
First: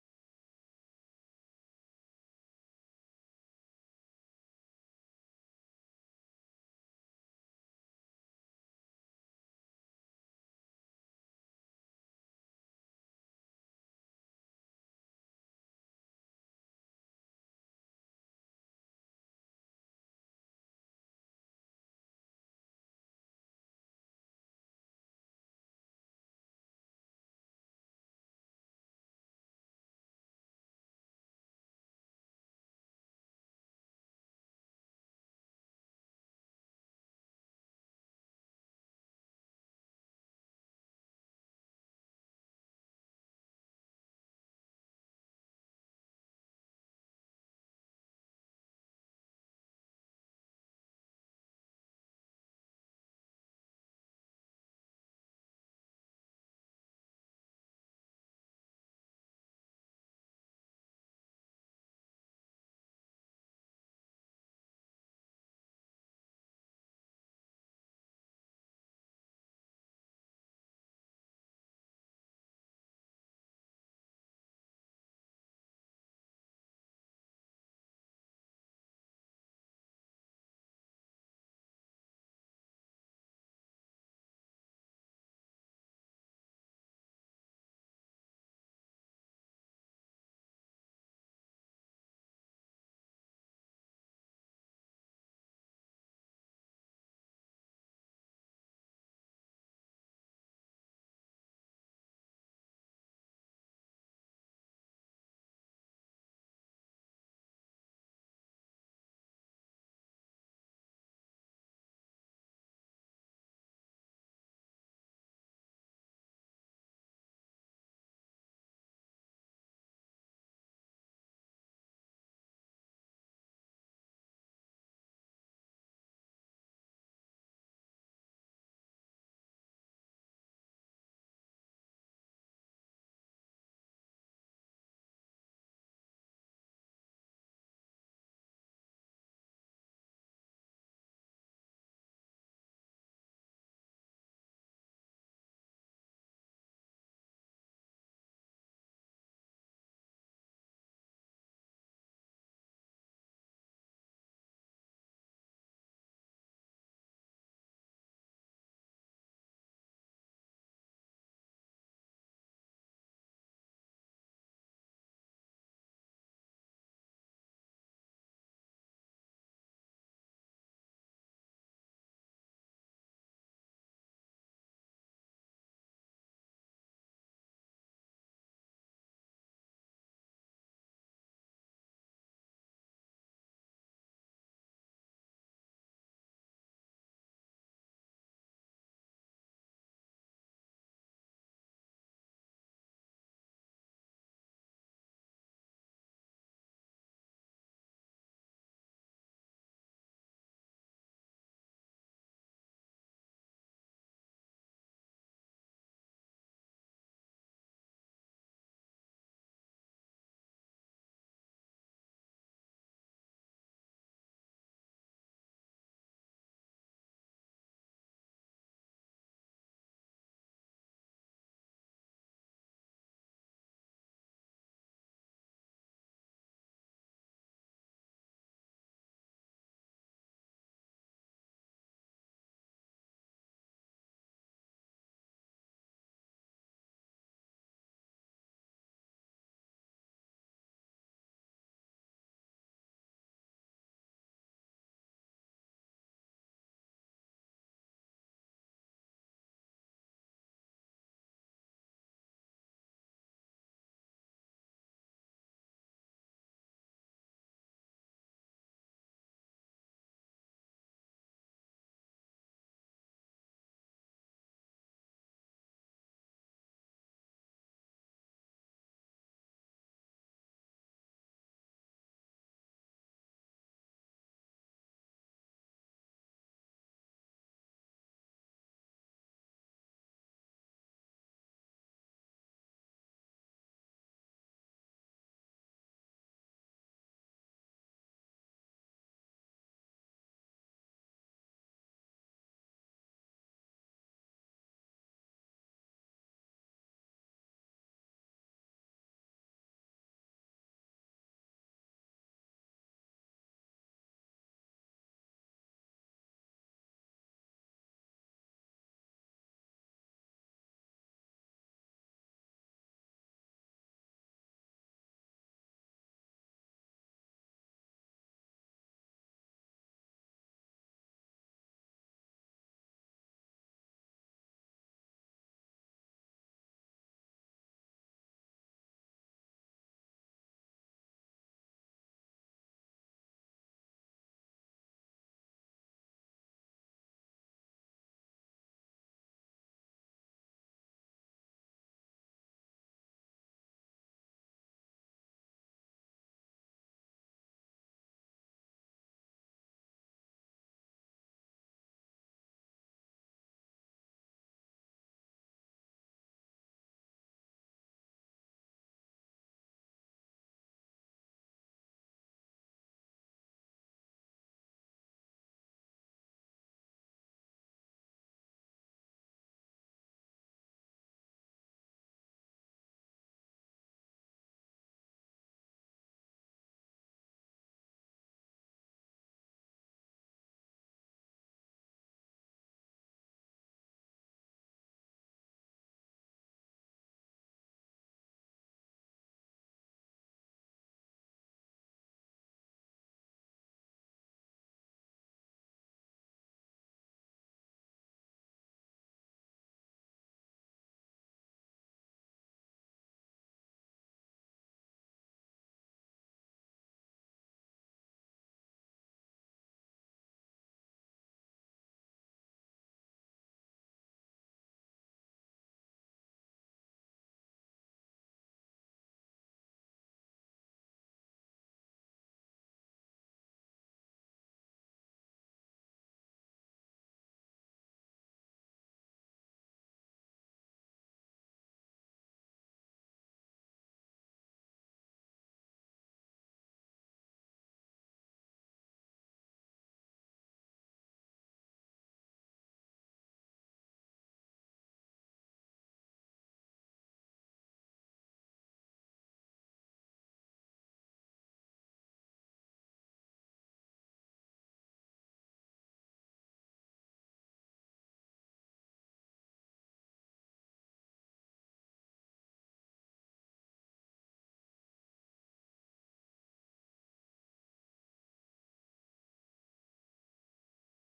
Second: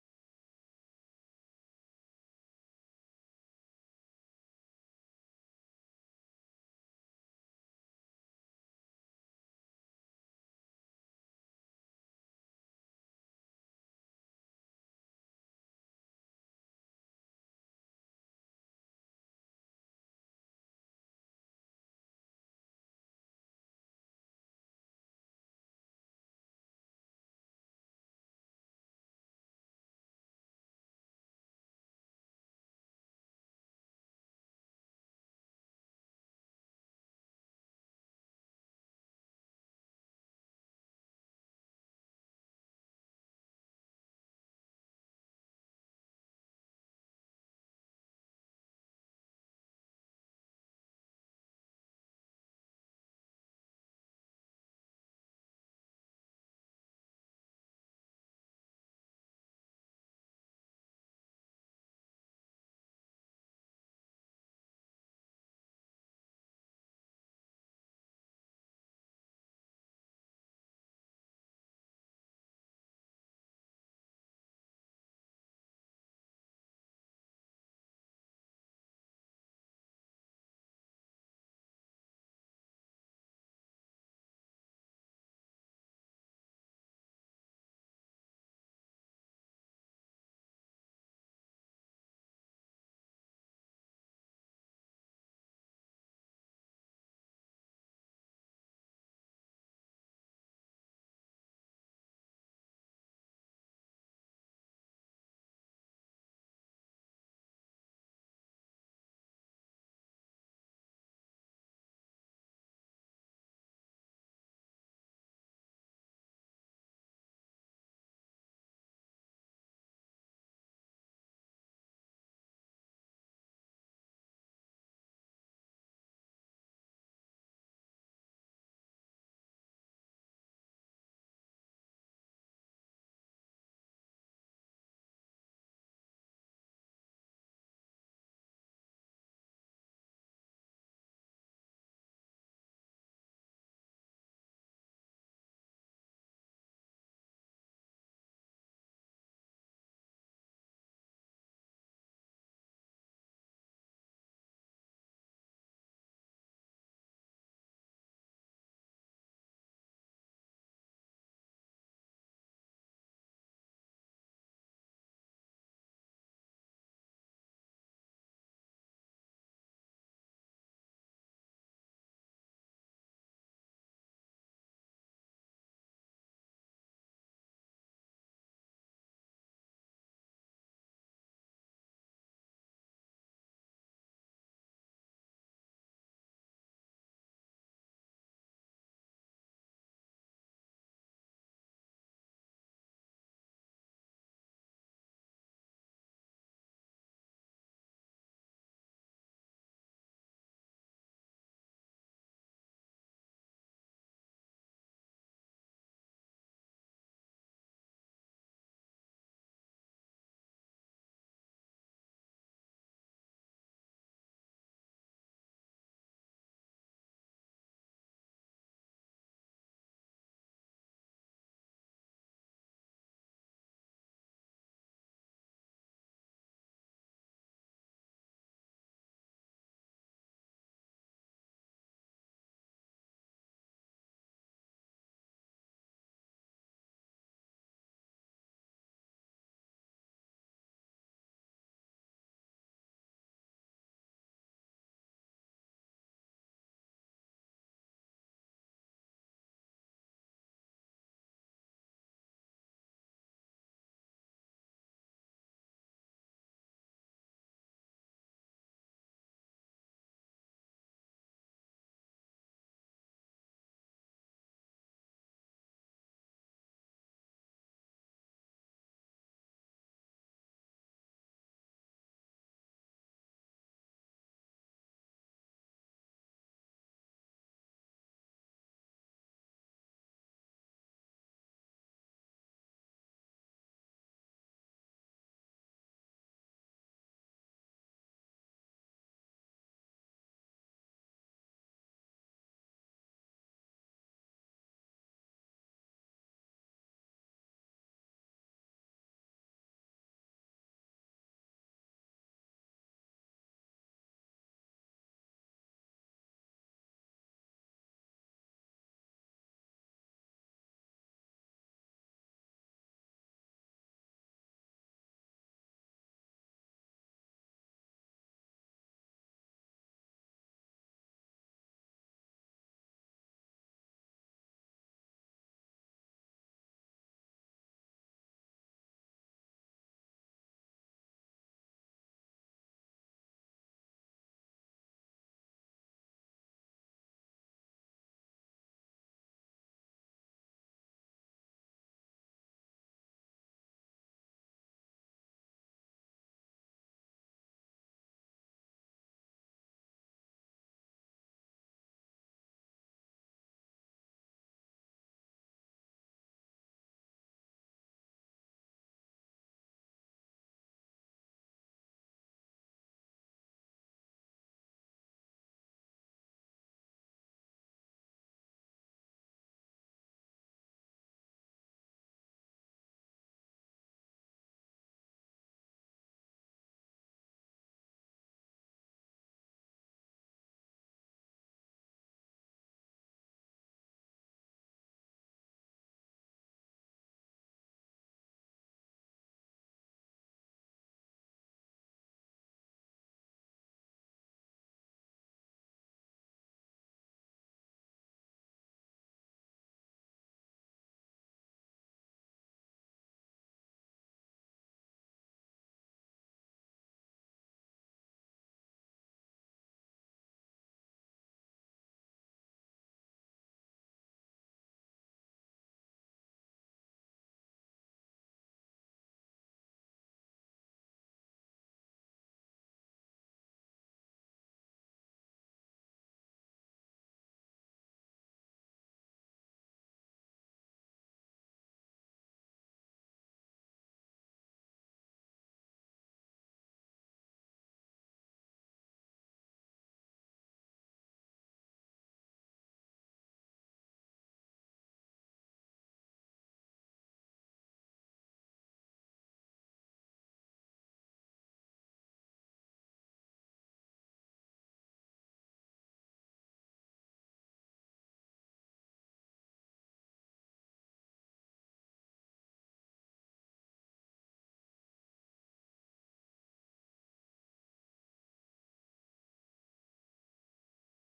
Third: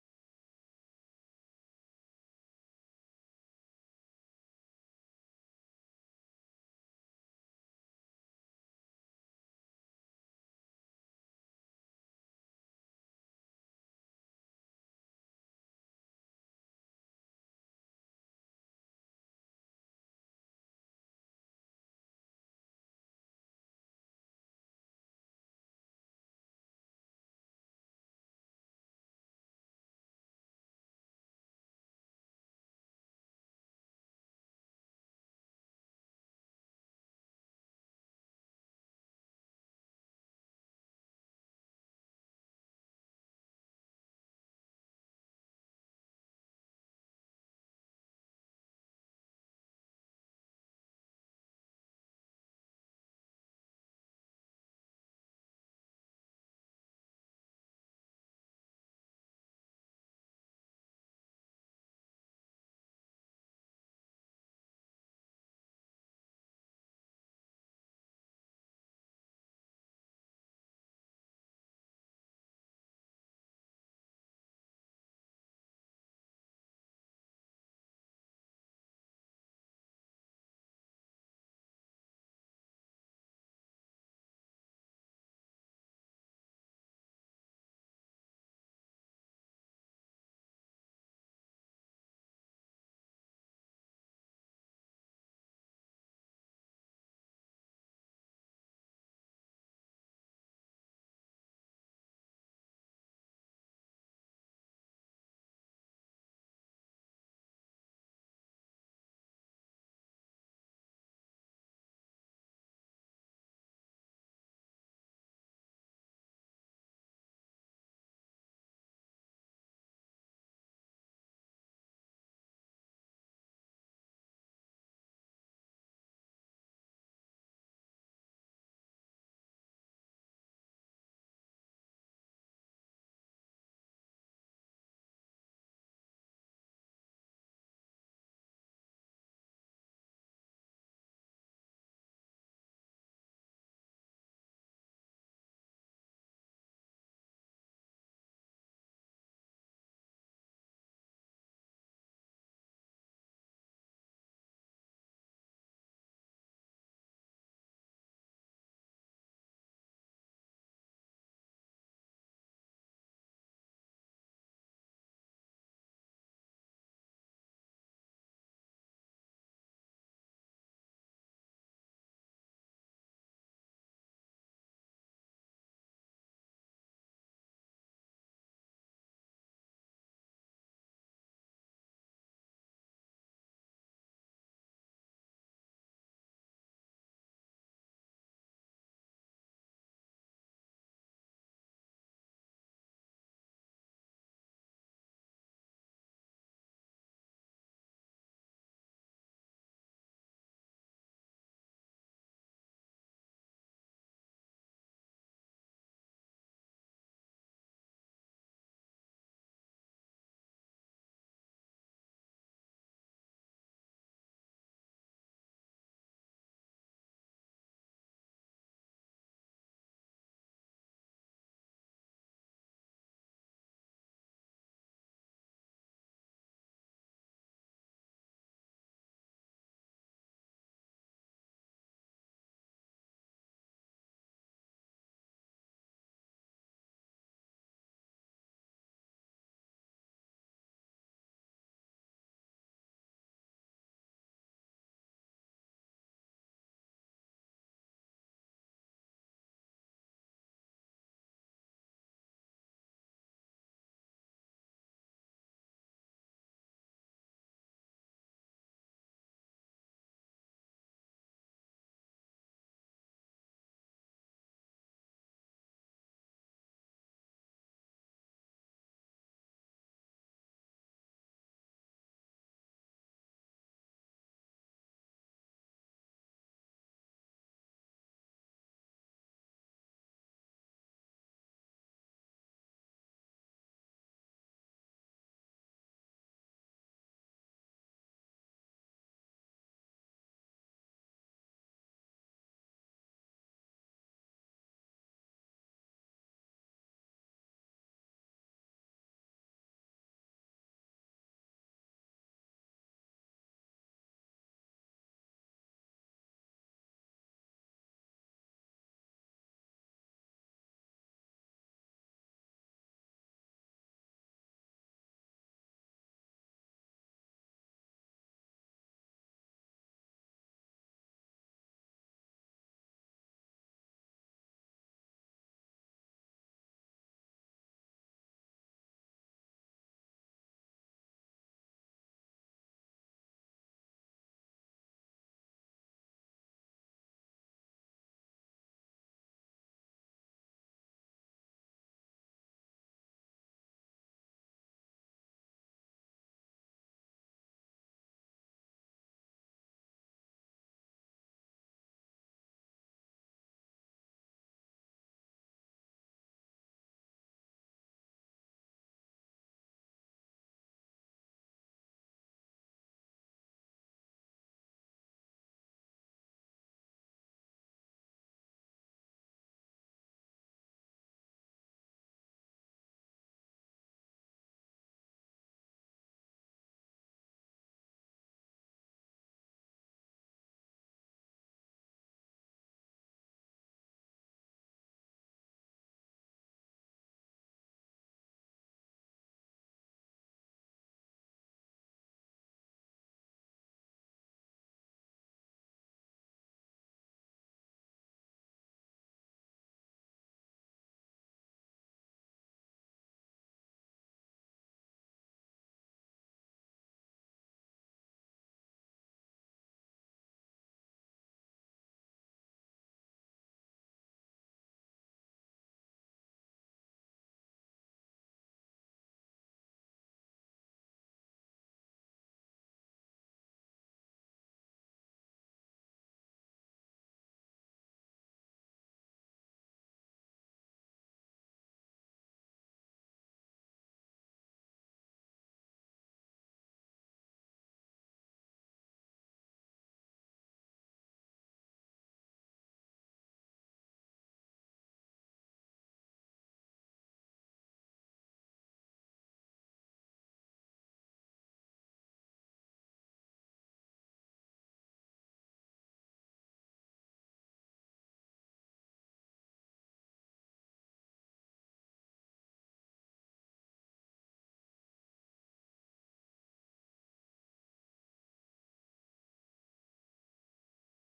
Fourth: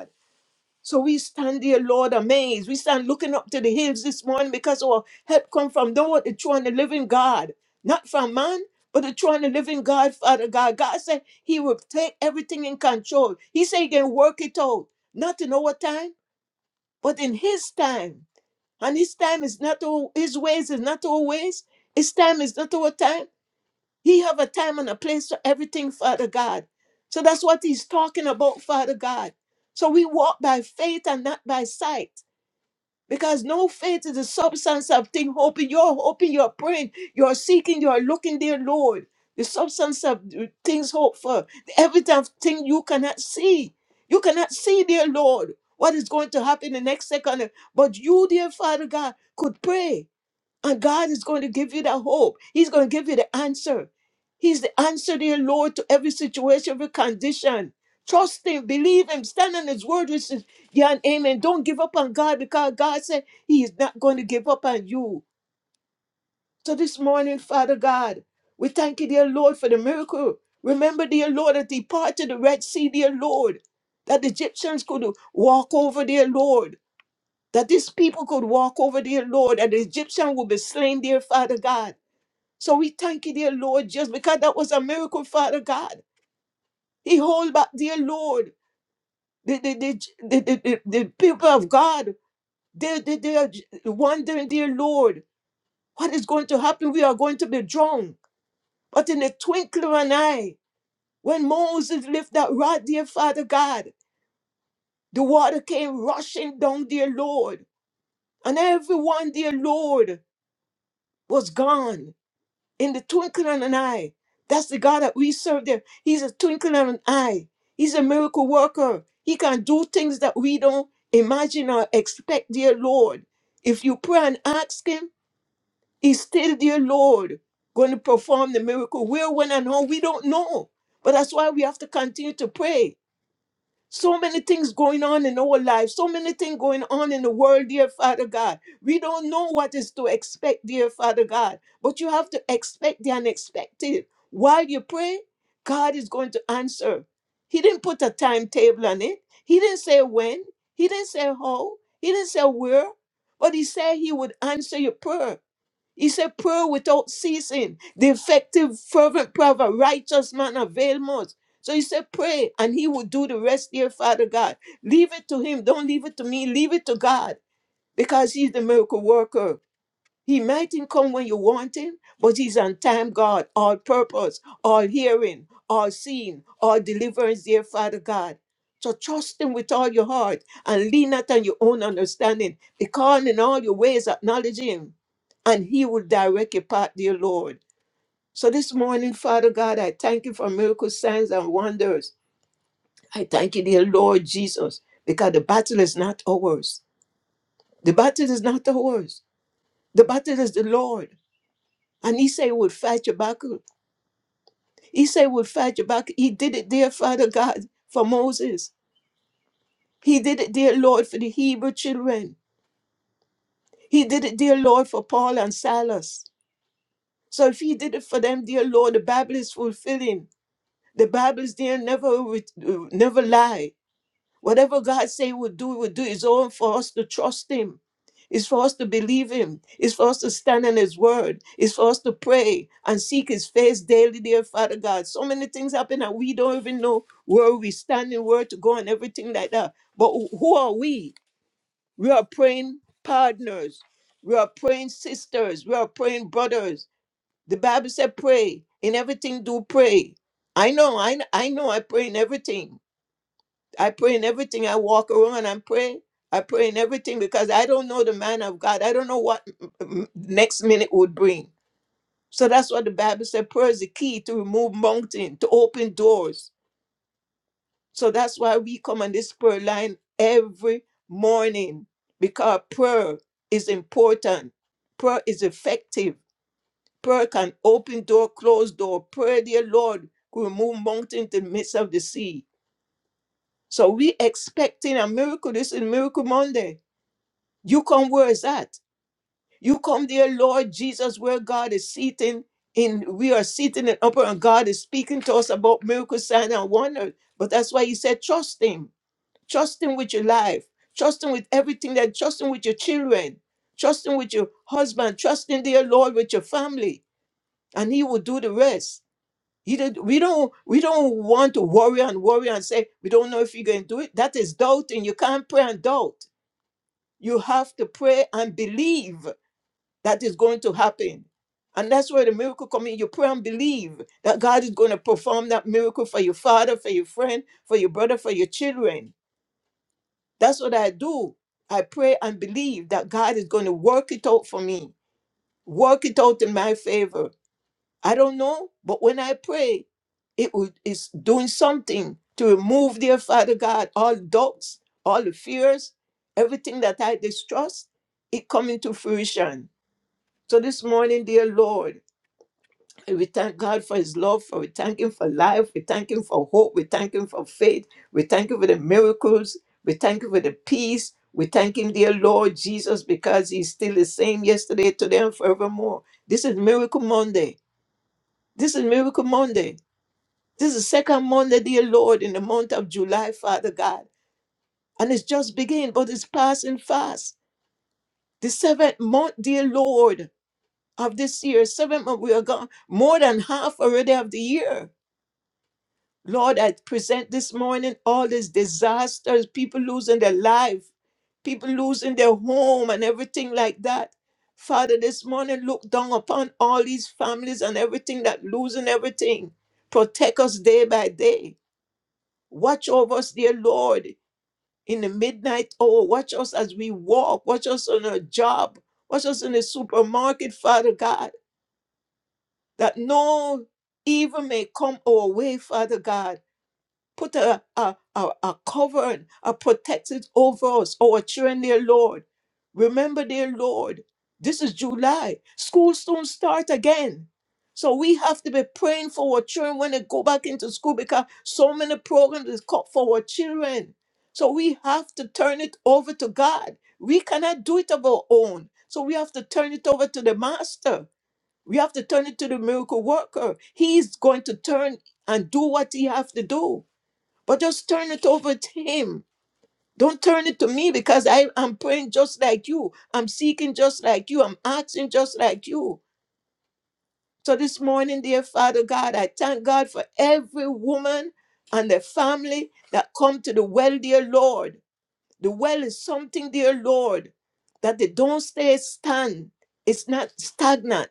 D: So we stand there, Lord, amazed. We stand looking up to the hills this morning because our help come from the Lord, the true and the living God, not from man, but the true and the living God, Father God. God said He will take everything in control. He said He can work it out, not in our time, but in His time. And His time is not all, His ways is not always. His time is not our time. He have a time and a place for everything, Father God. So that's what he's talking about, Father God. So we walk by faith and not by sight. Because no faith is the substance of thing hoping. You're hoping, you're praying, you're seeking, you're looking, dear Lord. The substance of things hoped for. The evidence of thing you cannot see. You cannot see, dear Lord, what is going to happen the next second. But you, dear Father God, could pray. And God is going to give you that hope. He's going to give you the answer. He's the answer, dear Lord, to every situation, every condition. Trust Him, believe Him, stand on His word, which is yeah and amen. Don't give up on God because God said He is not going to give up on you. So this morning, Father God, we thank you, dear Lord, for the miracle. Remember, dear Lord, that He parted the Red Sea, dear Lord, that the Egyptians could walk over, dear Lord, that these people could walk over, dear Lord, that the Egyptian would be slain, dear Father God. So we thank you, dear Lord, just because that was a miracle, Father God. He hold back, dear Lord. The, the, the, the, the, the- the people of God, they, they, they are wondering, dear Lord, what is going to happen? We are going to be drowned. But in the twinkling of an eye, when Moses lifted that rod, dear Father God, the water came rushing down, dear Lord. And everyone, dear Lord, was gone. in the twinkling of an eye. That's the God that we serve there. He's a twinkling of an eye. He's a miracle worker. He can do things that we don't imagine or expect, dear Lord. If you pray and ask him, he's still, dear Lord, going to perform the miracle. Where, when, and how, we don't know. But that's why we have to continue to pray so many things going on in our lives, so many things going on in the world, dear Father God. We don't know what is to expect, dear Father God, but you have to expect the unexpected. While you pray, God is going to answer. He didn't put a timetable on it, He didn't say when, He didn't say how, He didn't say where, but He said He would answer your prayer. He said, Pray without ceasing. The effective, fervent prayer of a righteous man avail much. So he said, Pray, and he will do the rest, dear Father God. Leave it to him. Don't leave it to me. Leave it to God because he's the miracle worker. He mightn't come when you want him, but he's on time, God, all purpose, all hearing, all seeing, all deliverance, dear Father God. So trust him with all your heart and lean not on your own understanding, because in all your ways acknowledge him, and he will direct your path, dear Lord. So this morning, Father God, I thank you for miracles, signs, and wonders. I thank you, dear Lord Jesus, because the battle is not ours. The battle is not ours. The battle is the Lord. And Esau would fight Habakkuk. Esau would fight Habakkuk. He did it there, Father God, for Moses. He did it, dear Lord, for the Hebrew children. He did it, dear Lord, for Paul and Silas. So if he did it for them, dear Lord, the Bible is fulfilling. The Bible is there, never, re- never lie. Whatever God say we'll do, we'll do. It's all for us to trust Him. It's for us to believe Him. It's for us to stand on His word. It's for us to pray and seek His face daily, dear Father God. So many things happen and we don't even know where we stand and where to go and everything like that. But wh- who are we? We are praying partners. We are praying sisters. We are praying brothers. The Bible said, pray. In everything, do pray. I know, I, I know I pray in everything. I pray in everything I walk around. I'm praying. I pray in everything because I don't know the man of God. I don't know what m- m- next minute would bring. So that's what the Bible said. Prayer is the key to remove mountain, to open doors. So that's why we come on this prayer line every morning because prayer is important. Prayer is effective. Prayer can open door, close door. Prayer, dear Lord, could remove mountain to the midst of the sea. So we expecting a miracle. This is Miracle Monday. You come where is that? You come there, Lord Jesus, where God is seating in we are seated in upper and God is speaking to us about miracles, signs, and wonders. But that's why he said, trust him. Trust him with your life. Trust him with everything that trust him with your children. Trust him with your husband. Trust in dear Lord with your family. And he will do the rest. He did, we don't we don't want to worry and worry and say we don't know if you're gonna do it. That is doubting. You can't pray and doubt. You have to pray and believe that is going to happen. And that's where the miracle comes in. You pray and believe that God is going to perform that miracle for your father, for your friend, for your brother, for your children. That's what I do. I pray and believe that God is going to work it out for me, work it out in my favor. I don't know, but when I pray, it will, it's doing something to remove, dear Father God, all doubts, all the fears, everything that I distrust, it coming to fruition. So this morning, dear Lord, And We thank God for His love, for we thank Him for life, we thank Him for hope, we thank Him for faith, we thank Him for the miracles, we thank Him for the peace, we thank Him, dear Lord Jesus, because He's still the same yesterday, today, and forevermore. This is Miracle Monday. This is Miracle Monday. This is second Monday, dear Lord, in the month of July, Father God. And it's just beginning, but it's passing fast. The seventh month, dear Lord, of this year, seventh month, we are gone more than half already of the year Lord, I present this morning all these disasters, people losing their life, people losing their home and everything like that. Father, this morning look down upon all these families and everything that losing everything. Protect us day by day. Watch over us, dear Lord, in the midnight hour. Watch us as we walk. Watch us on our job. Watch us in the supermarket, Father God, that no evil may come our way, Father God Put a, a, a, a covering, a protected over us, oh, our children, dear Lord. Remember, dear Lord, this is July. School soon start again. So we have to be praying for our children when they go back into school because so many programs is cut for our children. So we have to turn it over to God. We cannot do it of our own. So we have to turn it over to the master. We have to turn it to the miracle worker. He's going to turn and do what he has to do. But just turn it over to Him. Don't turn it to me because I, am praying just like you. I'm seeking just like you. I'm asking just like you. So this morning, dear Father God, I thank God for every woman and their family that come to the well, dear Lord. The well is something, dear Lord, that they don't stay stand. It's not stagnant.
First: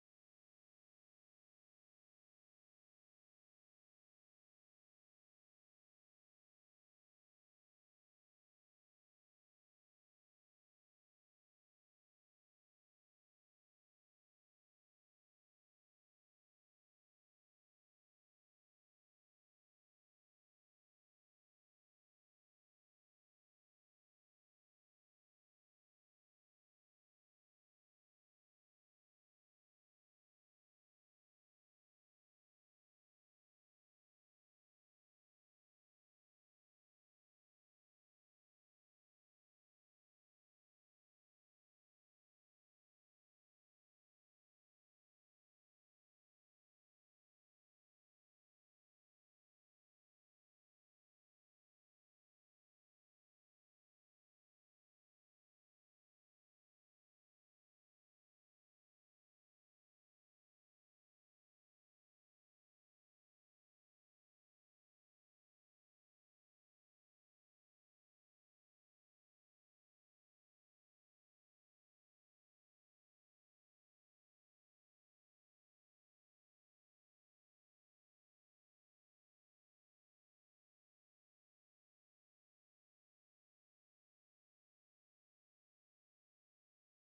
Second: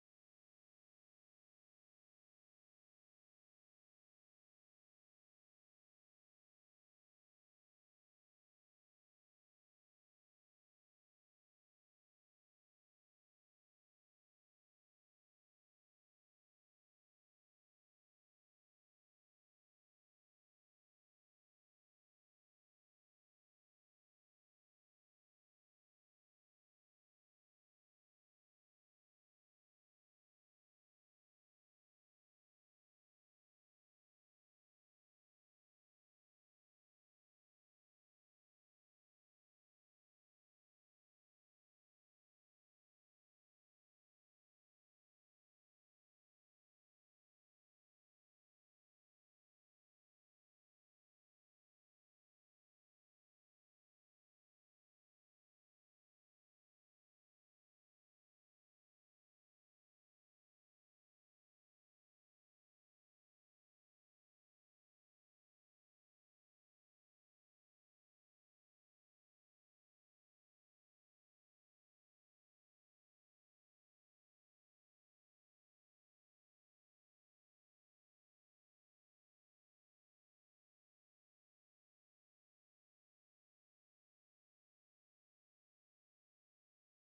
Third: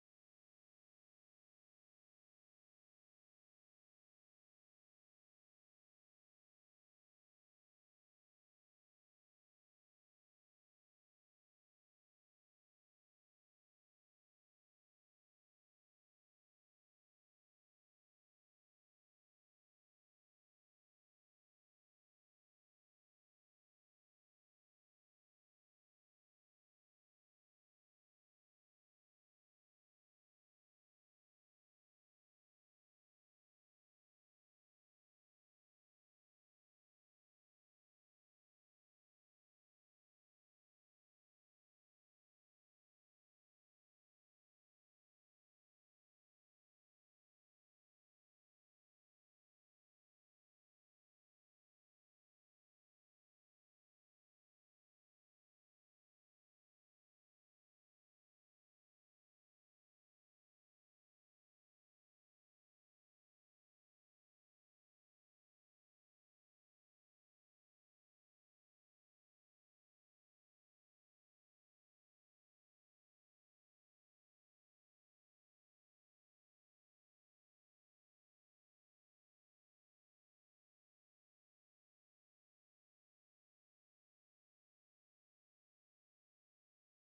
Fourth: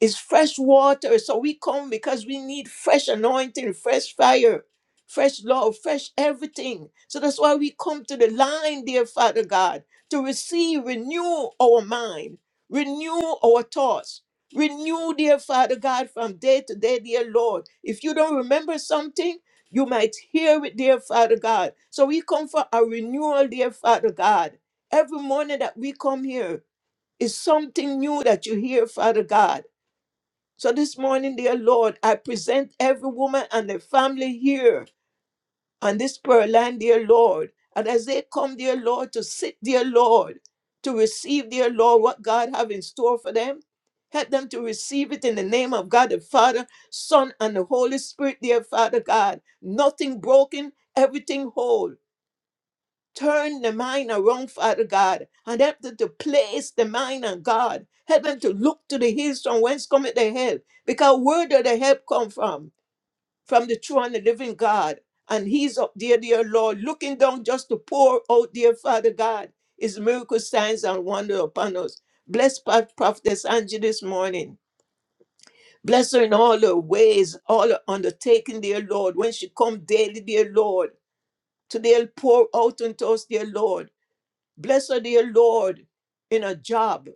D: It's fresh water. So we come because we need fresh anointing, fresh fire, fresh love, fresh everything. So that's why we come to the line, dear Father God, to receive, renew our mind, renew our thoughts. Renew, dear Father God, from day to day, dear Lord. If you don't remember something, you might hear it, dear Father God. So we come for a renewal, dear Father God. Every morning that we come here is something new that you hear, Father God so this morning, dear Lord, I present every woman and their family here on this prayer line, dear Lord. And as they come, dear Lord, to sit, dear Lord, to receive, dear Lord, what God have in store for them, help them to receive it in the name of God the Father, Son, and the Holy Spirit, dear Father God. Nothing broken, everything whole. Turn the mind around, Father God, and help them to place the mind on God. Help them to look to the hills from whence cometh their help, because where does the help come from? From the true and the living God. And He's up there, dear Lord, looking down just to pour out, dear Father God, His miracle signs and wonder upon us. Bless Pa- Prophetess Angie this morning. Bless her in all her ways, all her undertaking, dear Lord, when she come daily, dear Lord. Today, pour out unto us, dear Lord. Bless her, dear Lord, in her job.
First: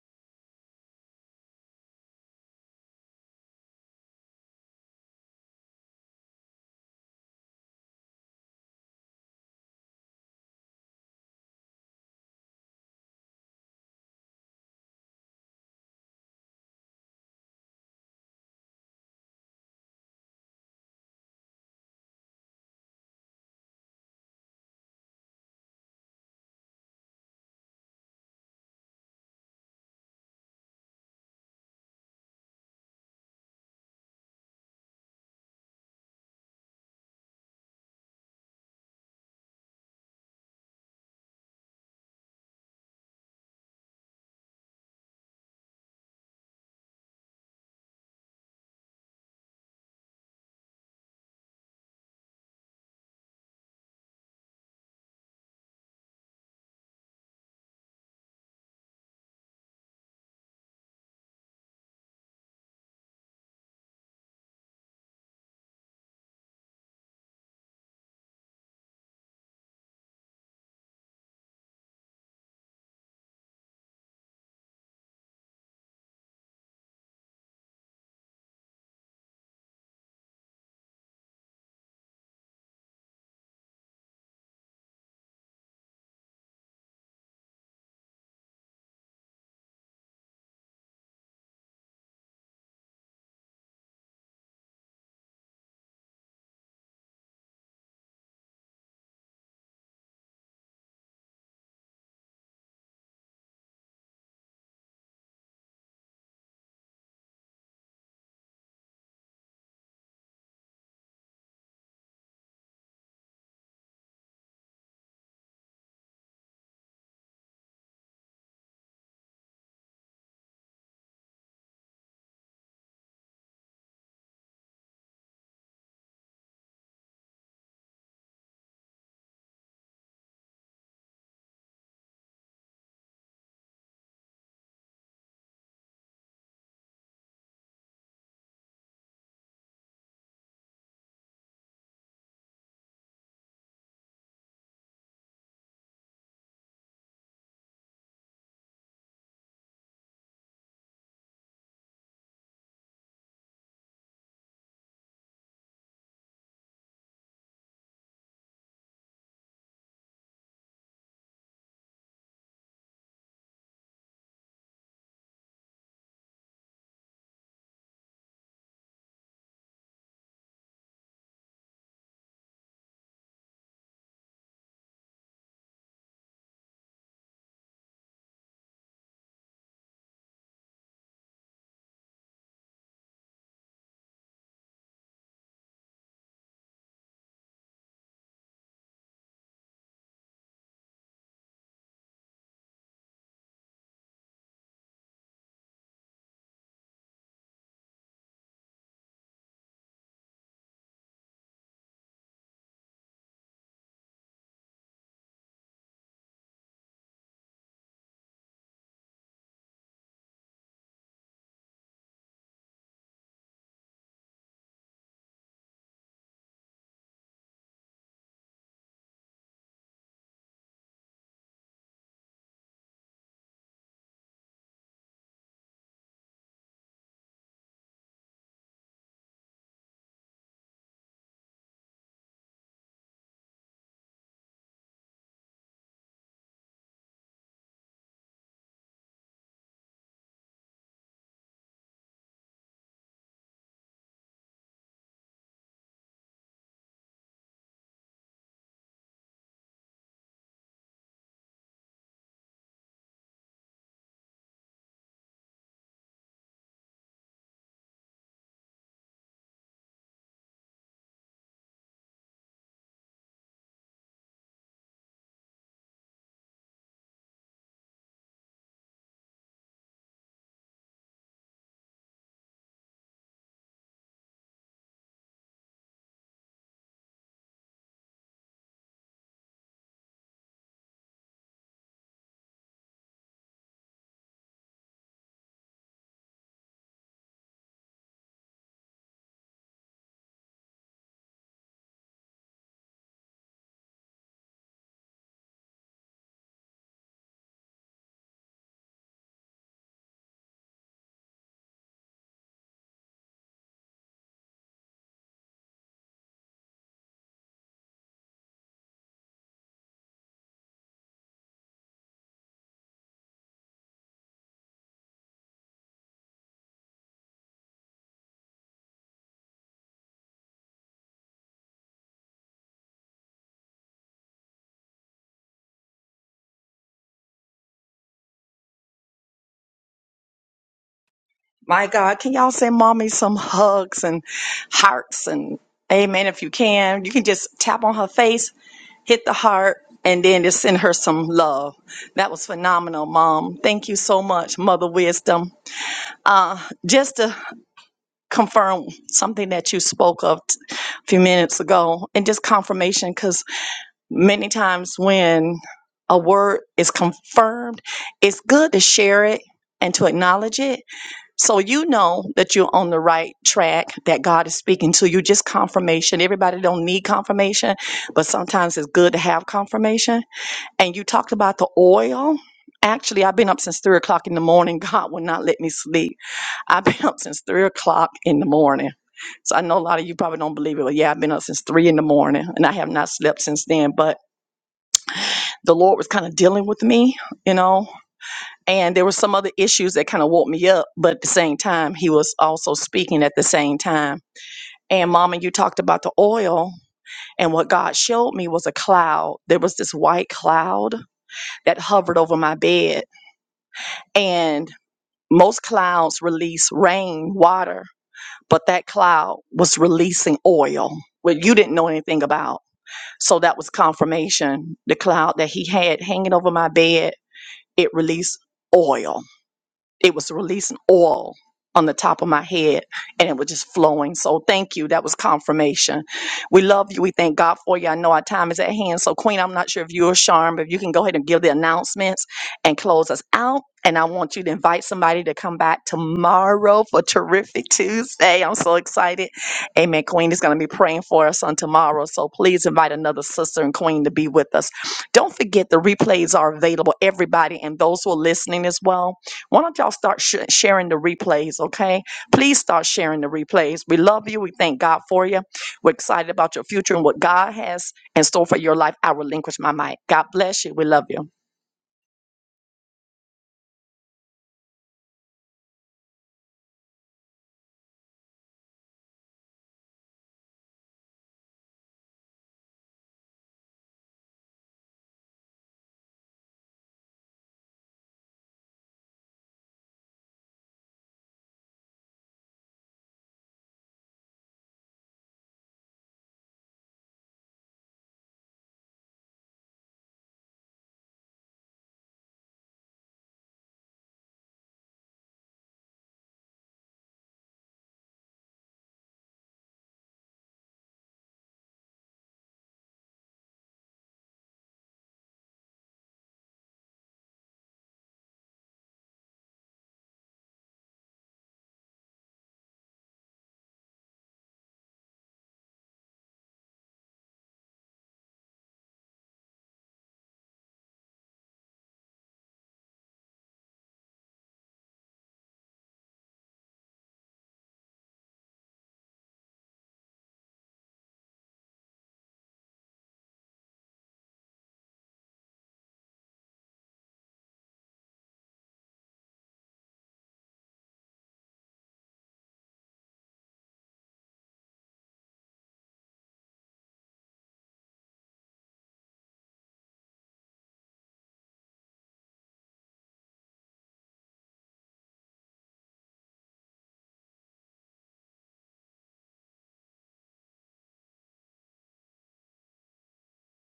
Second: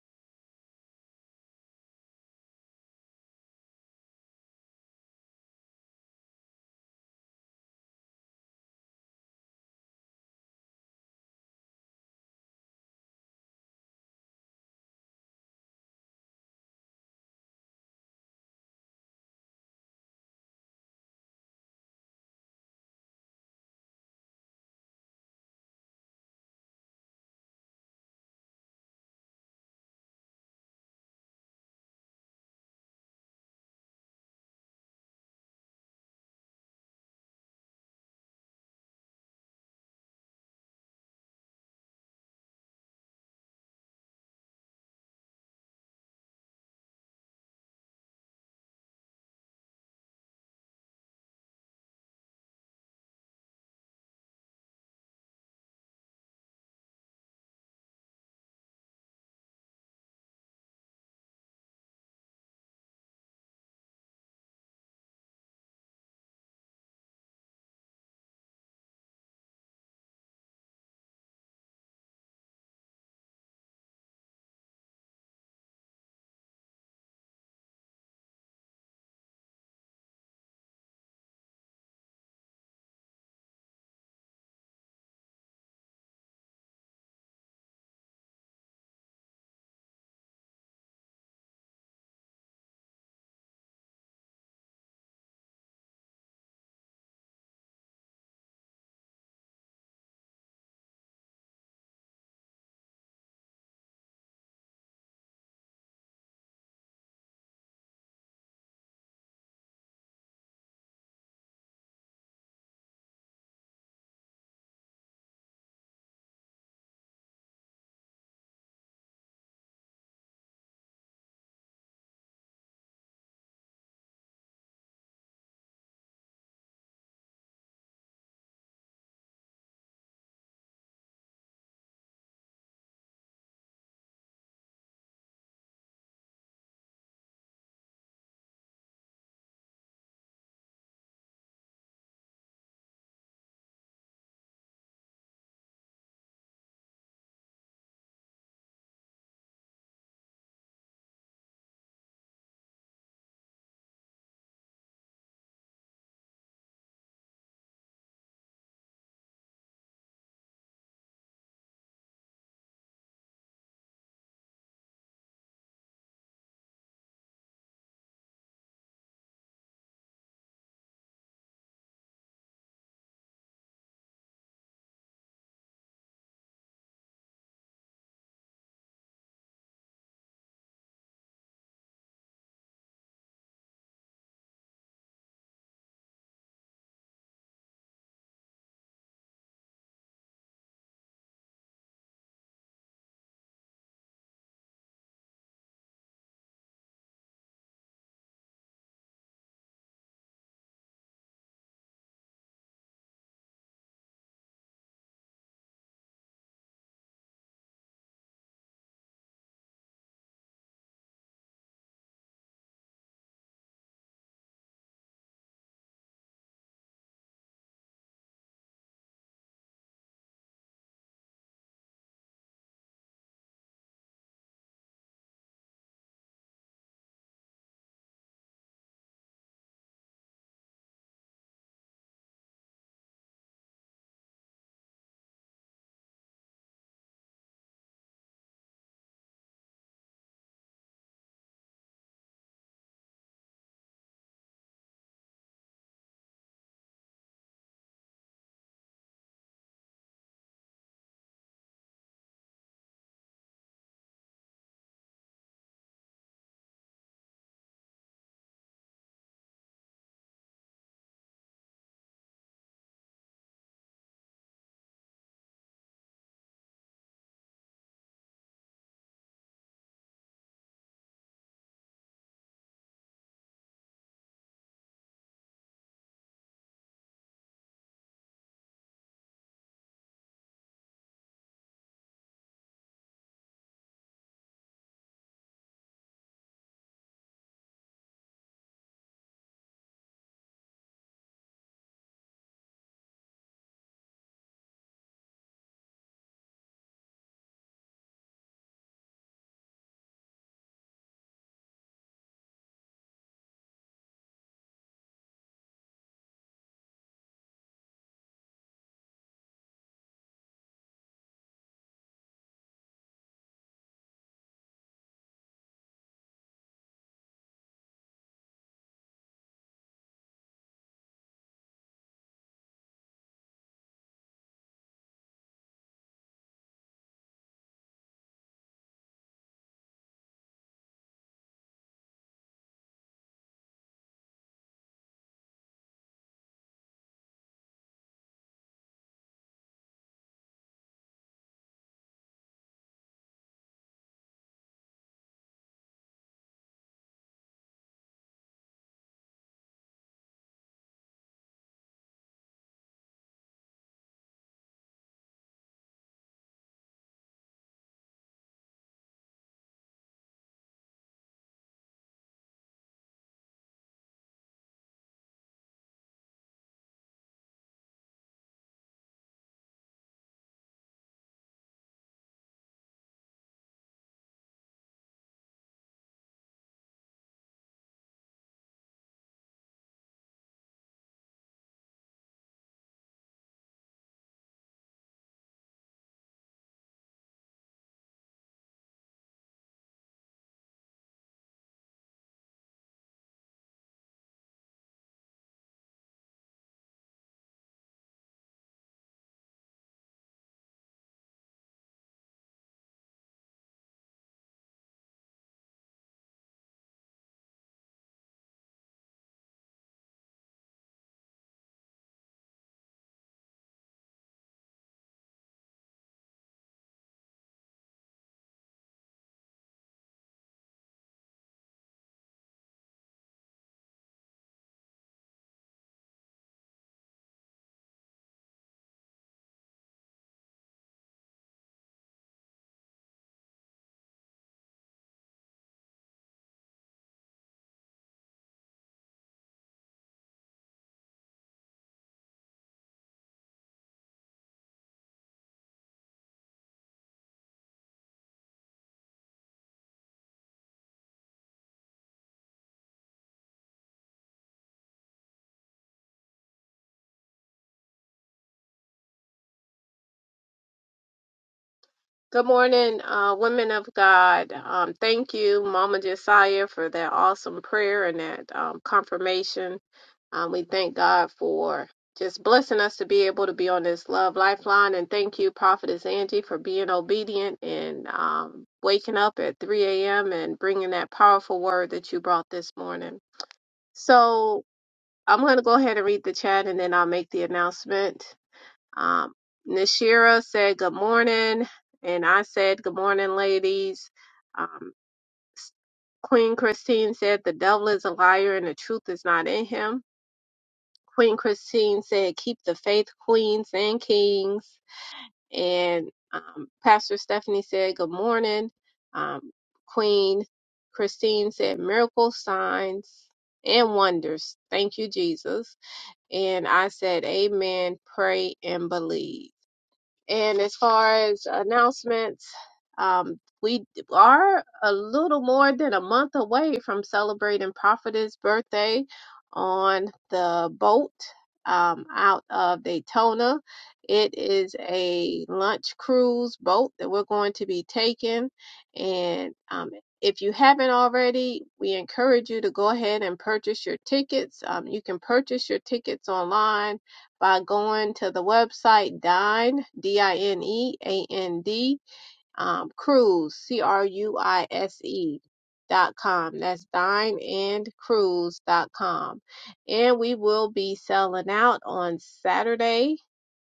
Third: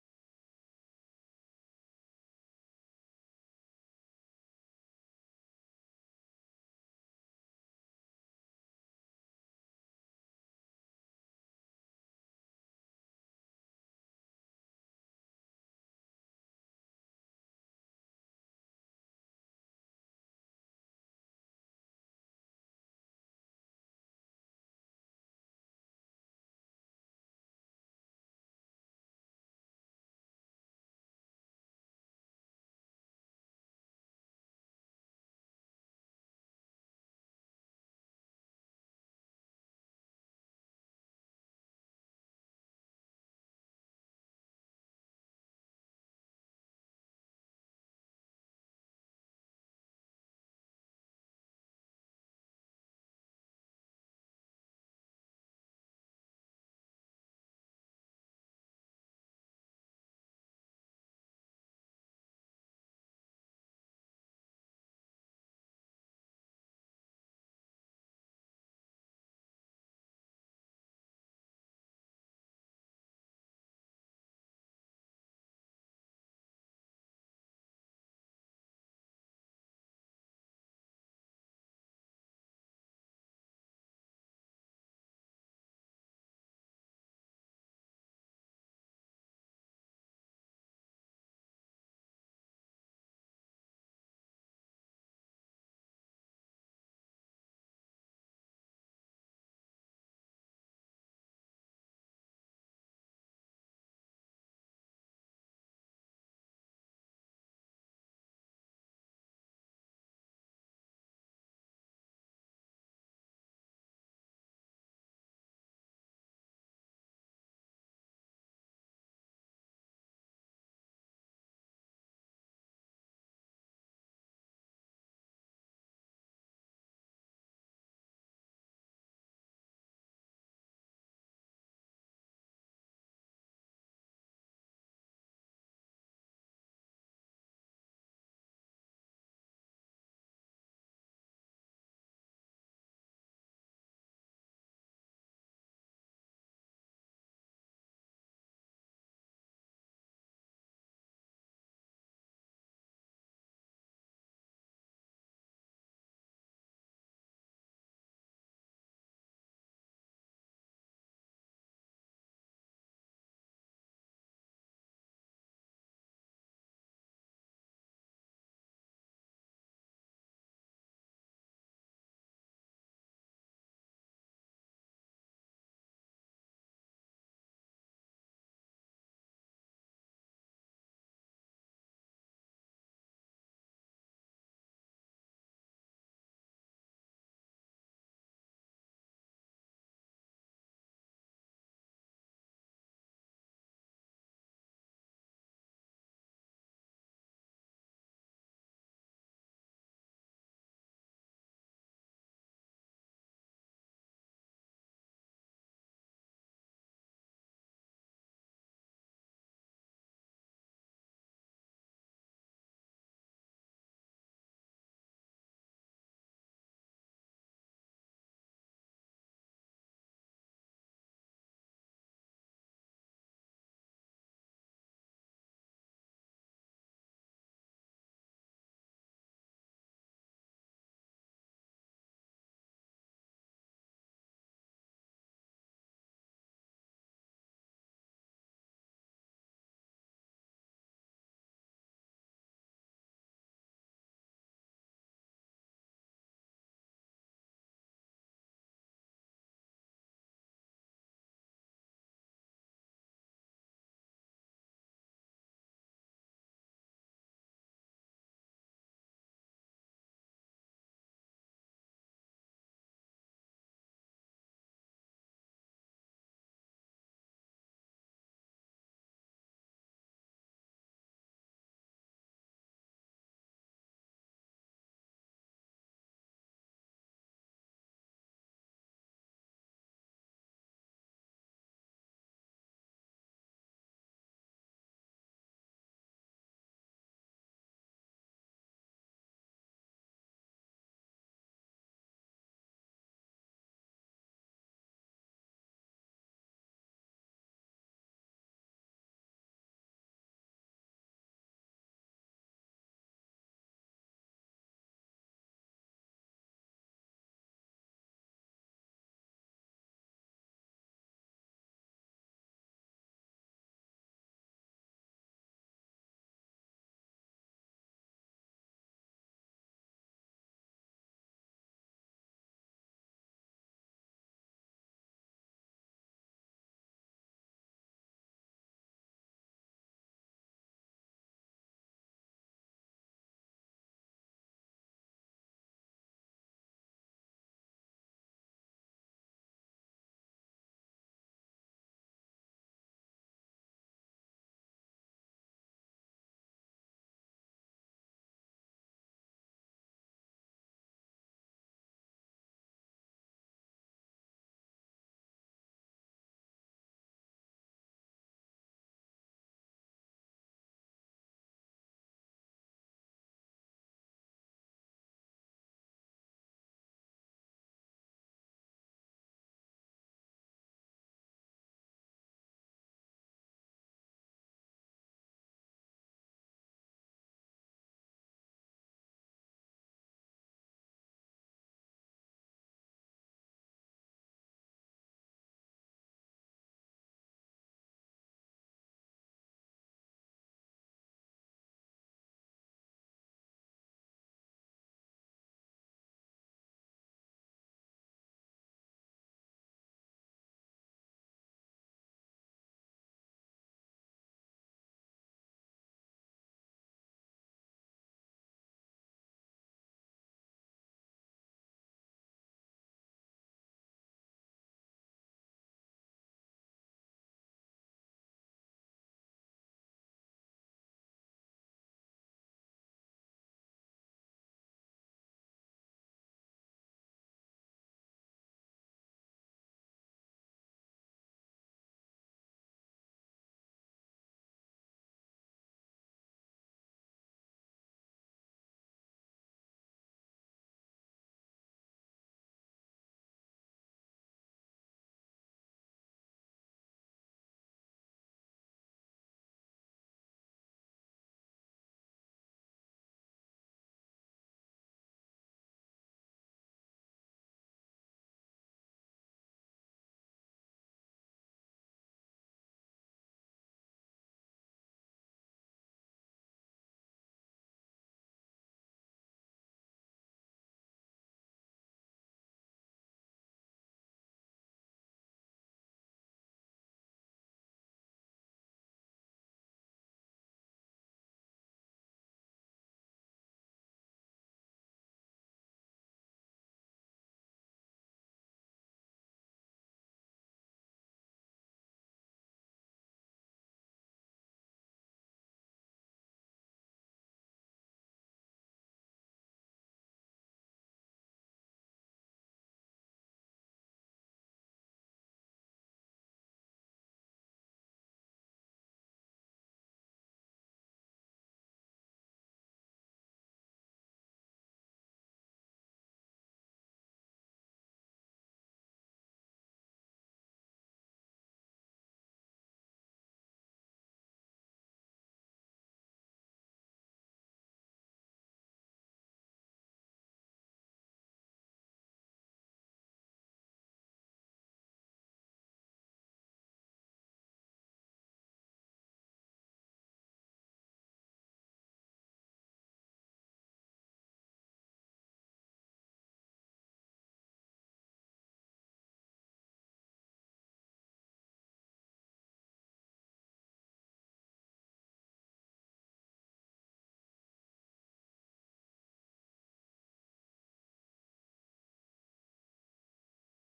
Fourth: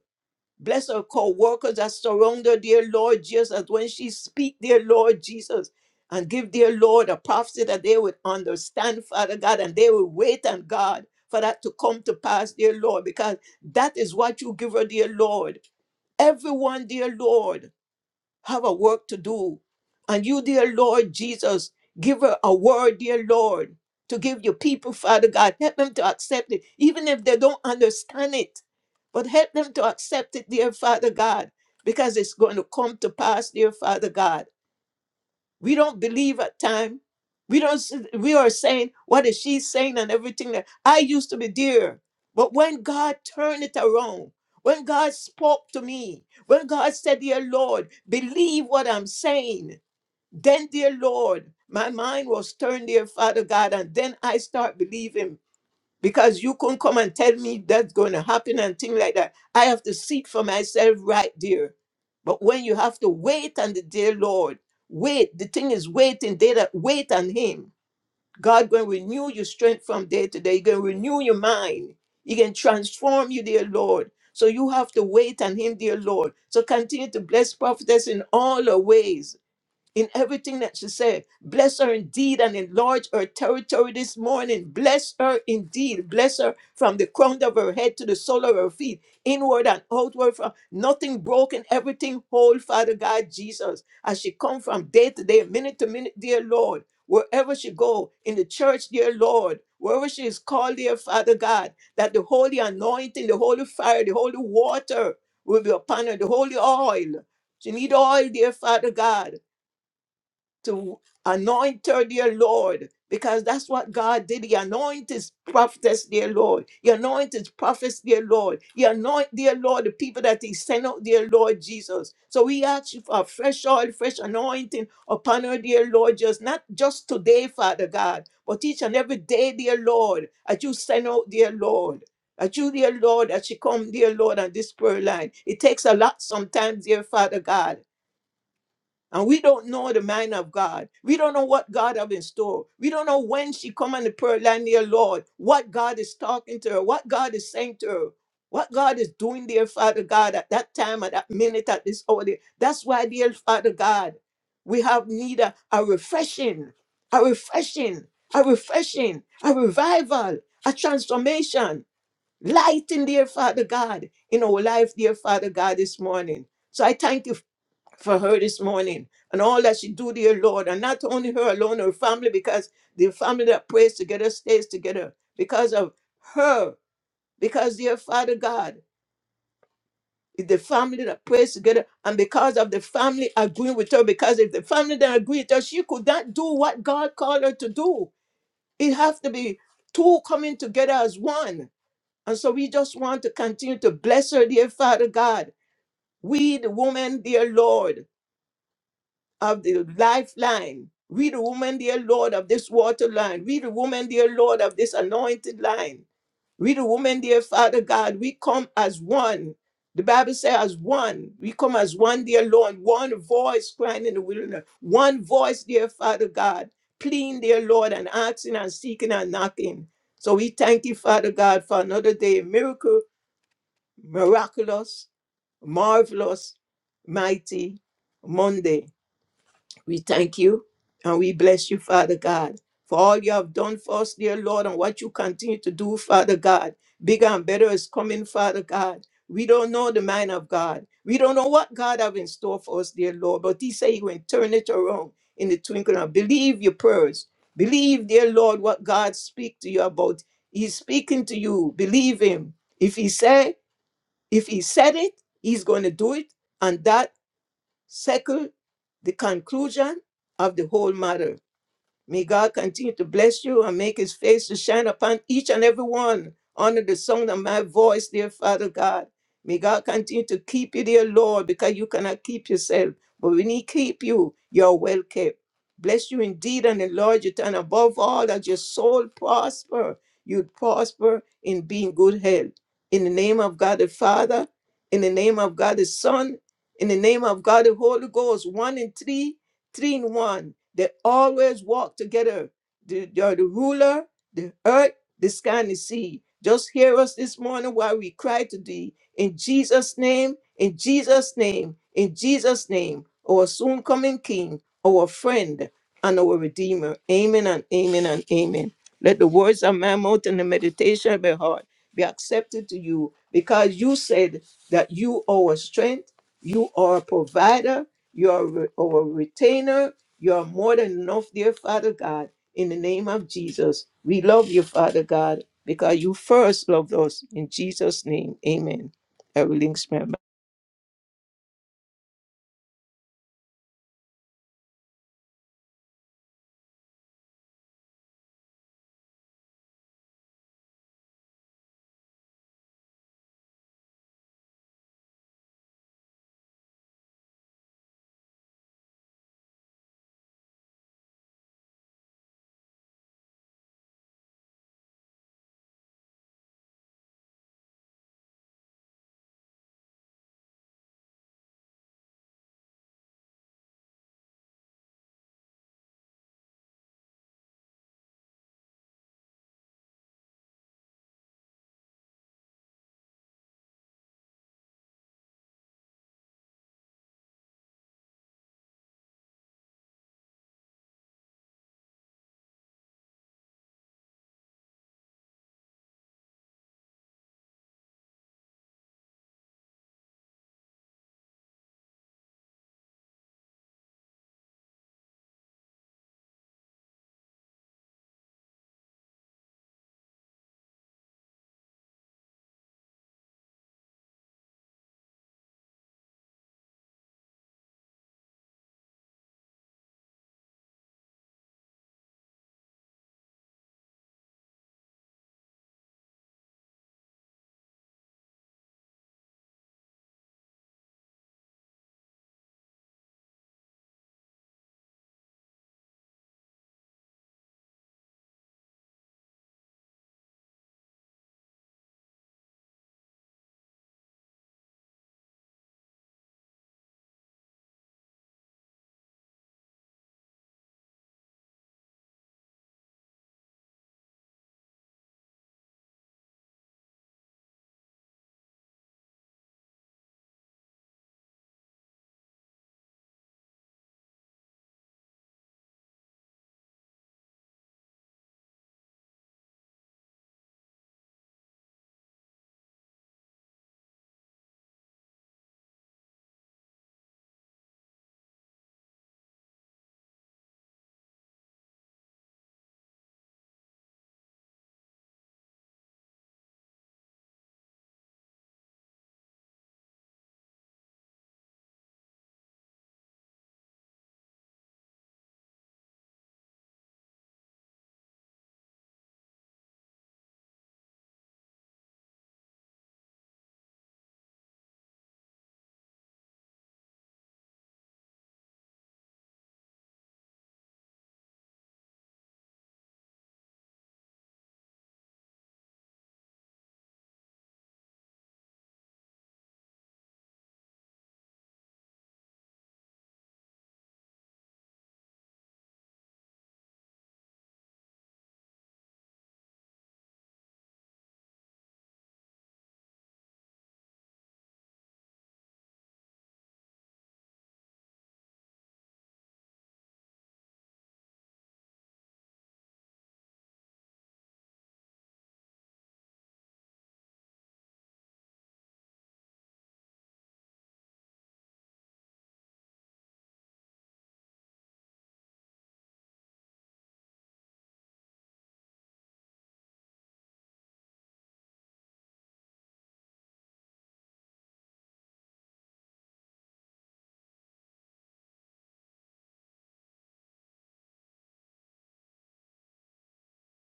D: Bless her co-workers that surround her, dear Lord Jesus, when she speak, dear Lord Jesus, and give, dear Lord, a prophecy that they would understand, Father God, and they will wait on God for that to come to pass, dear Lord, because that is what you give her, dear Lord. Everyone, dear Lord, have a work to do. And you, dear Lord Jesus, give her a word, dear Lord, to give your people, Father God. Help them to accept it, even if they don't understand it. But help them to accept it, dear Father God, because it's going to come to pass, dear Father God. We don't believe at time. We don't. s- We are saying what is she saying and everything that I used to be dear, but when God turned it around, when God spoke to me, when God said, "Dear Lord, believe what I'm saying," then, dear Lord, my mind was turned, dear Father God, and then I start believing because you couldn't come and tell me that's going to happen and things like that. I have to see it for myself right there. But when you have to wait on the dear Lord, wait, the thing is waiting, day that wait on Him. God going to renew your strength from day to day. He going to renew your mind. He can transform you, dear Lord. So you have to wait on Him, dear Lord. So continue to bless prophetess in all her ways in everything that she said. Bless her indeed and enlarge her territory this morning. Bless her indeed. Bless her from the crown of her head to the sole of her feet, inward and outward. From nothing broken, everything whole, Father God Jesus. As she come from day to day, minute to minute, dear Lord. Wherever she go in the church, dear Lord, wherever she is called, dear Father God, that the holy anointing, the holy fire, the holy water will be upon her, the holy oil. She need oil, dear Father God to anoint her, dear Lord, because that's what God did. He anointed his prophetess, dear Lord. He anointed his prophets, dear Lord. He anoint, dear Lord, the people that he sent out, dear Lord Jesus. So we ask you for a fresh oil, fresh anointing upon her, dear Lord, just not just today, Father God, but each and every day, dear Lord, that you send out, dear Lord. That you, dear Lord, that she come, dear Lord, on this prayer line. It takes a lot sometimes, dear Father God and we don't know the mind of God. We don't know what God have in store. We don't know when she come on the prayer line, dear Lord, what God is talking to her, what God is saying to her, what God is doing, dear Father God, at that time, at that minute, at this hour. dear- That's why, dear Father God, we have need a, a refreshing, a refreshing, a refreshing, a revival, a transformation. Light in dear Father God in our life, dear Father God, this morning. So I thank you for her this morning and all that she do, dear Lord, and not only her alone, her family, because the family that prays together stays together because of her, because dear Father God, is the family that prays together, and because of the family agreeing with her, because if the family that agree with her, she could not do what God called her to do. It has to be two coming together as one. And so we just want to continue to bless her, dear Father God. We, the woman, dear Lord, of the lifeline. We, the woman, dear Lord, of this water line. We, the woman, dear Lord, of this anointed line. We, the woman, dear Father God, we come as one. The Bible says, as one. We come as one, dear Lord, one voice crying in the wilderness. One voice, dear Father God, pleading, dear Lord, and asking and seeking and knocking. So we thank you, Father God, for another day. Miracle, miraculous, marvelous, mighty Monday. We thank you and we bless you, Father God, for all you have done for us, dear Lord, and what you continue to do, Father God. Bigger and better is coming, Father God. We don't know the mind of God. We don't know what God have in store for us, dear Lord, but He say He will turn it around in the twinkling. of- Believe your prayers. Believe, dear Lord, what God speak to you about. He's speaking to you. Believe Him. If He say, if He said it, He's going to do it, and that Second, the conclusion of the whole matter. May God continue to bless you and make his face to shine upon each and every one under the sound of my voice, dear Father God. May God continue to keep you, dear Lord, because you cannot keep yourself. But when he keep you, you're well kept. Bless you indeed and enlarge your and above all that your soul prosper. You'd prosper in being good health. In the name of God the Father, in the name of God the Son, in the name of God the Holy Ghost, one and three, three in one. They always walk together. The, the, the ruler, the earth, the sky, and the sea. Just hear us this morning while we cry to thee. In Jesus' name, in Jesus' name, in Jesus' name, our soon coming King, our friend, and our Redeemer. Amen and amen and amen. Let the words of my mouth and the meditation of my heart be accepted to you because you said that you are our strength, you are a provider, you're a, re- or retainer. You're more than enough, dear Father God. In the name of Jesus, we love you, Father God, because you first loved us. In Jesus' name, amen. I will link my
A: My God, can y'all send mommy some hugs and hearts and amen if you can? You can just tap on her face, hit the heart, and then just send her some love. That was phenomenal, mom. Thank you so much, Mother Wisdom. Uh, just to confirm something that you spoke of t- a few minutes ago, and just confirmation, because many times when a word is confirmed, it's good to share it and to acknowledge it so you know that you're on the right track, that God is speaking to you. Just confirmation. Everybody don't need confirmation, but sometimes it's good to have confirmation. And you talked about the oil. Actually, I've been up since three o'clock in the morning. *laughs* God will not let me sleep. I've been *laughs* up since three o'clock in the morning. So I know a lot of you probably don't believe it, but yeah, I've been up since three in the morning and I have not slept since then. But the Lord was kind of dealing with me, you know and there were some other issues that kind of woke me up but at the same time he was also speaking at the same time and mama you talked about the oil and what god showed me was a cloud there was this white cloud that hovered over my bed and most clouds release rain water but that cloud was releasing oil what you didn't know anything about so that was confirmation the cloud that he had hanging over my bed it released oil it was releasing oil on the top of my head and it was just flowing. So thank you. That was confirmation. We love you. We thank God for you. I know our time is at hand. So Queen, I'm not sure if you're Charm, but if you can go ahead and give the announcements and close us out. And I want you to invite somebody to come back tomorrow for terrific Tuesday. I'm so excited. Amen. Queen is going to be praying for us on tomorrow. So please invite another sister and queen to be with us. Don't forget the replays are available, everybody, and those who are listening as well why don't y'all start sh- sharing the replays, okay? Please start sharing the replays. We love you. We thank God for you. We're excited about your future and what God has in store for your life. I relinquish my mic. God bless you. We love you.
B: Good morning, uh, women of God. Um, thank you, Mama Josiah, for that awesome prayer and that um, confirmation. Um, we thank God for just blessing us to be able to be on this Love Lifeline. And thank you, Prophetess Angie, for being obedient and um, waking up at 3 a.m. and bringing that powerful word that you brought this morning. So I'm going to go ahead and read the chat and then I'll make the announcement. Um, Nashira said, Good morning. And I said, Good morning, ladies. Um, Queen Christine said, The devil is a liar and the truth is not in him. Queen Christine said, keep the faith, queens and kings. And um, Pastor Stephanie said, good morning. Um, Queen Christine said, miracle signs and wonders. Thank you, Jesus. And I said, amen, pray and believe. And as far as announcements, um, we are a little more than a month away from celebrating Prophet's birthday on the boat um, out of Daytona. It is a lunch cruise boat that we're going to be taking. And um, if you haven't already, we encourage you to go ahead and purchase your tickets. Um, you can purchase your tickets online by going to the website Dine, D I N E A N D, um, Cruise, C R U I S E dot com. That's dine And cruise dot com. And we will be selling out on Saturday,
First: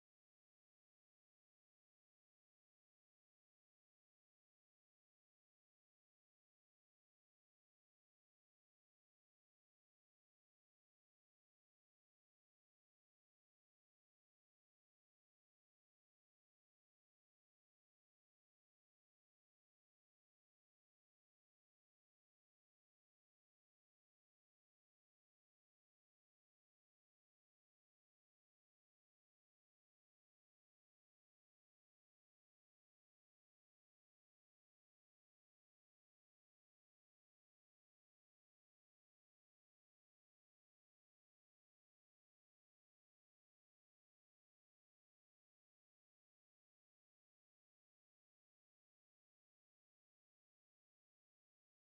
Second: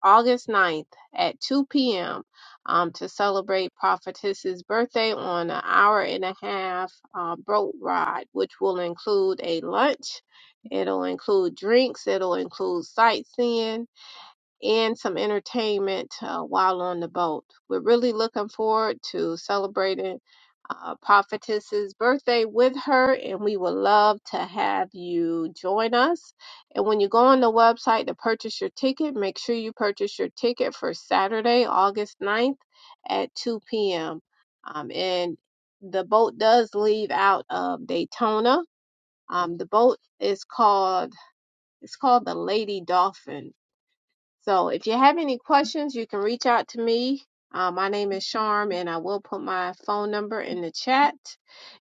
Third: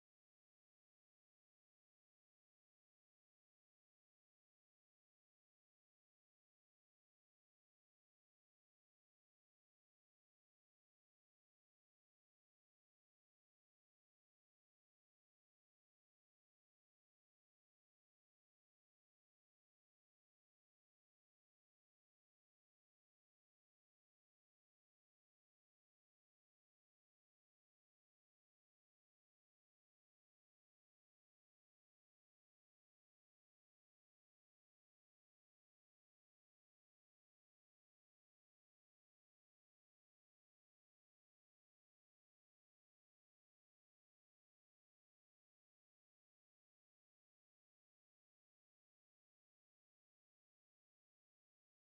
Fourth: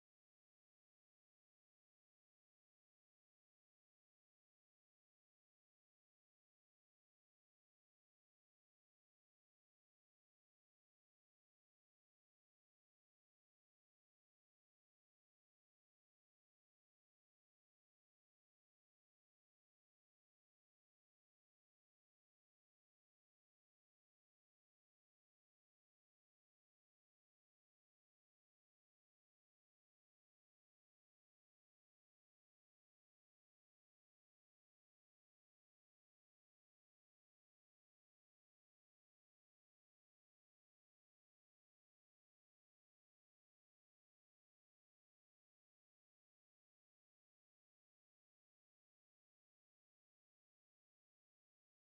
B: August ninth at 2 p.m. Um, to celebrate Prophetess's birthday on an hour and a half um, boat ride, which will include a lunch, it'll include drinks, it'll include sightseeing, and some entertainment uh, while on the boat. We're really looking forward to celebrating uh, Prophetess's birthday with her, and we would love to have you join us. And when you go on the website to purchase your ticket, make sure you purchase your ticket for Saturday, August ninth, at 2 p.m. Um, and the boat does leave out of Daytona. Um, the boat is called it's called the Lady Dolphin so if you have any questions, you can reach out to me. Uh, my name is Charm, and I will put my phone number in the chat.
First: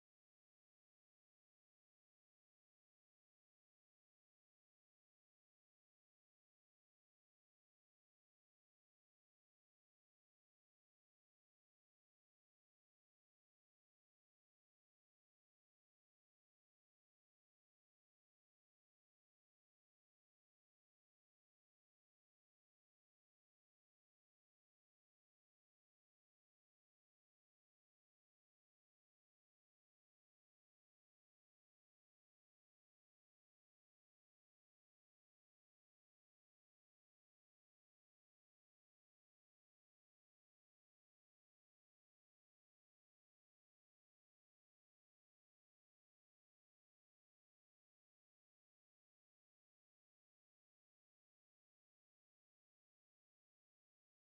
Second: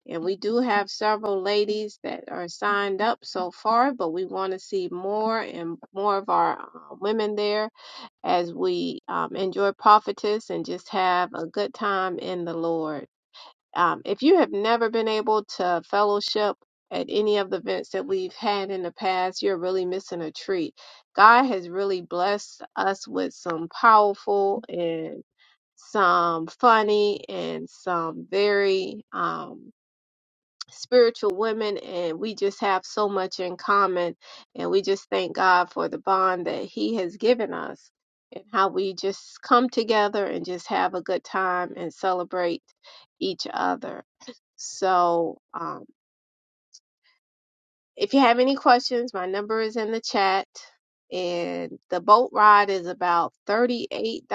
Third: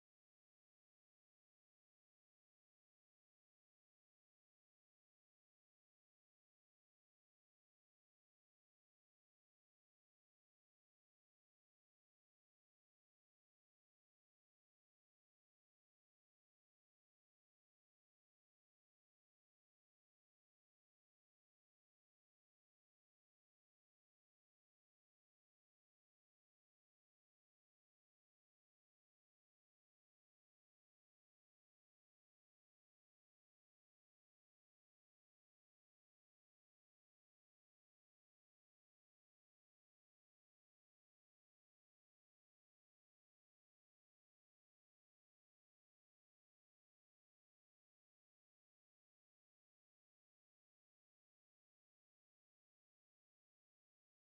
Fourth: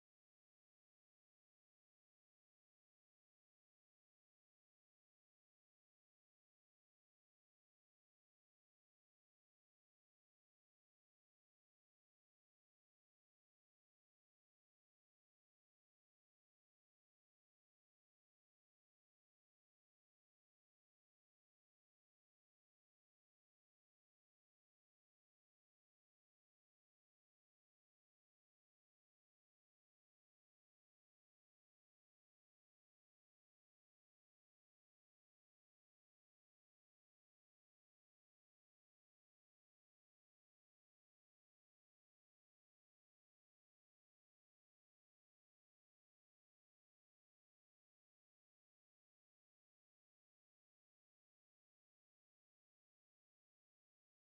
B: And we do have several ladies that are signed up so far, but we want to see more and more of our uh, women there as we um, enjoy prophetess and just have a good time in the Lord. Um, if you have never been able to fellowship at any of the events that we've had in the past, you're really missing a treat. God has really blessed us with some powerful and some funny and some very um, spiritual women, and we just have so much in common. And we just thank God for the bond that He has given us and how we just come together and just have a good time and celebrate each other. So, um, if you have any questions, my number is in the chat. And the boat ride is about $38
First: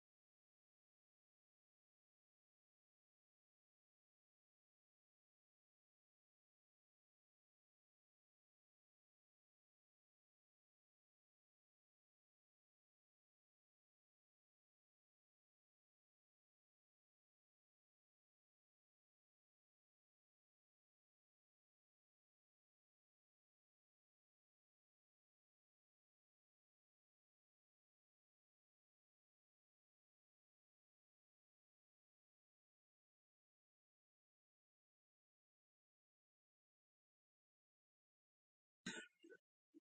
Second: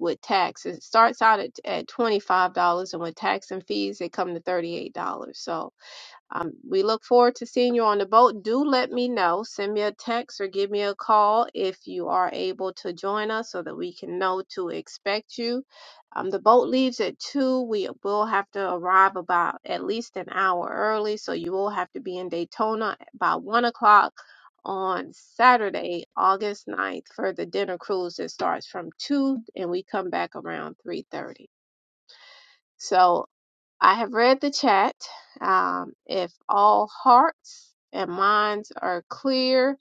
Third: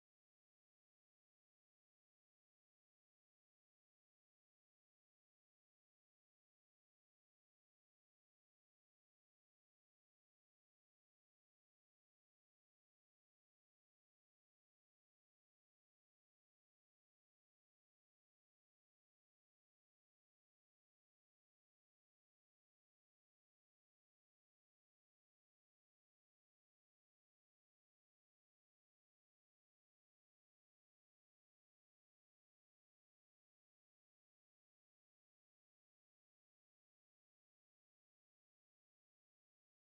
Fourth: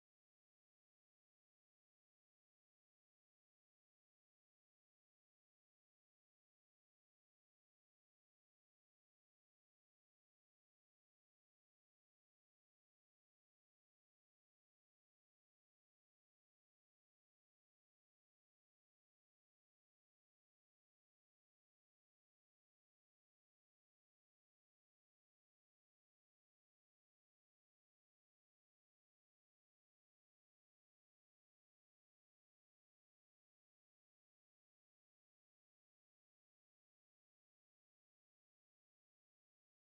B: with tax. It starts out at, at $25, and with tax and fees, it come to $38. So, um, we look forward to seeing you on the boat. Do let me know. Send me a text or give me a call if you are able to join us so that we can know to expect you. Um, the boat leaves at 2. We will have to arrive about at least an hour early, so you will have to be in Daytona by 1 o'clock on Saturday, August ninth, for the dinner cruise that starts from 2 and we come back around 3.30. So I have read the chat. Um, if all hearts and minds are clear,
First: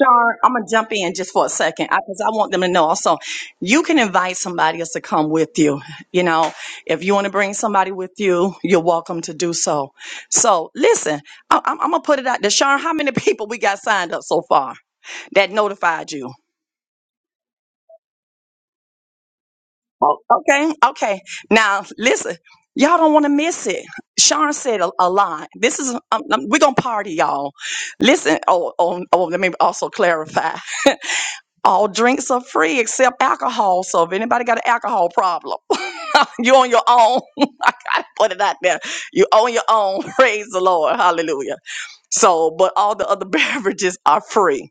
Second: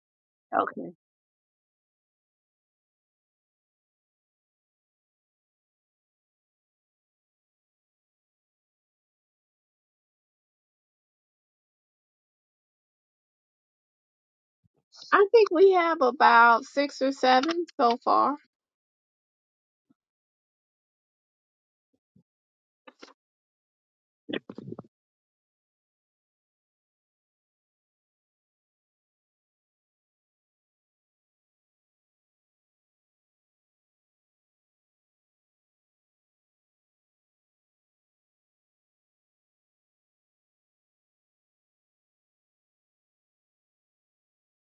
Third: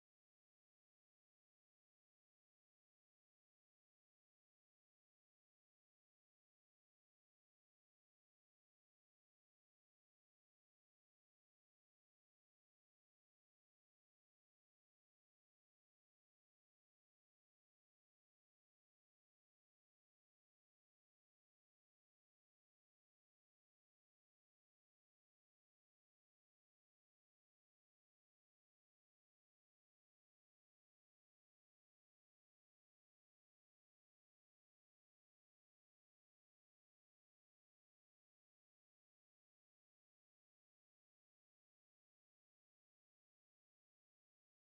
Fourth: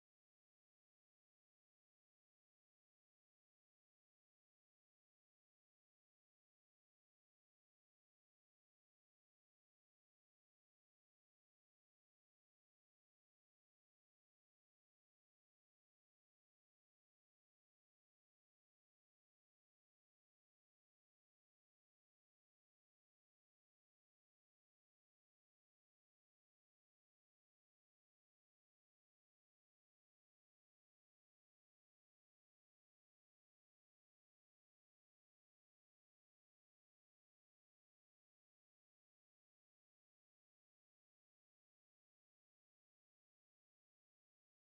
A: Sean, I'm gonna
B: okay.
A: jump in just for a second because I, want them to know also. You can invite somebody else to come with you. You know, if you want to bring somebody with you, you're welcome to do so. So listen, I, am gonna put it out there. Sean, how many *laughs* people we got signed up so far
B: I
A: that
B: think we have
A: notified you?
B: about six or seven so far.
A: Oh, okay, okay. Now listen, y'all don't want to miss it. Sean said a, a lot. This is um, um, we're gonna party, y'all. Listen. Oh, oh, oh. Let me also clarify. *laughs* All drinks are free except alcohol. So if anybody got an alcohol problem, *laughs* you on your own. *laughs* I gotta put it out there. You on your own. *laughs* Praise the Lord. Hallelujah. So, but all the other *laughs* beverages are free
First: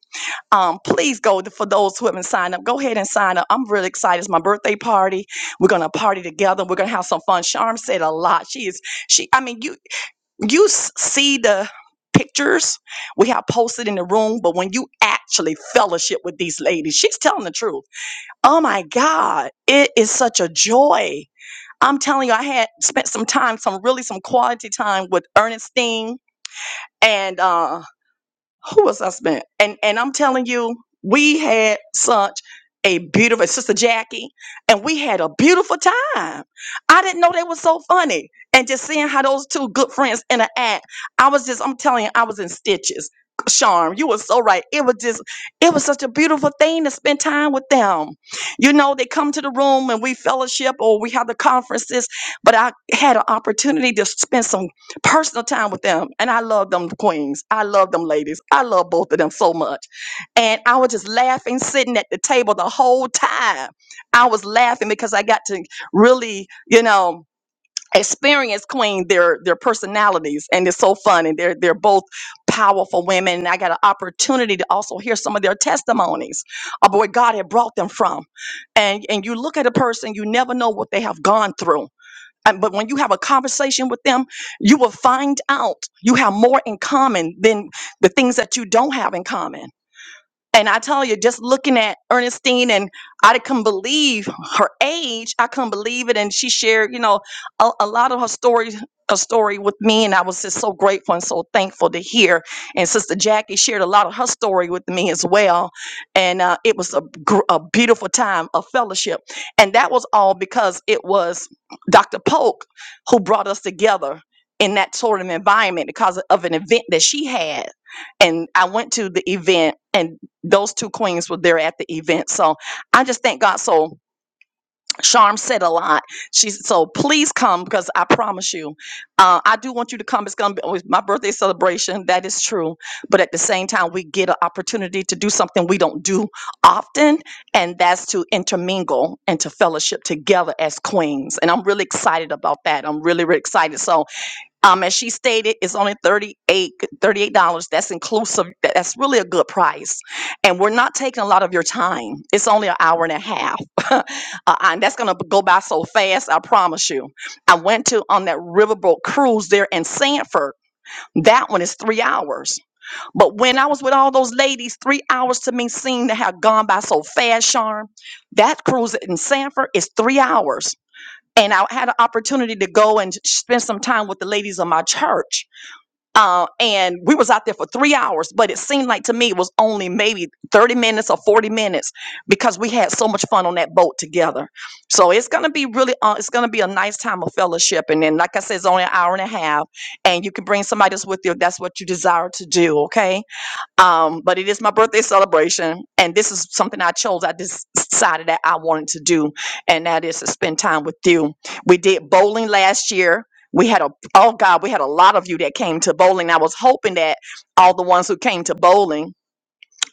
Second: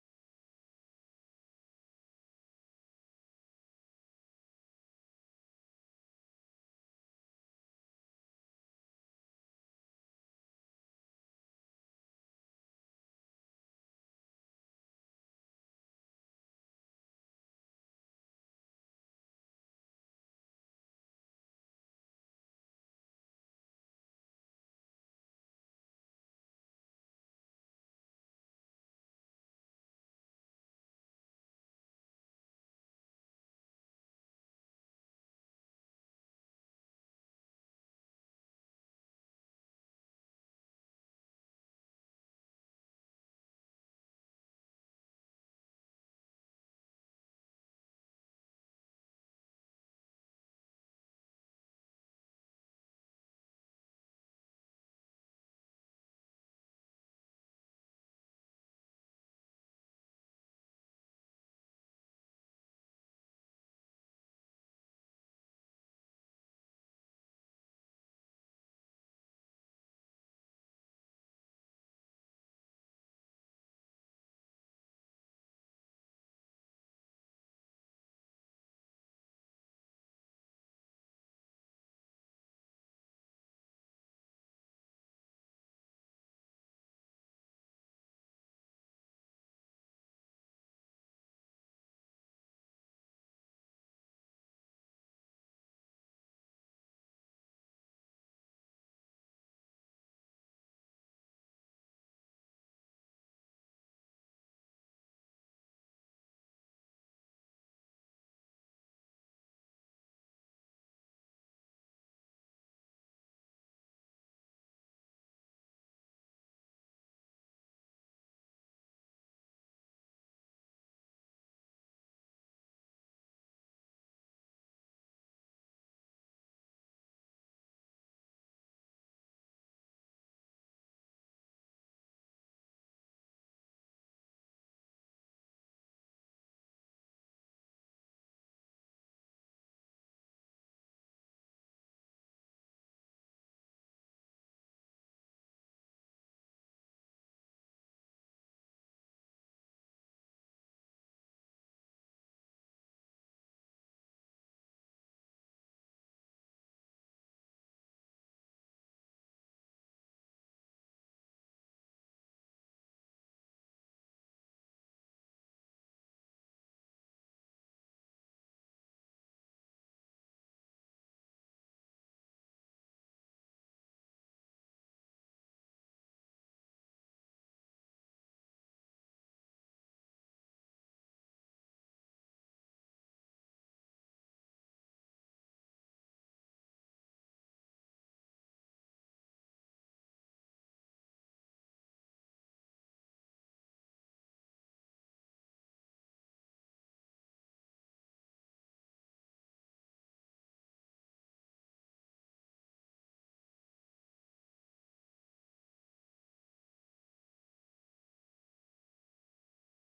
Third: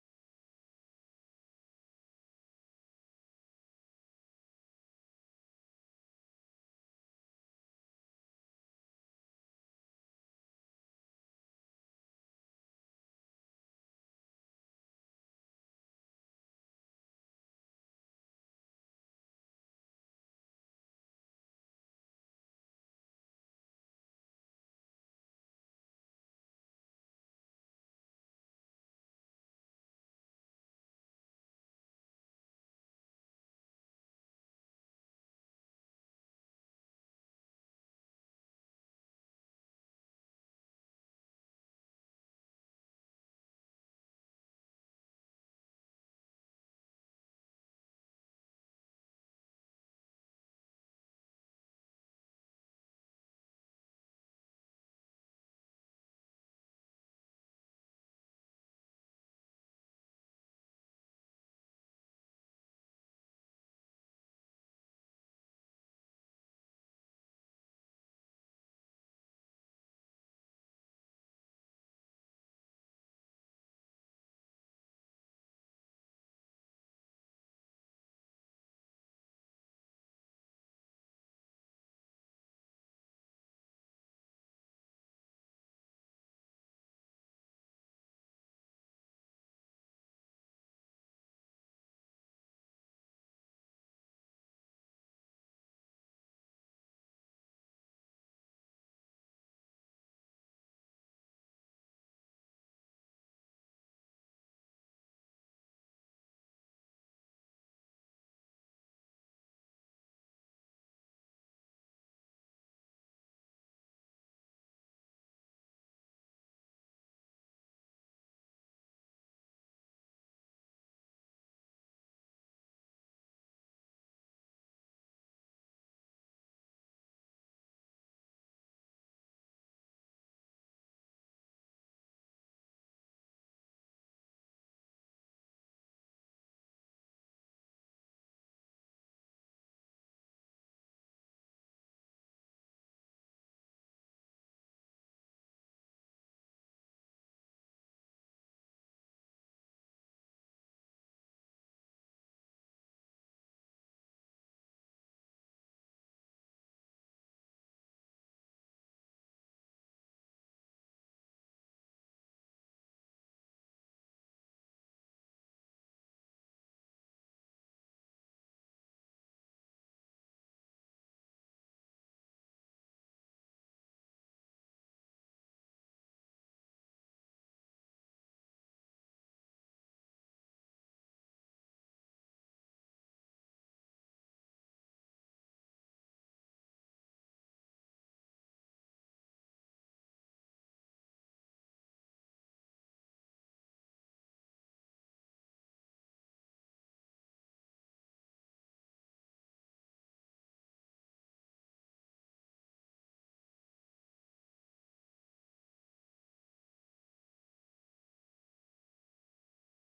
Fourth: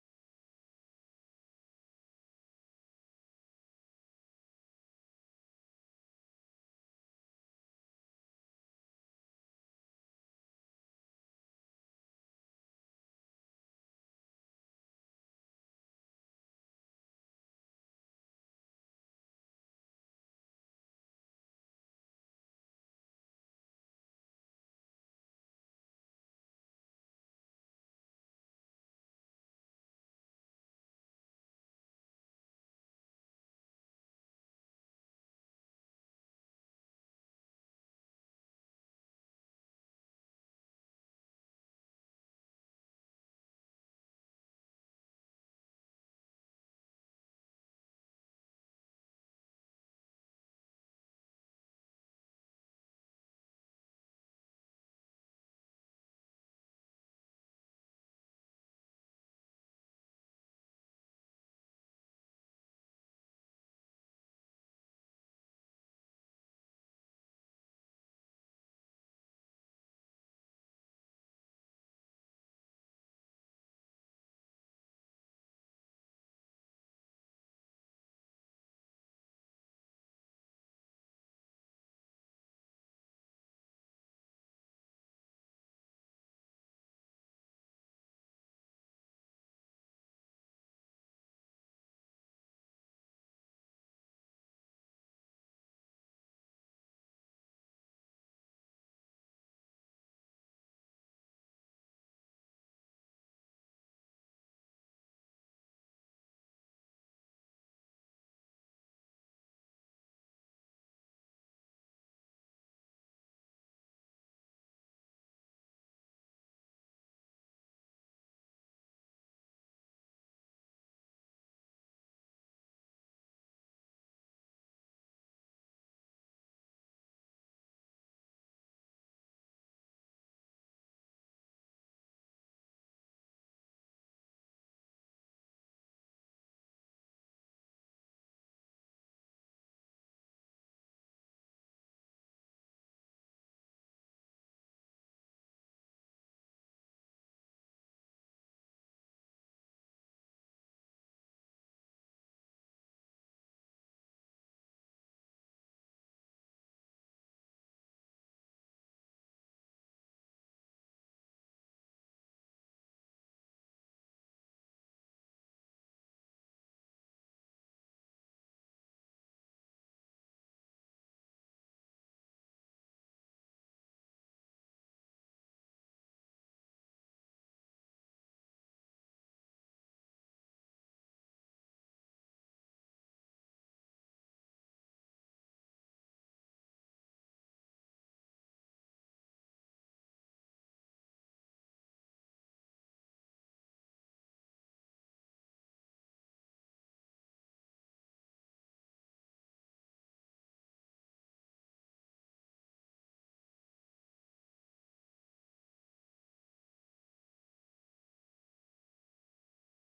A: um, please go to, for those who haven't signed up. Go ahead and sign up. I'm really excited. It's my birthday party. We're gonna party together. We're gonna have some fun. Charm said a lot. She is she. I mean, you you s- see the pictures we have posted in the room, but when you actually fellowship with these ladies, she's telling the truth. Oh my God, it is such a joy. I'm telling you, I had spent some time, some really some quality time with Ernestine and. Uh, who was us man? And and I'm telling you, we had such a beautiful sister Jackie, and we had a beautiful time. I didn't know they were so funny, and just seeing how those two good friends interact, I was just I'm telling you, I was in stitches. Charm, you were so right. It was just, it was such a beautiful thing to spend time with them. You know, they come to the room and we fellowship or we have the conferences, but I had an opportunity to spend some personal time with them. And I love them queens. I love them ladies. I love both of them so much. And I was just laughing, sitting at the table the whole time. I was laughing because I got to really, you know, experience queen their their personalities and it's so fun and they're they're both powerful women and i got an opportunity to also hear some of their testimonies of where god had brought them from and and you look at a person you never know what they have gone through and, but when you have a conversation with them, you will find out you have more in common than the things that you don't have in common. And I tell you, just looking at Ernestine, and I couldn't believe her age. I couldn't believe it, and she shared, you know, a, a lot of her story, her story with me, and I was just so grateful and so thankful to hear. And Sister Jackie shared a lot of her story with me as well, and uh, it was a, gr- a beautiful time of fellowship, and that was all because it was Dr. Polk who brought us together in that sort of environment because of an event that she had and I went to the event and those two queens were there at the event. So I just thank God. So Charm said a lot. She's so please come because I promise you, uh, I do want you to come. It's gonna be with my birthday celebration. That is true. But at the same time, we get an opportunity to do something we don't do often, and that's to intermingle and to fellowship together as queens. And I'm really excited about that. I'm really, really excited. So um, as she stated, it's only 38 dollars That's inclusive. That- That's really a good price. And we're not taking a lot of your time. It's only an hour and a half. *laughs* uh, and that's going to go by so fast, I promise you. I went to on that riverboat cruise there in Sanford. That one is three hours. But when I was with all those ladies, three hours to me seemed to have gone by so fast, Charm. That cruise in Sanford is three hours. And I had an opportunity to go and spend some time with the ladies of my church uh, and we was out there for three hours but it seemed like to me it was only maybe 30 minutes or 40 minutes because we had so much fun on that boat together so it's going to be really uh, it's going to be a nice time of fellowship and then like i said it's only an hour and a half and you can bring somebody else with you if that's what you desire to do okay um, but it is my birthday celebration, and this is something I chose. I just decided that I wanted to do, and that is to spend time with you. We did bowling last year. We had a oh god, we had a lot of you that came to bowling. I was hoping that all the ones who came to bowling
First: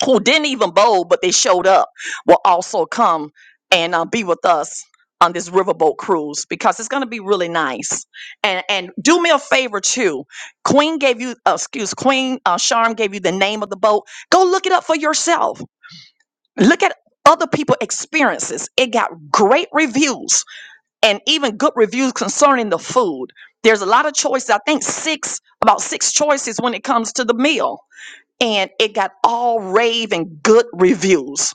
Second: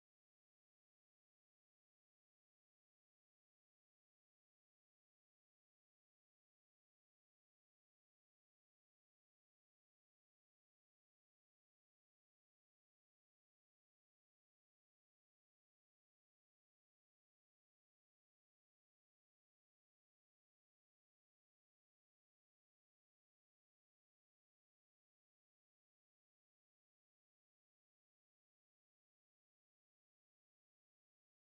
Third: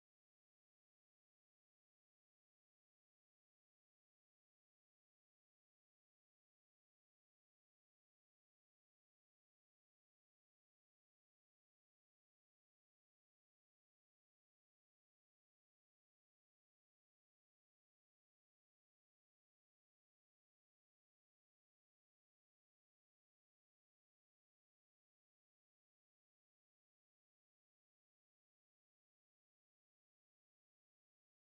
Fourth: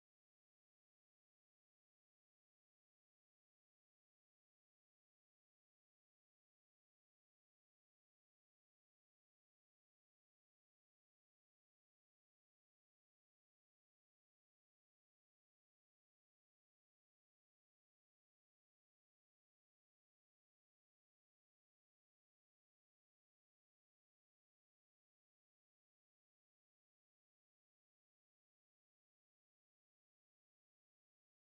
A: who didn't even bowl, but they showed up, will also come and uh, be with us on this riverboat cruise because it's going to be really nice. And and do me a favor too. Queen gave you, uh, excuse, Queen uh, Charm gave you the name of the boat. Go look it up for yourself. Look at other people experiences. It got great reviews and even good reviews concerning the food. There's a lot of choices. I think six, about six choices when it comes to the meal and it got all rave and good reviews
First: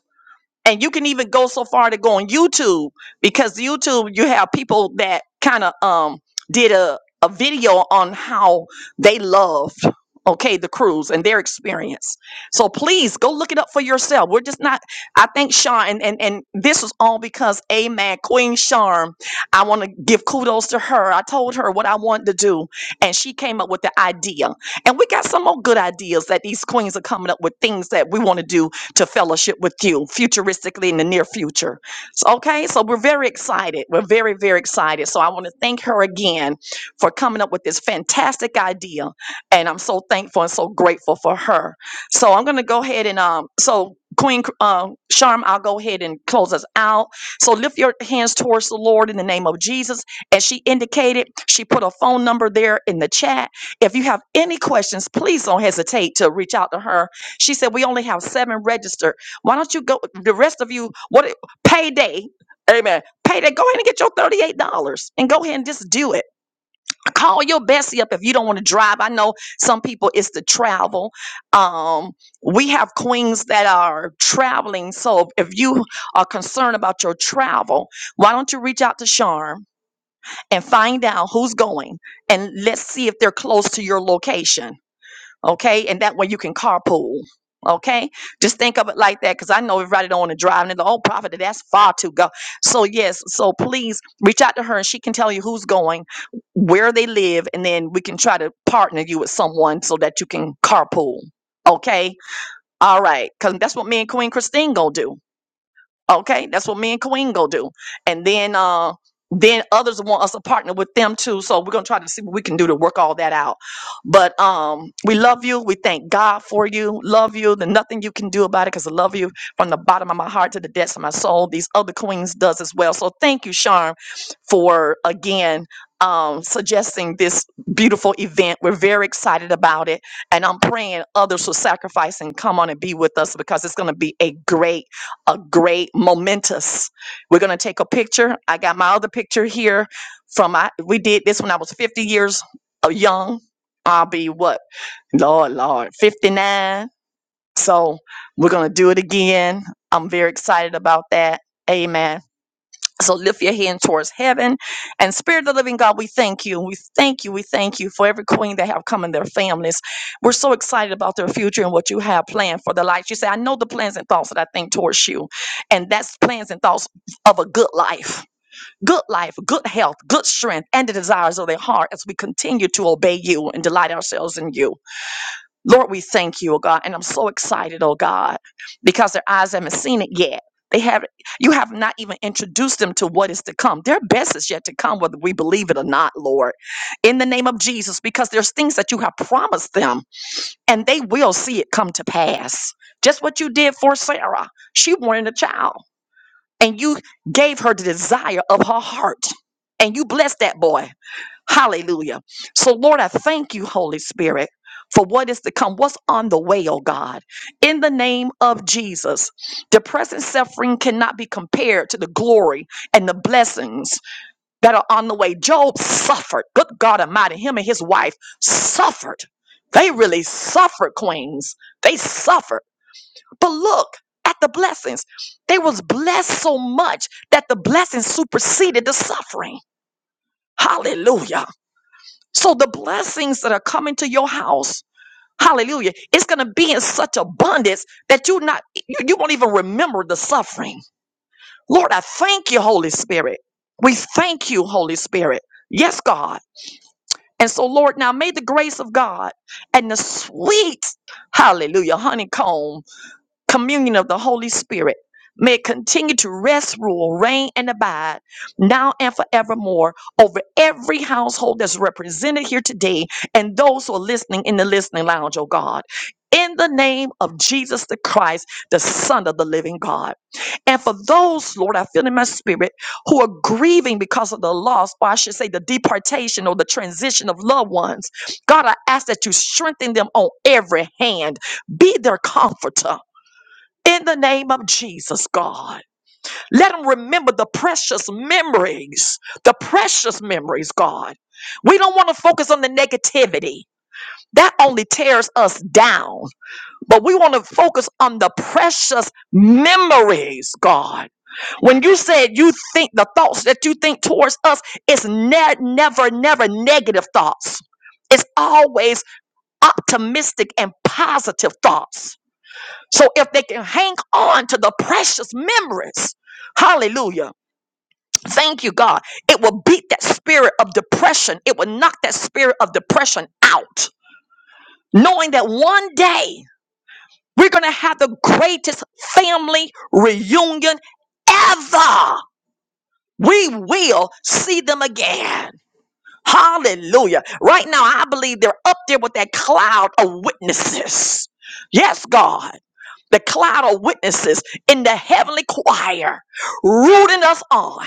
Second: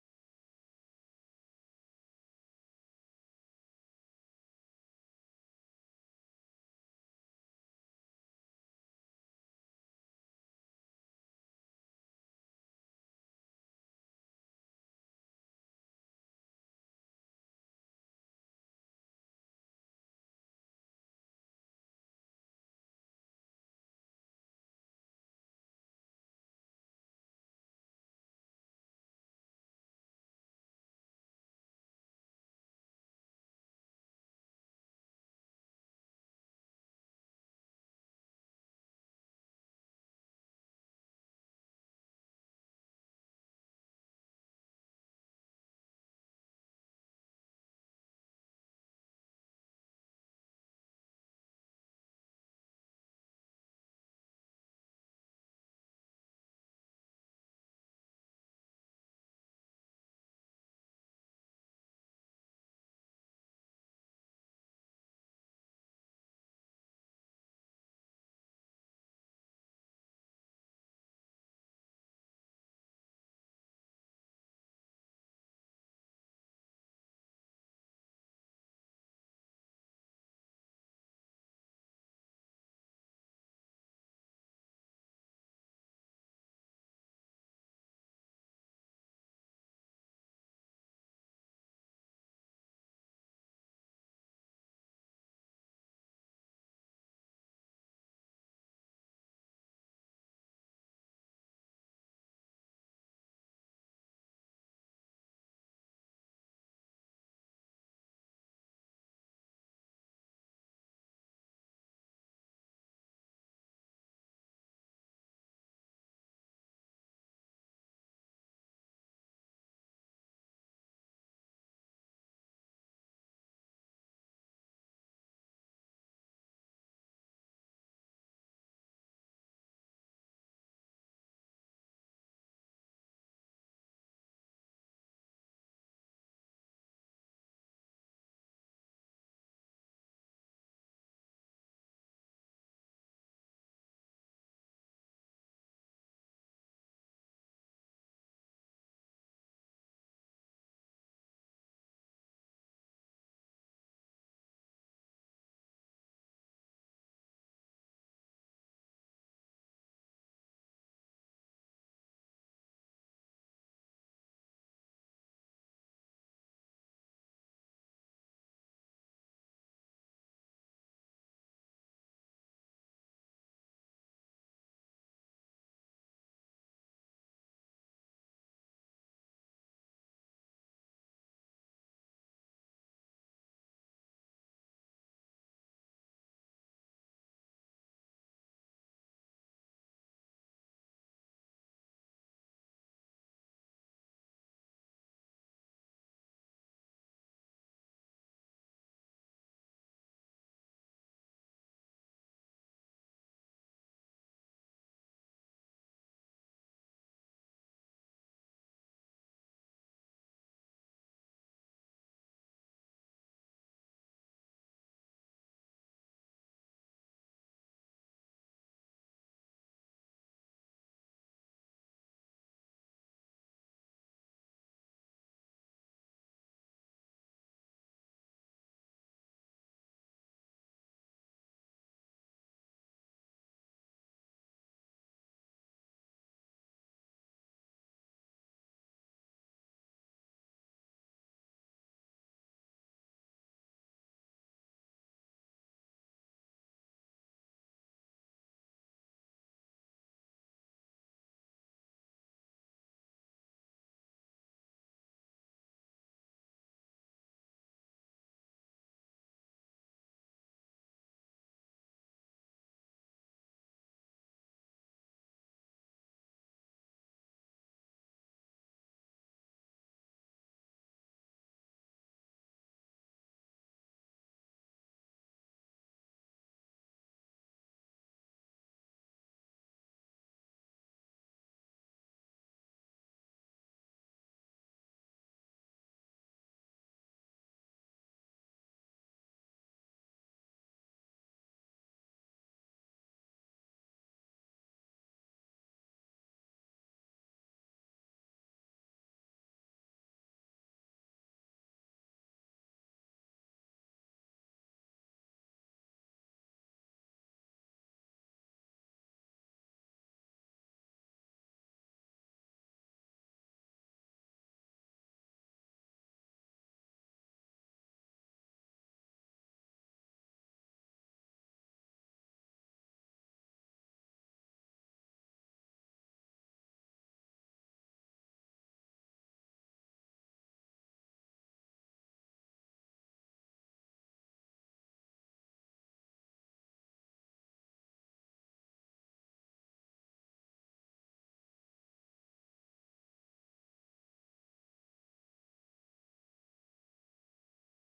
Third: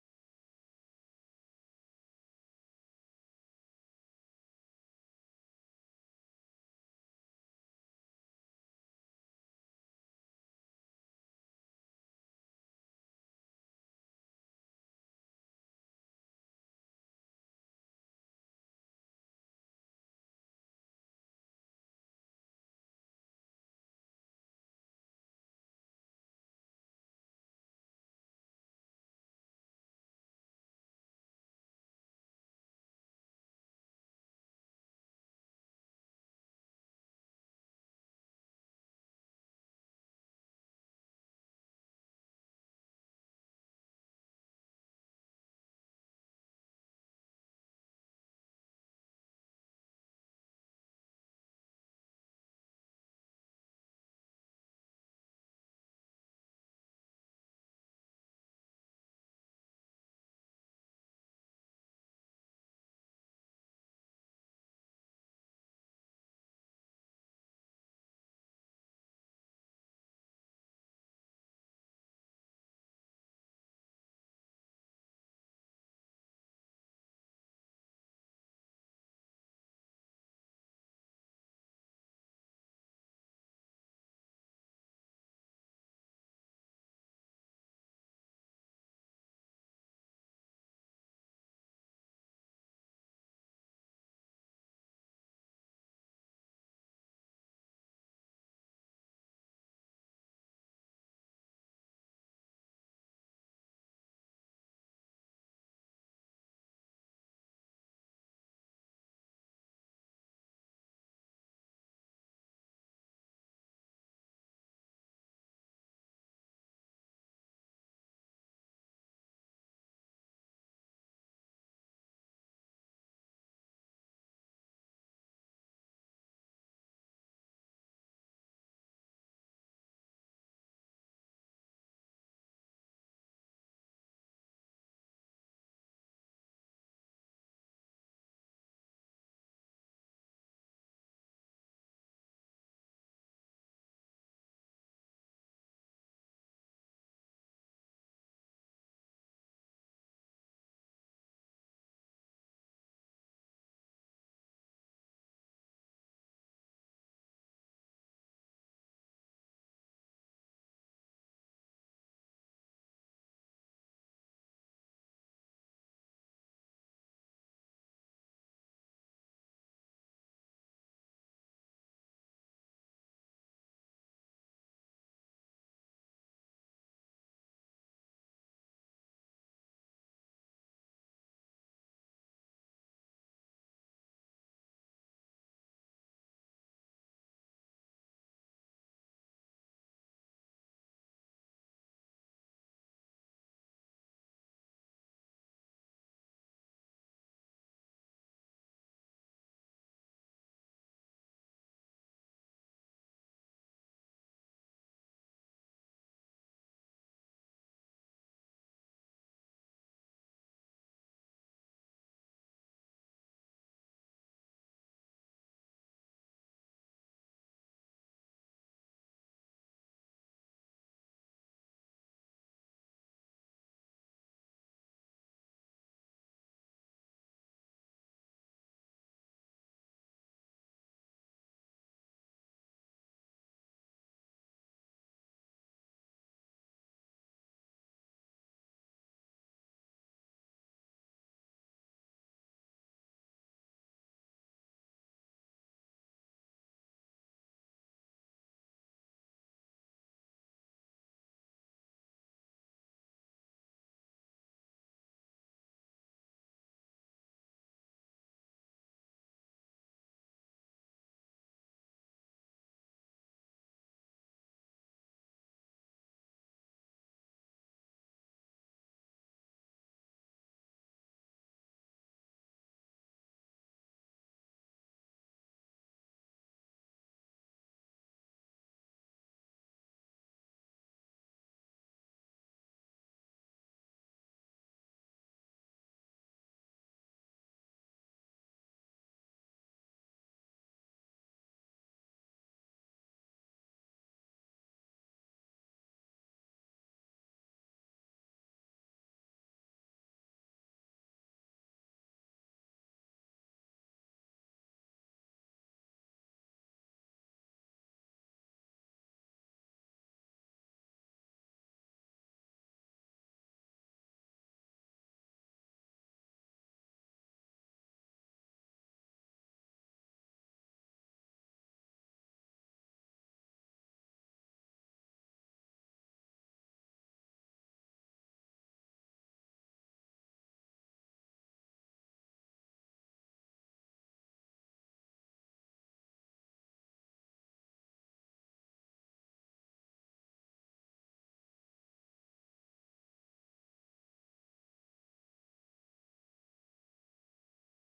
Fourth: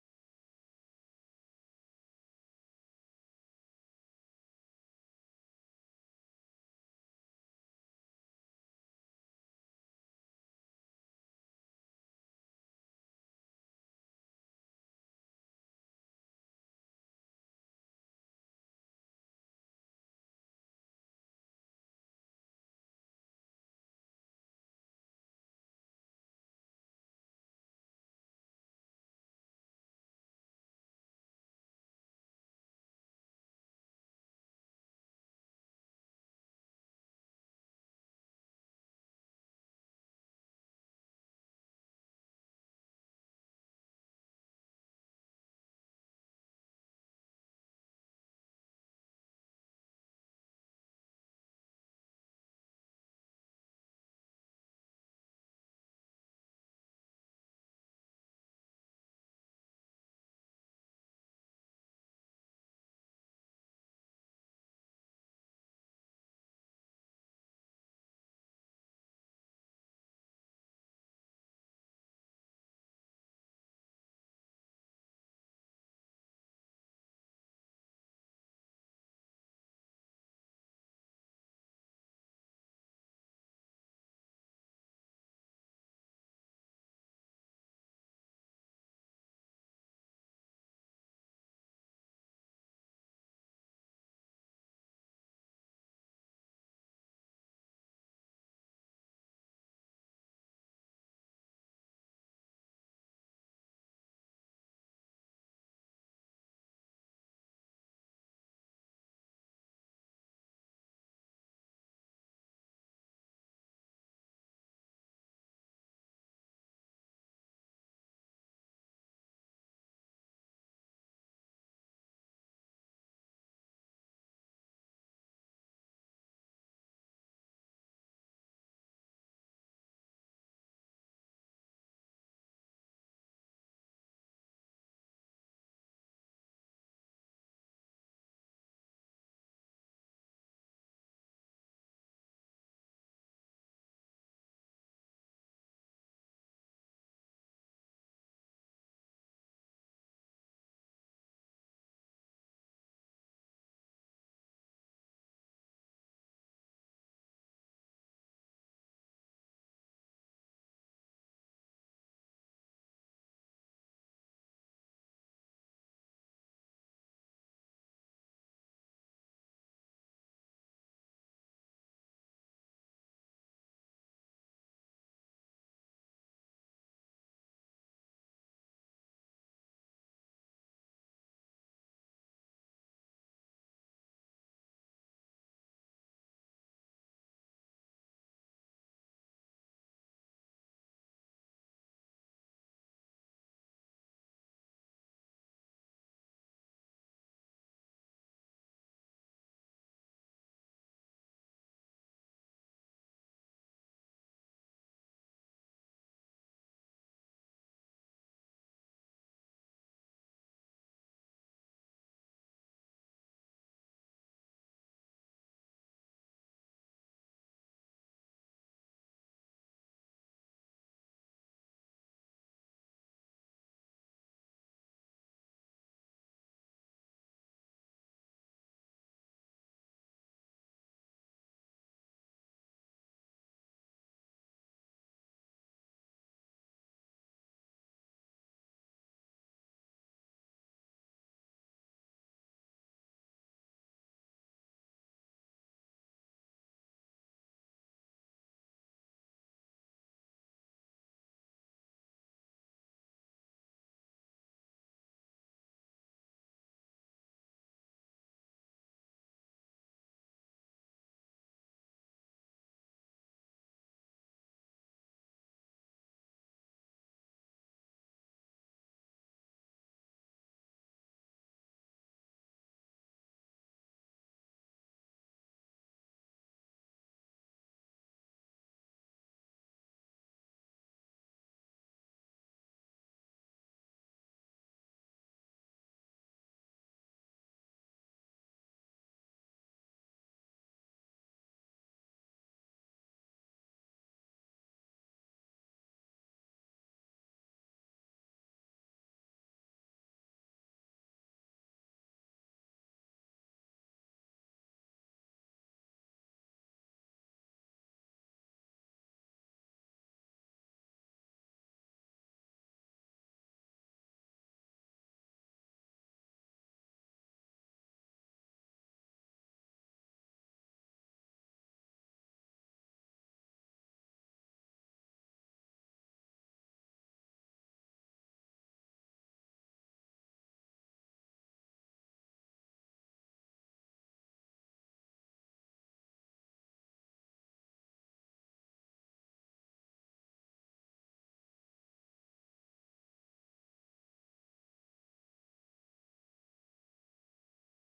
A: and you can even go so far to go on YouTube because YouTube you have people that kind of um did a a video on how they loved okay the cruise and their experience so please go look it up for yourself we're just not i think sean and and, and this was all because amen queen charm i want to give kudos to her i told her what i wanted to do and she came up with the idea and we got some more good ideas that these queens are coming up with things that we want to do to fellowship with you futuristically in the near future. So, okay, so we're very excited. We're very, very excited. So I want to thank her again for coming up with this fantastic idea. And I'm so thankful and so grateful for her. So I'm going to go ahead and, um, so Queen uh, Sharm, I'll go ahead and close us out. So lift your hands towards the Lord in the name of Jesus. As she indicated, she put a phone number there in the chat. If you have any questions, please don't hesitate to reach out to her she said, We only have seven registered. Why don't you go? The rest of you, what payday? Amen. Payday, go ahead and get your $38 and go ahead and just do it. Call your Bessie up if you don't want to drive. I know some people it's the travel. Um, we have queens that are traveling. So if you are concerned about your travel, why don't you reach out to Charm and find out who's going and let's see if they're close to your location okay? And that way you can carpool, okay? Just think of it like that, because I know everybody don't want to drive, and they're like, "Oh, prophet, that's far to go." So yes, so please reach out to her, and she can tell you who's going, where they live, and then we can try to partner you with someone so that you can carpool, okay? All right, because that's what me and Queen Christine gonna do. Okay, that's what me and Queen go do. And then uh then others want us to partner with them too. So we're gonna try to see what we can do to work all that out. But um we love you. We thank God for you. Love you. There's nothing you can do about it because I love you from the bottom of my heart to the depths of my soul. These other queens does as well. So thank you, Charm, for again um suggesting this beautiful event. We're very excited about it. And I'm praying others will sacrifice and come on and be with us because it's gonna be a great a great momentous we're going to take a picture i got my other picture here from i we did this when i was 50 years uh, young i'll be what lord lord 59 so we're going to do it again i'm very excited about that amen so lift your hand towards heaven. And Spirit of the Living God, we thank you. We thank you. We thank you for every queen that have come and their families. We're so excited about their future and what you have planned for their life. You say, I know the plans and thoughts that I think towards you. And that's plans and thoughts of a good life. Good life, good health, good strength, and the desires of their heart as we continue to obey you and delight ourselves in you. Lord, we thank you, oh God. And I'm so excited, oh God, because their eyes haven't seen it yet. They have you have not even introduced them to what is to come. Their best is yet to come, whether we believe it or not, Lord. In the name of Jesus, because there's things that you have promised them, and they will see it come to pass. Just what you did for Sarah. She wanted a child, and you gave her the desire of her heart. And you blessed that boy Hallelujah. So, Lord, I thank you, Holy Spirit, for what is to come, what's on the way, oh God. In the name of Jesus, the present suffering cannot be compared to the glory and the blessings that are on the way. Job suffered. Good God Almighty, him and his wife suffered. They really suffered, queens. They suffered. But look at the blessings. They was blessed so much that the blessings superseded the suffering. Hallelujah. So the blessings that are coming to your house, hallelujah, it's going to be in such abundance that you not you, you won't even remember the suffering. Lord, I thank you, Holy Spirit. We thank you, Holy Spirit. Yes, God. And so, Lord, now may the grace of God and the sweet, hallelujah, honeycomb communion of the Holy Spirit may it continue to rest, rule, reign, and abide now and forevermore over every household that's represented here today and those who are listening in the listening lounge, oh God. In the name of Jesus the Christ, the Son of the living God. And for those, Lord, I feel in my spirit, who are grieving because of the loss, or I should say the deportation or the transition of loved ones, God, I ask that you strengthen them on every hand. Be their comforter in the name of Jesus, God. Let them remember the precious memories, the precious memories, God. We don't want to focus on the negativity. That only tears us down. But we want to focus on the precious memories, God. When you said you think the thoughts that you think towards us, it's ne- never, never negative thoughts. It's always optimistic and positive thoughts. So if they can hang on to the precious memories, hallelujah. Thank you, God. It will beat that spirit of depression. It will knock that spirit of depression out, knowing that one day we're going to have the greatest family reunion ever. We will see them again. Hallelujah. Right now, I believe they're up there with that cloud of witnesses. Yes, God. The cloud of witnesses in the heavenly choir, rooting us on,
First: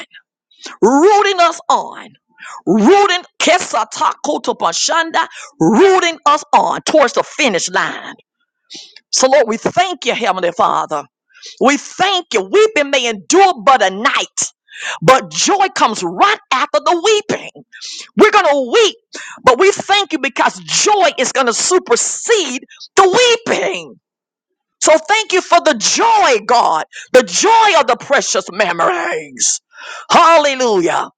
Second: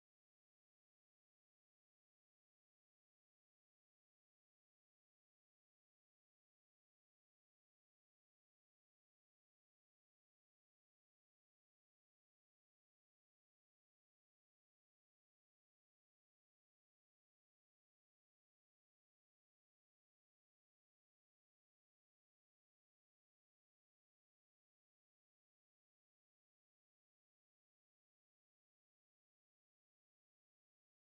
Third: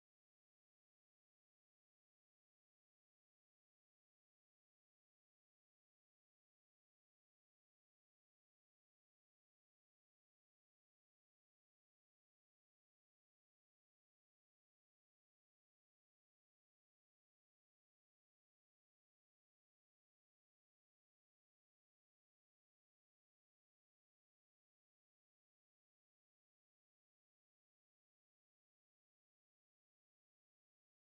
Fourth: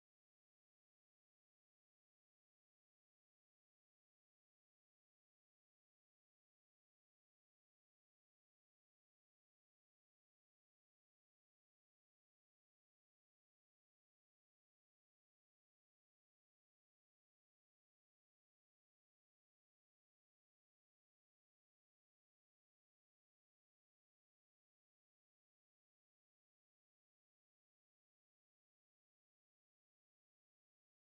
A: rooting us on, rooting kesatakotoposhanda, rooting us on towards the finish line. So, Lord, we thank you, Heavenly Father. We thank you. Weeping may endure but a night, but joy comes right after the weeping. We're going to weep, but we thank you because joy is going to supersede the weeping. So thank you for the joy, God, the joy of the precious memories. Hallelujah.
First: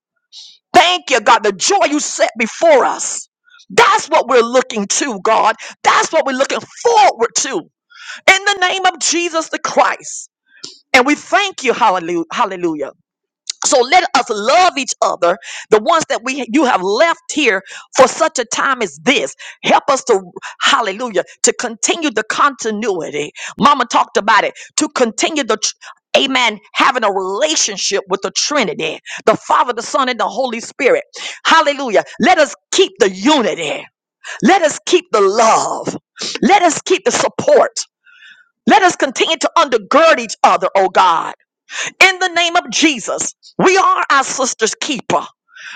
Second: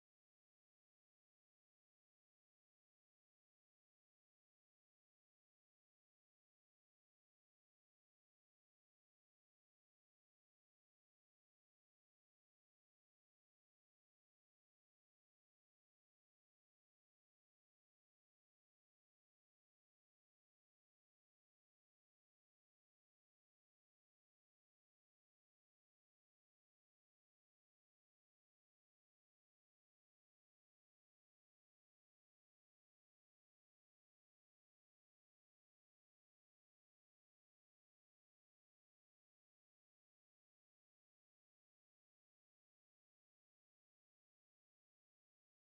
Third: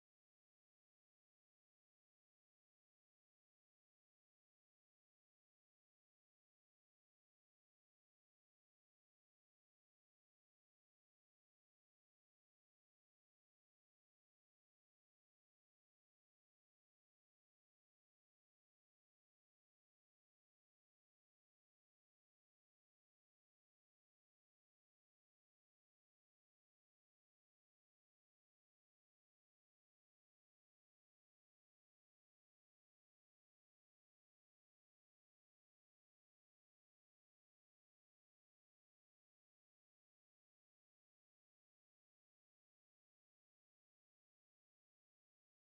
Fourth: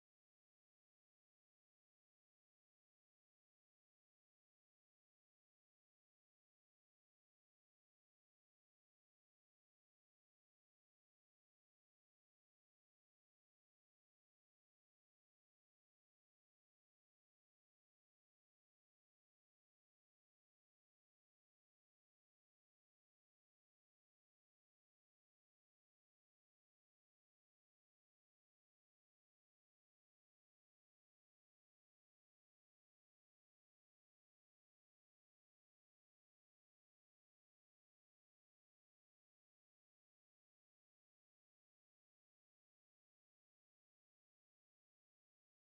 A: Thank you, God, the joy you set before us. That's what we're looking to, God. That's what we're looking forward to. In the name of Jesus the Christ. And we thank you, hallelujah, hallelujah. So let us love each other, the ones that we you have left here for such a time as this. Help us to hallelujah to continue the continuity. Mama talked about it to continue the tr- amen having a relationship with the Trinity, the Father, the Son, and the Holy Spirit. Hallelujah. Let us keep the unity. Let us keep the love. Let us keep the support. Let us continue to undergird each other, oh God. In the name of Jesus, we are our sister's keeper.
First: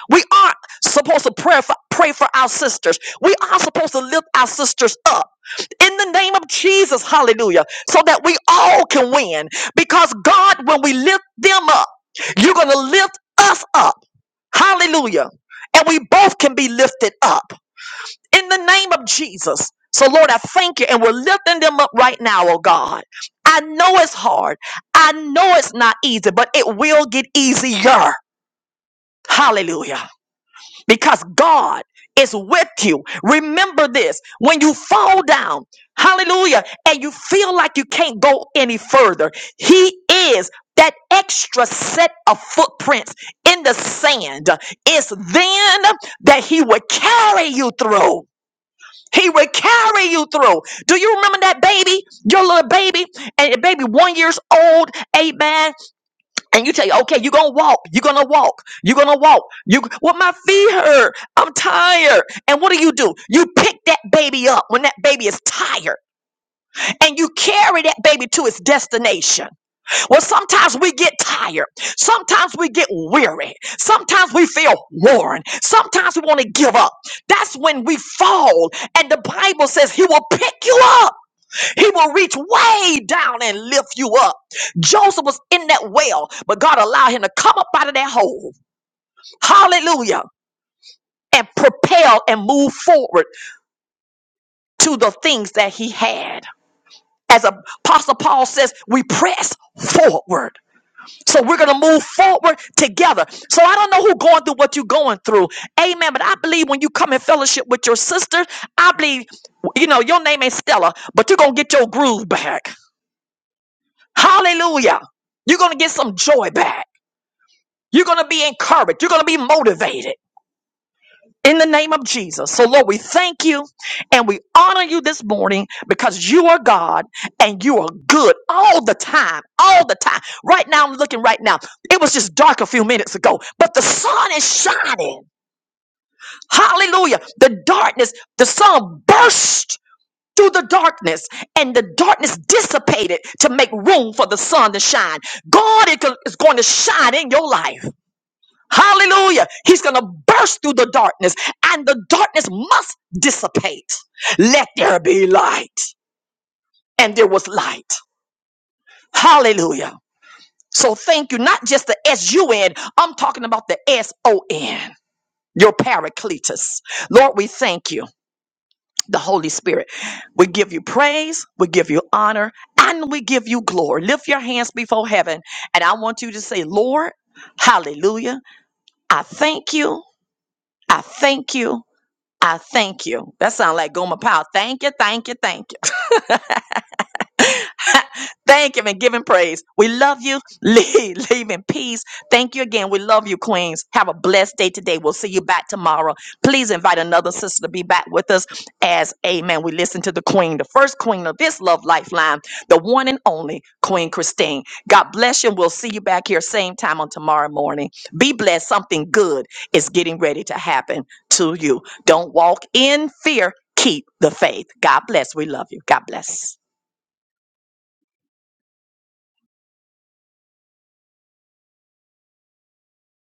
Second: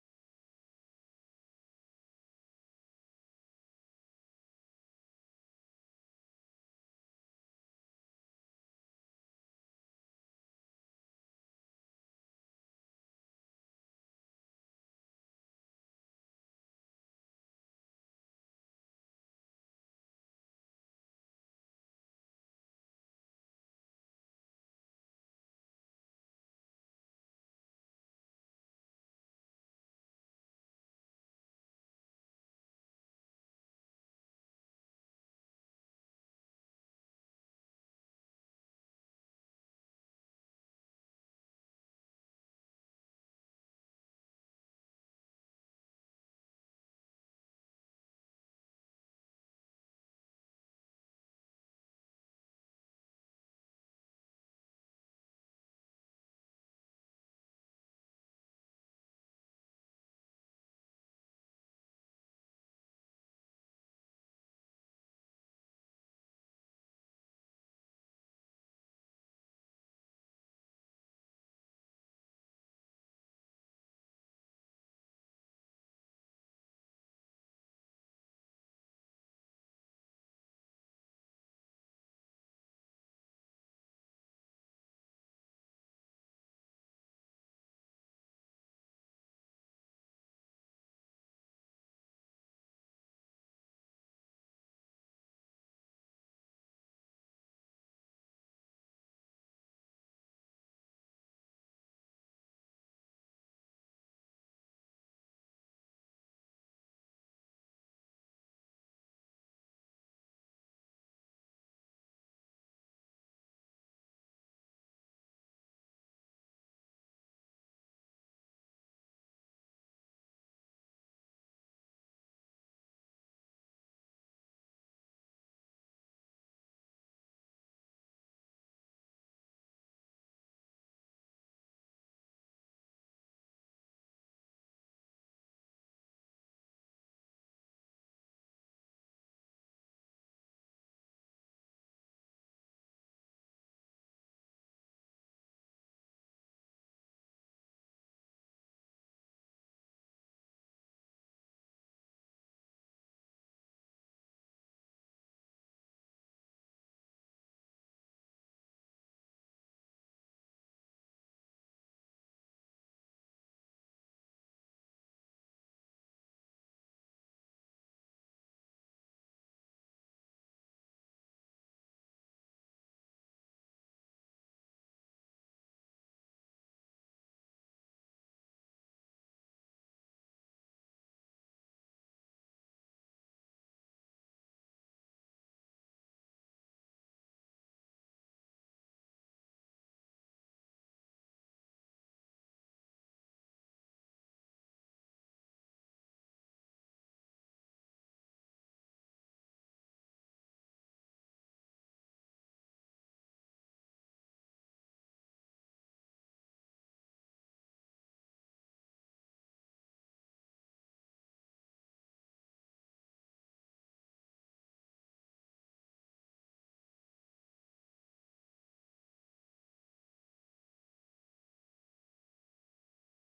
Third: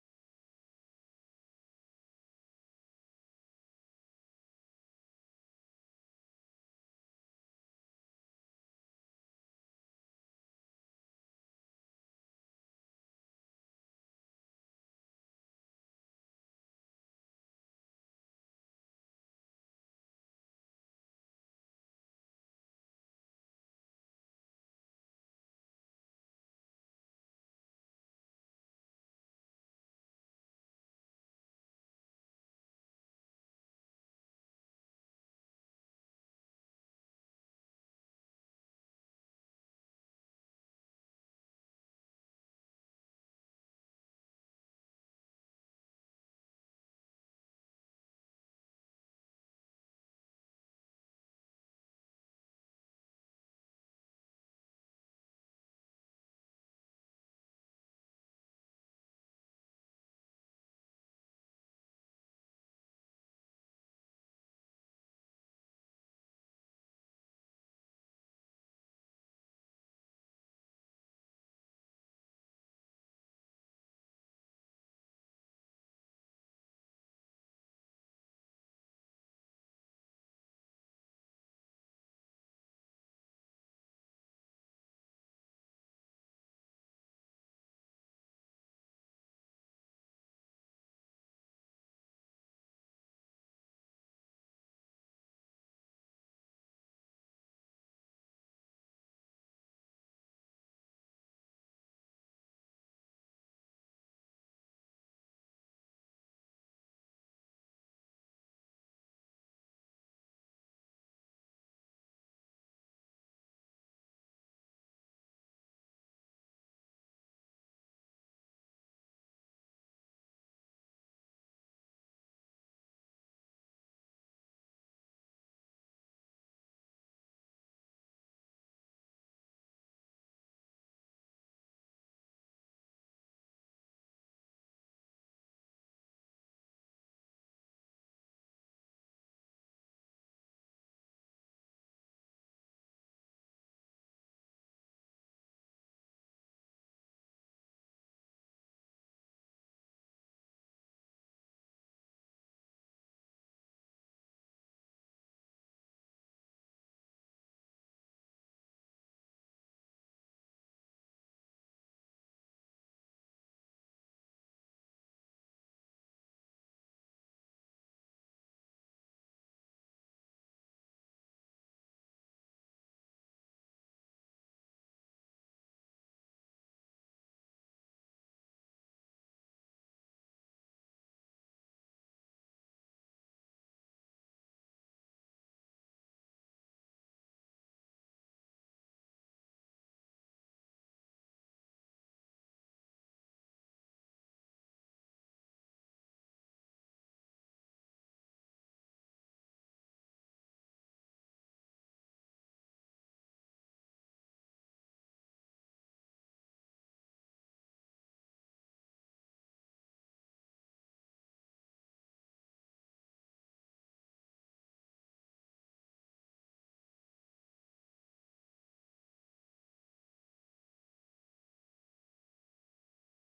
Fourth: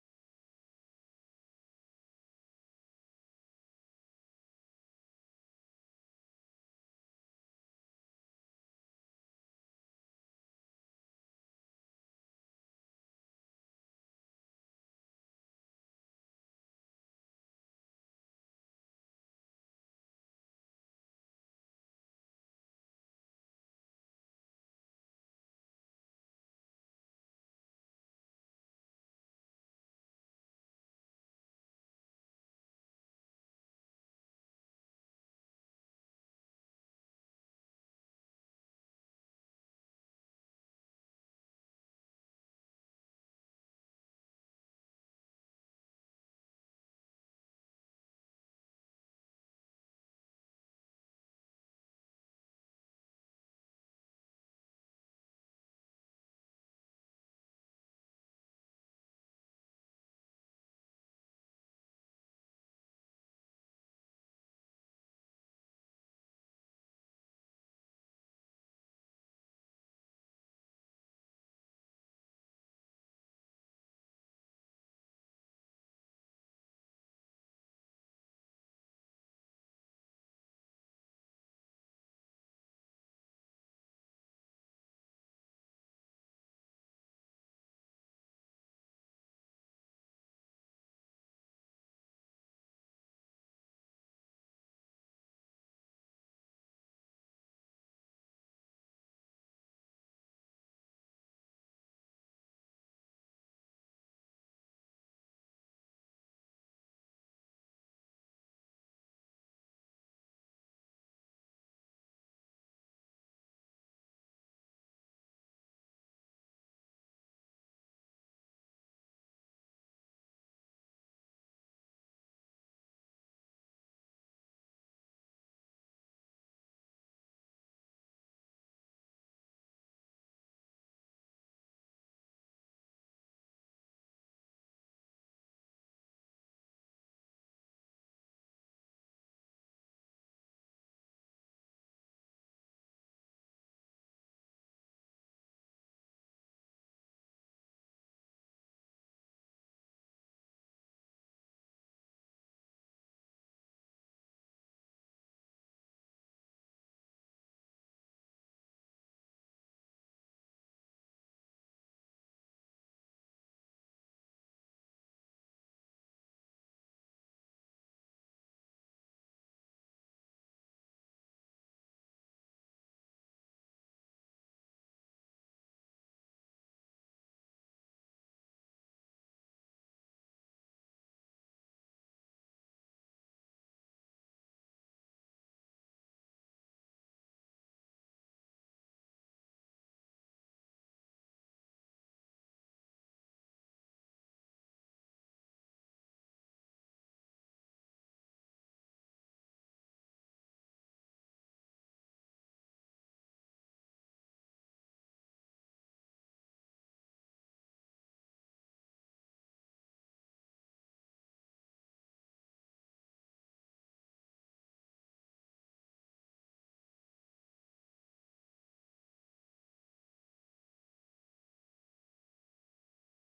A: We are supposed to pray for, pray for our sisters. We are supposed to lift our sisters up. In the name of Jesus, hallelujah, so that we all can win. Because God, when we lift them up, you're going to lift us up. Hallelujah. And we both can be lifted up in the name of Jesus. So, Lord, I thank you, and we're lifting them up right now, oh God. I know it's hard. I know it's not easy, but it will get easier. Hallelujah. Because God is with you. Remember this when you fall down, hallelujah, and you feel like you can't go any further, He is that extra set of footprints in the sand. It's then that He will carry you through. He will carry you through. Do you remember that baby, your little baby, and the baby one years old, amen? And you tell you, okay, you're gonna walk, you're gonna walk, you're gonna walk. You, well, my feet hurt. I'm tired. And what do you do? You pick that baby up when that baby is tired, and you carry that baby to its destination. Well, sometimes we get tired. Sometimes we get weary. Sometimes we feel worn. Sometimes we want to give up. That's when we fall. And the Bible says he will pick you up. He will reach way down and lift you up. Joseph was in that well, but God allowed him to come up out of that hole. Hallelujah. And propel and move forward to the things that he had. As Apostle Paul says, we press forward. So we're going to move forward together. So I don't know who going through what you're going through. Amen. But I believe when you come in fellowship with your sisters, I believe, you know, your name ain't Stella, but you're going to get your groove back. Hallelujah. You're going to get some joy back. You're going to be encouraged. You're going to be motivated. in the name of Jesus. So, Lord, we thank you and we honor you this morning because you are God and you are good all the time, all the time. Right now, I'm looking right now. It was just dark a few minutes ago, but the sun is shining. Hallelujah. The darkness, the sun burst through the darkness and the darkness dissipated to make room for the sun to shine. God is go- is going to shine in your life. Hallelujah. He's going to burst through the darkness, and the darkness must dissipate. Let there be light. And there was light. Hallelujah. So thank you. Not just the S U N, I'm talking about the S O N, your paracletus. Lord, we thank you, the Holy Spirit. We give you praise, we give you honor, and we give you glory. Lift your hands before heaven, and I want you to say, Lord, hallelujah. I thank you. I thank you. I thank you. That sounds like Goma Powell. Thank you, thank you, thank you. *laughs* Thank him and give him praise. We love you. *laughs* Leave, leave in peace. Thank you again. We love you, Queens. Have a blessed day today. We'll see you back tomorrow. Please invite another sister to be back with us as Amen. We listen to the Queen, the first Queen of this Love Lifeline, the one and only Queen Christine. God bless you. And we'll see you back here same time on tomorrow morning. Be blessed. Something good is getting ready to happen to you. Don't walk in fear. Keep the faith. God bless. We love you. God bless.